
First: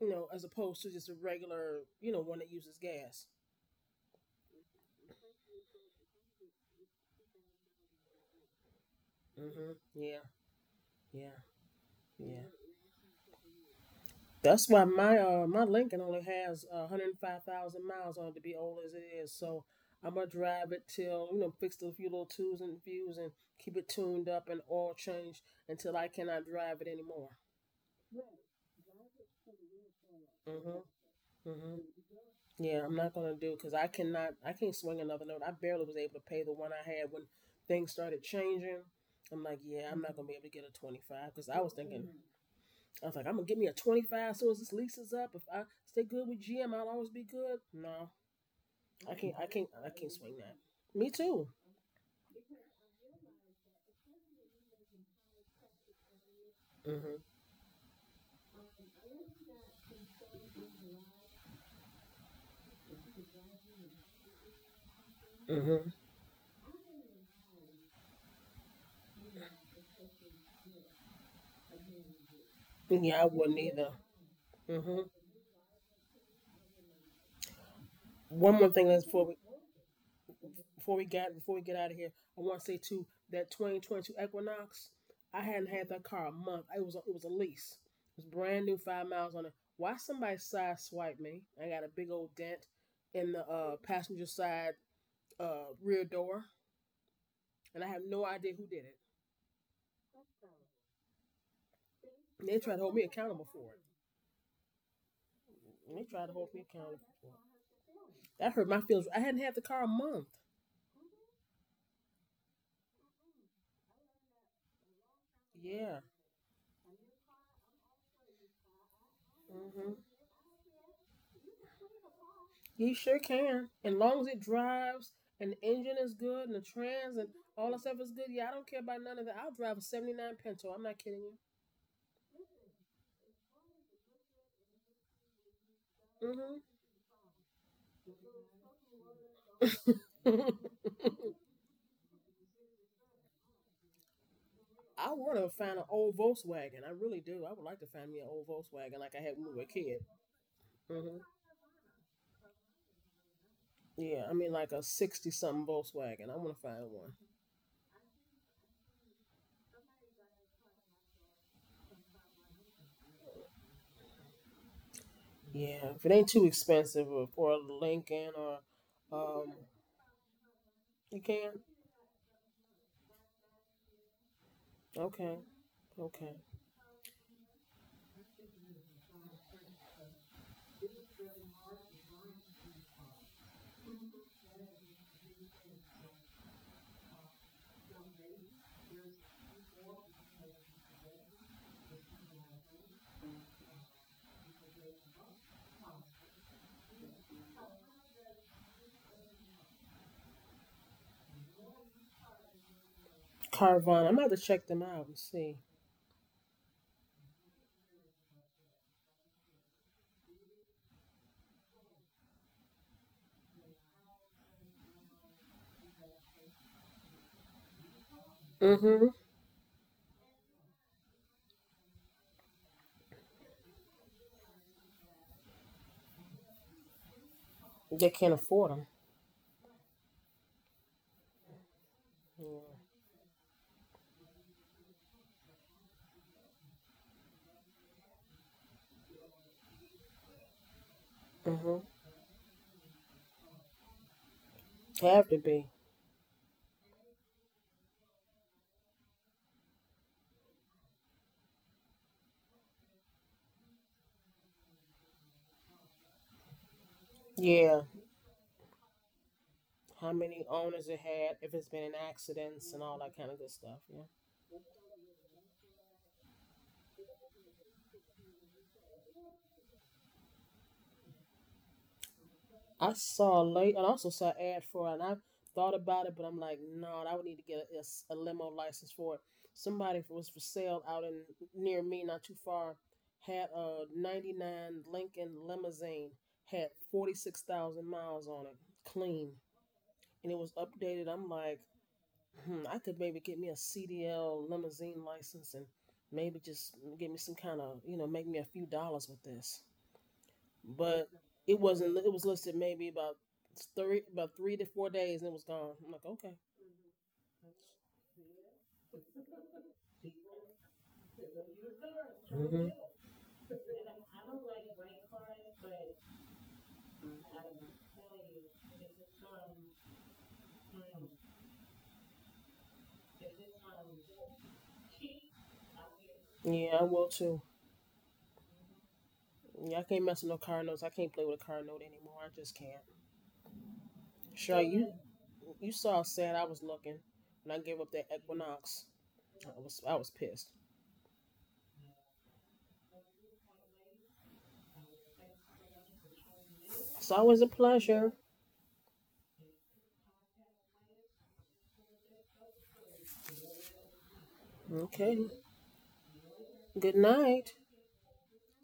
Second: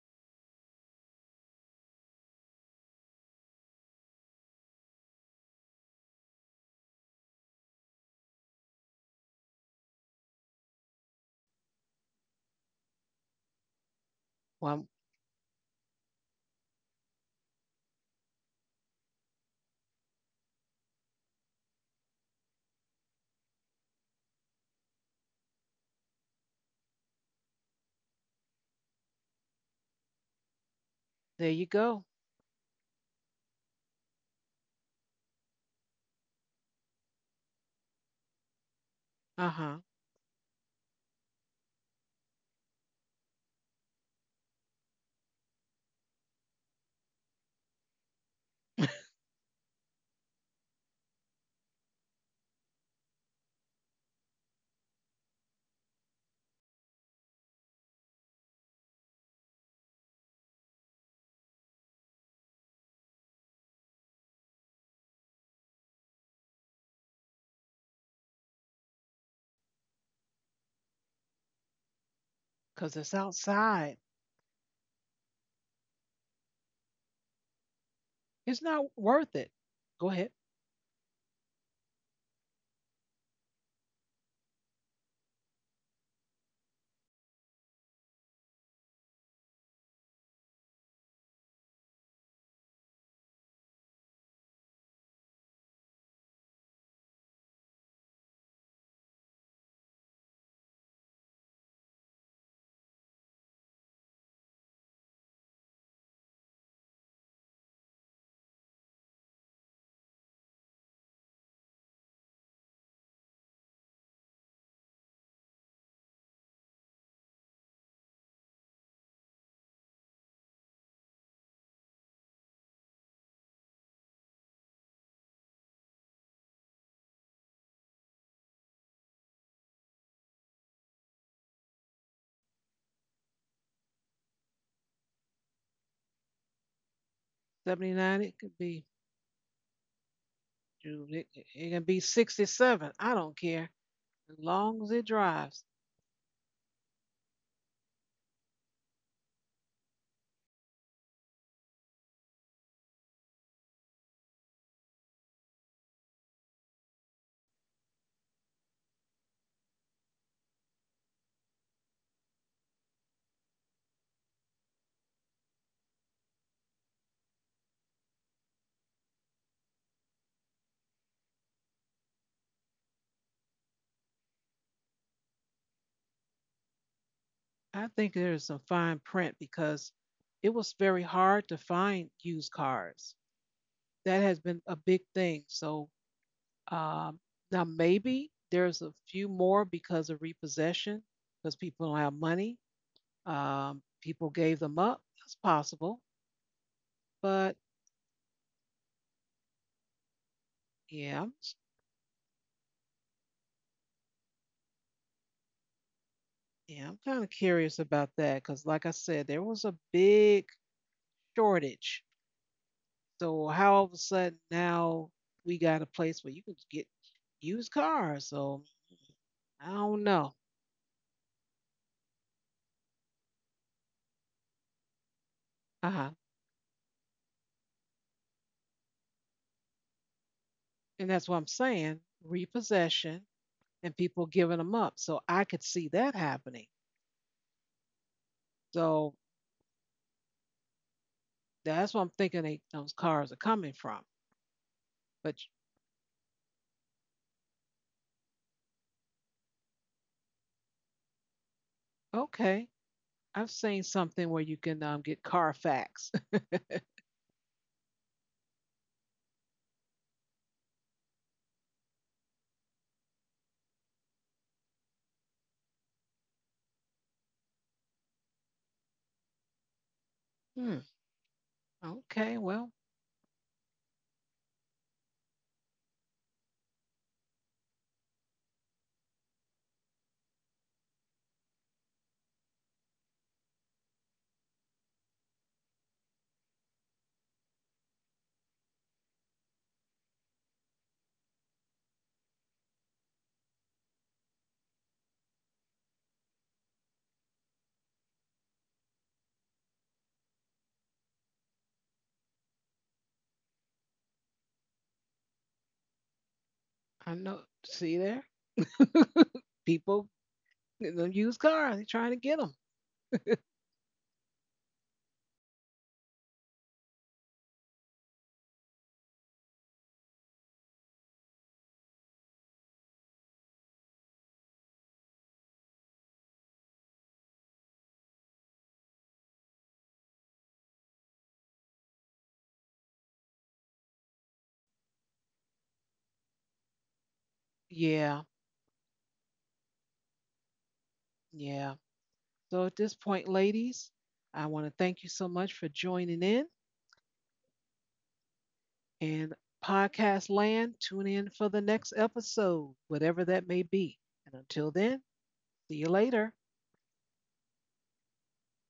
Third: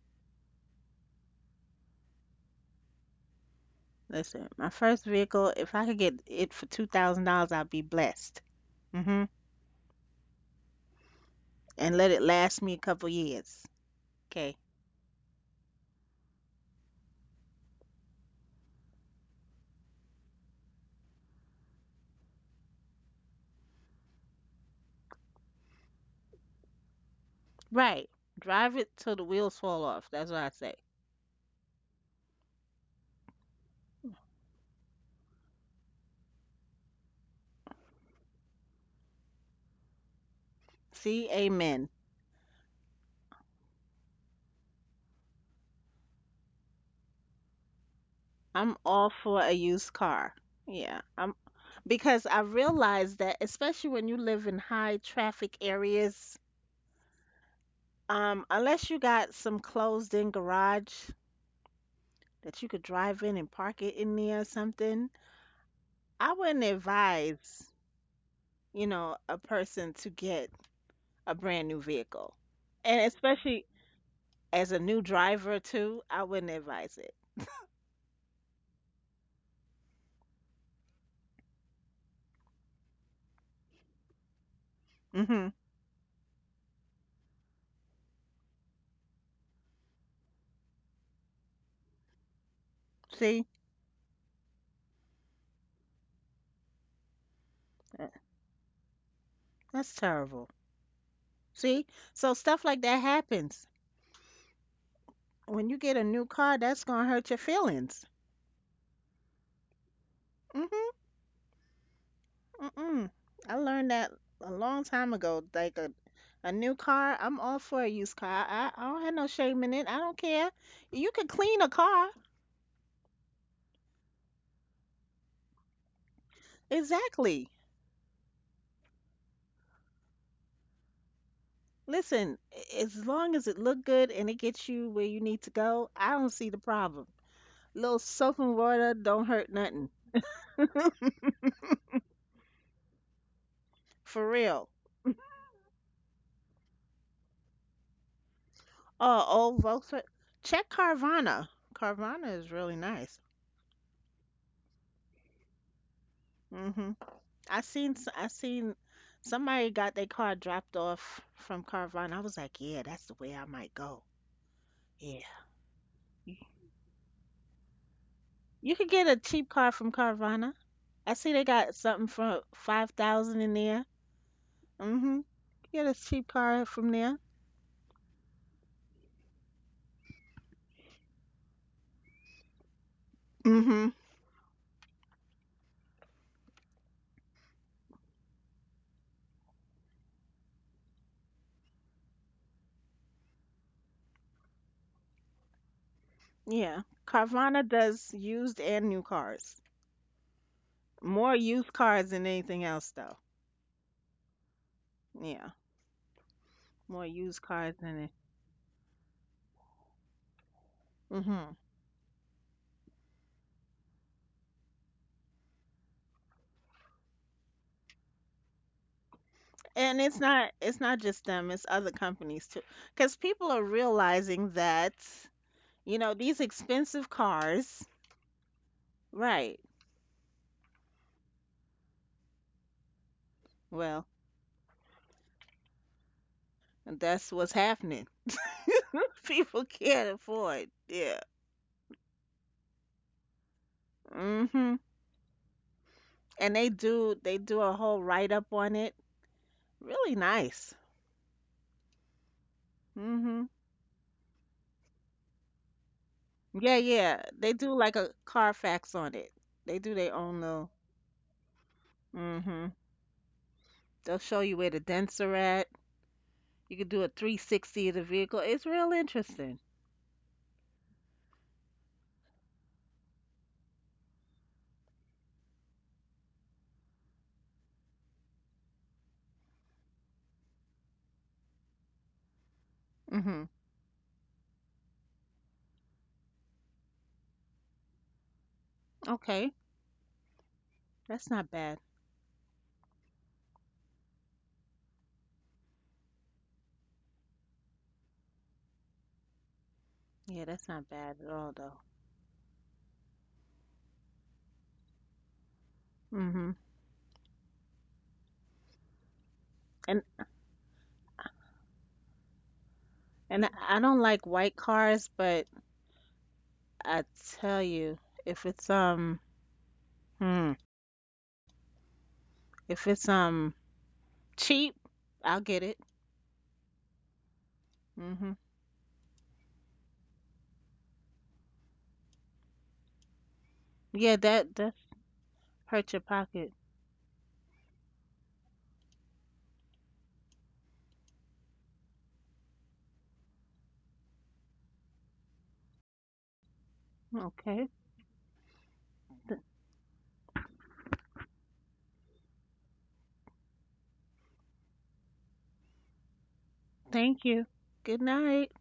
B: you know, as opposed to just a regular, you know, one that uses gas.
C: listen, my first vehicle, if I could get it for $2,000, I'd be blessed. Mm-hmm.
B: Hmm. Yeah, yeah,
C: And let it
B: yeah.
C: last me a couple years. Okay.
B: That's why
A: Well,
B: my my Lincoln only has 105,000 miles on it to be old as it is. So I'm gonna drive it till you know fix a few little twos and views and keep it tuned up and oil changed until I cannot drive it anymore.
C: Right. Drive it till the wheels fall off. That's what I say.
B: Mm-hmm.
A: there you
B: Hmm.
A: go.
B: Yeah, I'm not gonna do because I cannot. I can't swing another note. I barely was able to pay the one I had when things started changing. I'm
A: Uh
B: like,
A: huh.
B: yeah, I'm not gonna be able to get a
C: See,
B: 25 because I was
C: amen.
B: thinking, I was like, I'm gonna give me a 25 as soon as this lease is up. If I stay good with GM, I'll always be good. No,
C: I'm all
B: I can't.
C: for
B: I
C: a
B: can't. I
C: used
B: can't
C: car.
B: swing that.
C: Yeah.
B: Me
C: I'm
B: too.
C: Because I realize that, especially when you live in high traffic areas.
B: Hmm.
C: Unless you got some closed-in garage that you could drive in and park it in there or something,
B: Hmm.
C: I wouldn't advise, you know, a person to get a brand new vehicle.
A: Because
C: And
A: it's
B: Yeah, I wouldn't
C: especially
B: either.
A: outside.
C: as a new
B: Hmm.
C: driver too, I wouldn't advise it.
B: One
A: It's
B: more
A: not
B: thing that's
A: worth it. Go ahead.
B: before we got before we get out of here, I want to say too that 2022 Equinox, I
C: Hmm.
B: hadn't had that car a month. It was a lease. It was brand new, 5 miles on it. Why somebody side swiped me? I got a big old dent in the
C: See?
B: passenger side rear door, and I have
C: Uh,
B: no idea who did it.
C: That's terrible. See? So
B: And they
C: stuff
B: tried to
C: like
B: hold
C: that
B: me accountable
C: happens.
B: for it.
C: When you
B: And
C: get
B: they
C: a
B: tried
C: new
B: to hold me
C: car, that's
B: accountable
C: gonna
B: for
C: hurt your
B: it.
C: feelings.
B: That hurt my feelings. I hadn't had the car a month.
C: Hmm. Mm-mm. I learned that a long time ago.
B: Yeah.
C: A new car, I'm all for a used car. I don't have no shame in it.
B: Hmm.
C: I don't care. You could clean a car.
B: You sure can. And long as it drives and the engine is good and the trans and
C: Exactly.
B: all that stuff is good, yeah, I don't care about none of that. I'll drive a 79 Pinto. I'm not kidding
C: Listen, as long as it look good and it gets you where you need to go, I don't see
B: you.
C: the problem. Little
A: 79, it
C: soap
A: could
C: and
A: be,
C: water don't hurt nothing.
B: Hmm.
A: it, it can be 67. I don't care.
C: For
A: As
C: real.
A: long as it
B: I want to
A: drives.
B: find an old Volkswagen. I really do. I would like to find me an old Volkswagen like I
C: Oh,
B: had when we were
C: old
B: a kid.
C: Volkswagen. Check
B: Hmm.
C: Carvana. Carvana is really nice.
B: Yeah, I mean, like a 60 something Volkswagen. I want to find
C: Hmm.
B: one.
C: I seen somebody got their car dropped off from Carvana. I was like, yeah, that's the way I might go. Yeah,
B: Yeah, if it ain't
C: you,
B: too expensive or a Lincoln or.
C: you could get a cheap
B: um,
C: car from Carvana. I
B: You
C: see they
B: can?
C: got something for 5,000 in there. Mm-hmm.
B: Okay,
C: Get a cheap
B: okay.
C: car from there.
A: I think there is some fine print because it was very hard to find used cars.
C: Mm-hmm.
A: That has been a big thing. So um, now maybe there's a few more because of repossession, because people don't have money. People gave them up. That's possible.
C: Yeah.
A: But
C: Carvana does used and new cars.
A: yeah,
C: More used cars than anything else, though.
B: Carvana. I'm about to check them out and see.
C: Yeah.
A: yeah, I'm
C: More
A: kind of
C: used cars
A: curious
C: than
A: about
C: it.
A: that because, like I said, there was a big
C: Mm-hmm.
A: shortage. So how all of a sudden now we got a place where you can get used cars? So
B: Hmm.
A: I
C: And
A: don't know.
C: it's not just them, it's other companies too. Because people are realizing that,
A: Uh
C: you
A: huh.
C: know, these expensive cars,
B: They can't afford them.
C: right.
A: And that's what I'm saying:
B: Yeah.
A: repossession and
C: Well,
A: people giving them up. So I could see that happening.
C: that's what's happening.
A: So
C: People can't afford. Yeah.
B: Mm-hmm.
A: that's what I'm thinking they, those cars are coming from.
C: Mm-hmm.
B: Have to
A: But
B: be.
C: And they do a whole write up on it. Really nice.
A: okay, I've
C: Mm-hmm.
A: seen something where you can get Carfax.
C: Yeah, yeah. They
B: Yeah.
C: do like a Carfax on it. They do
B: How
C: their
B: many
C: own little
B: owners it had, if it's been in accidents
C: mm-hmm.
B: and all that kind of good stuff. Yeah.
C: They'll show you where the dents are at. You can do a 360 of the vehicle. It's real interesting.
A: hmm. Okay. Well,
B: I also saw an ad for it, and I thought about it, but I'm like, no, I would need to get a limo license for it. Somebody was for sale out in near me, not too far, had
C: Mm-hmm.
B: a '99 Lincoln limousine, had 46,000 miles on it, clean,
C: Okay,
B: and it was updated. I'm
C: that's not
B: like,
C: bad.
B: hmm, I could maybe get me a CDL limousine license and maybe just get me some kind of, you know, make me a few dollars with this.
C: Yeah, that's not
B: But
C: bad at all,
B: it
C: though.
B: wasn't. It was listed maybe about 3 to 4 days, and it was gone. I'm like, okay.
C: Hmm.
A: I know. See there. People,
C: And
A: the used cars, they're trying to get them.
B: Hmm.
C: and I don't like white cars, but I tell you, if it's um, hmm, if it's cheap, I'll get it.
B: Yeah, I will too.
C: Hmm.
B: Yeah, I can't mess with no car notes. I can't play with a car note anymore. I just can't.
C: Yeah, that
B: Sure, you
C: hurt
B: saw
C: your
B: how sad I
C: pocket.
B: was looking when I gave up that
A: Yeah,
B: Equinox. I was pissed.
A: yeah. So at this point, ladies, I want to thank you so much for joining in
B: It's always a
C: Okay,
B: pleasure.
A: and podcast land. Tune in for the next episode, whatever that may be. And until then,
B: Okay.
A: see you later.
B: Good
C: thank you.
B: night.
C: Good night.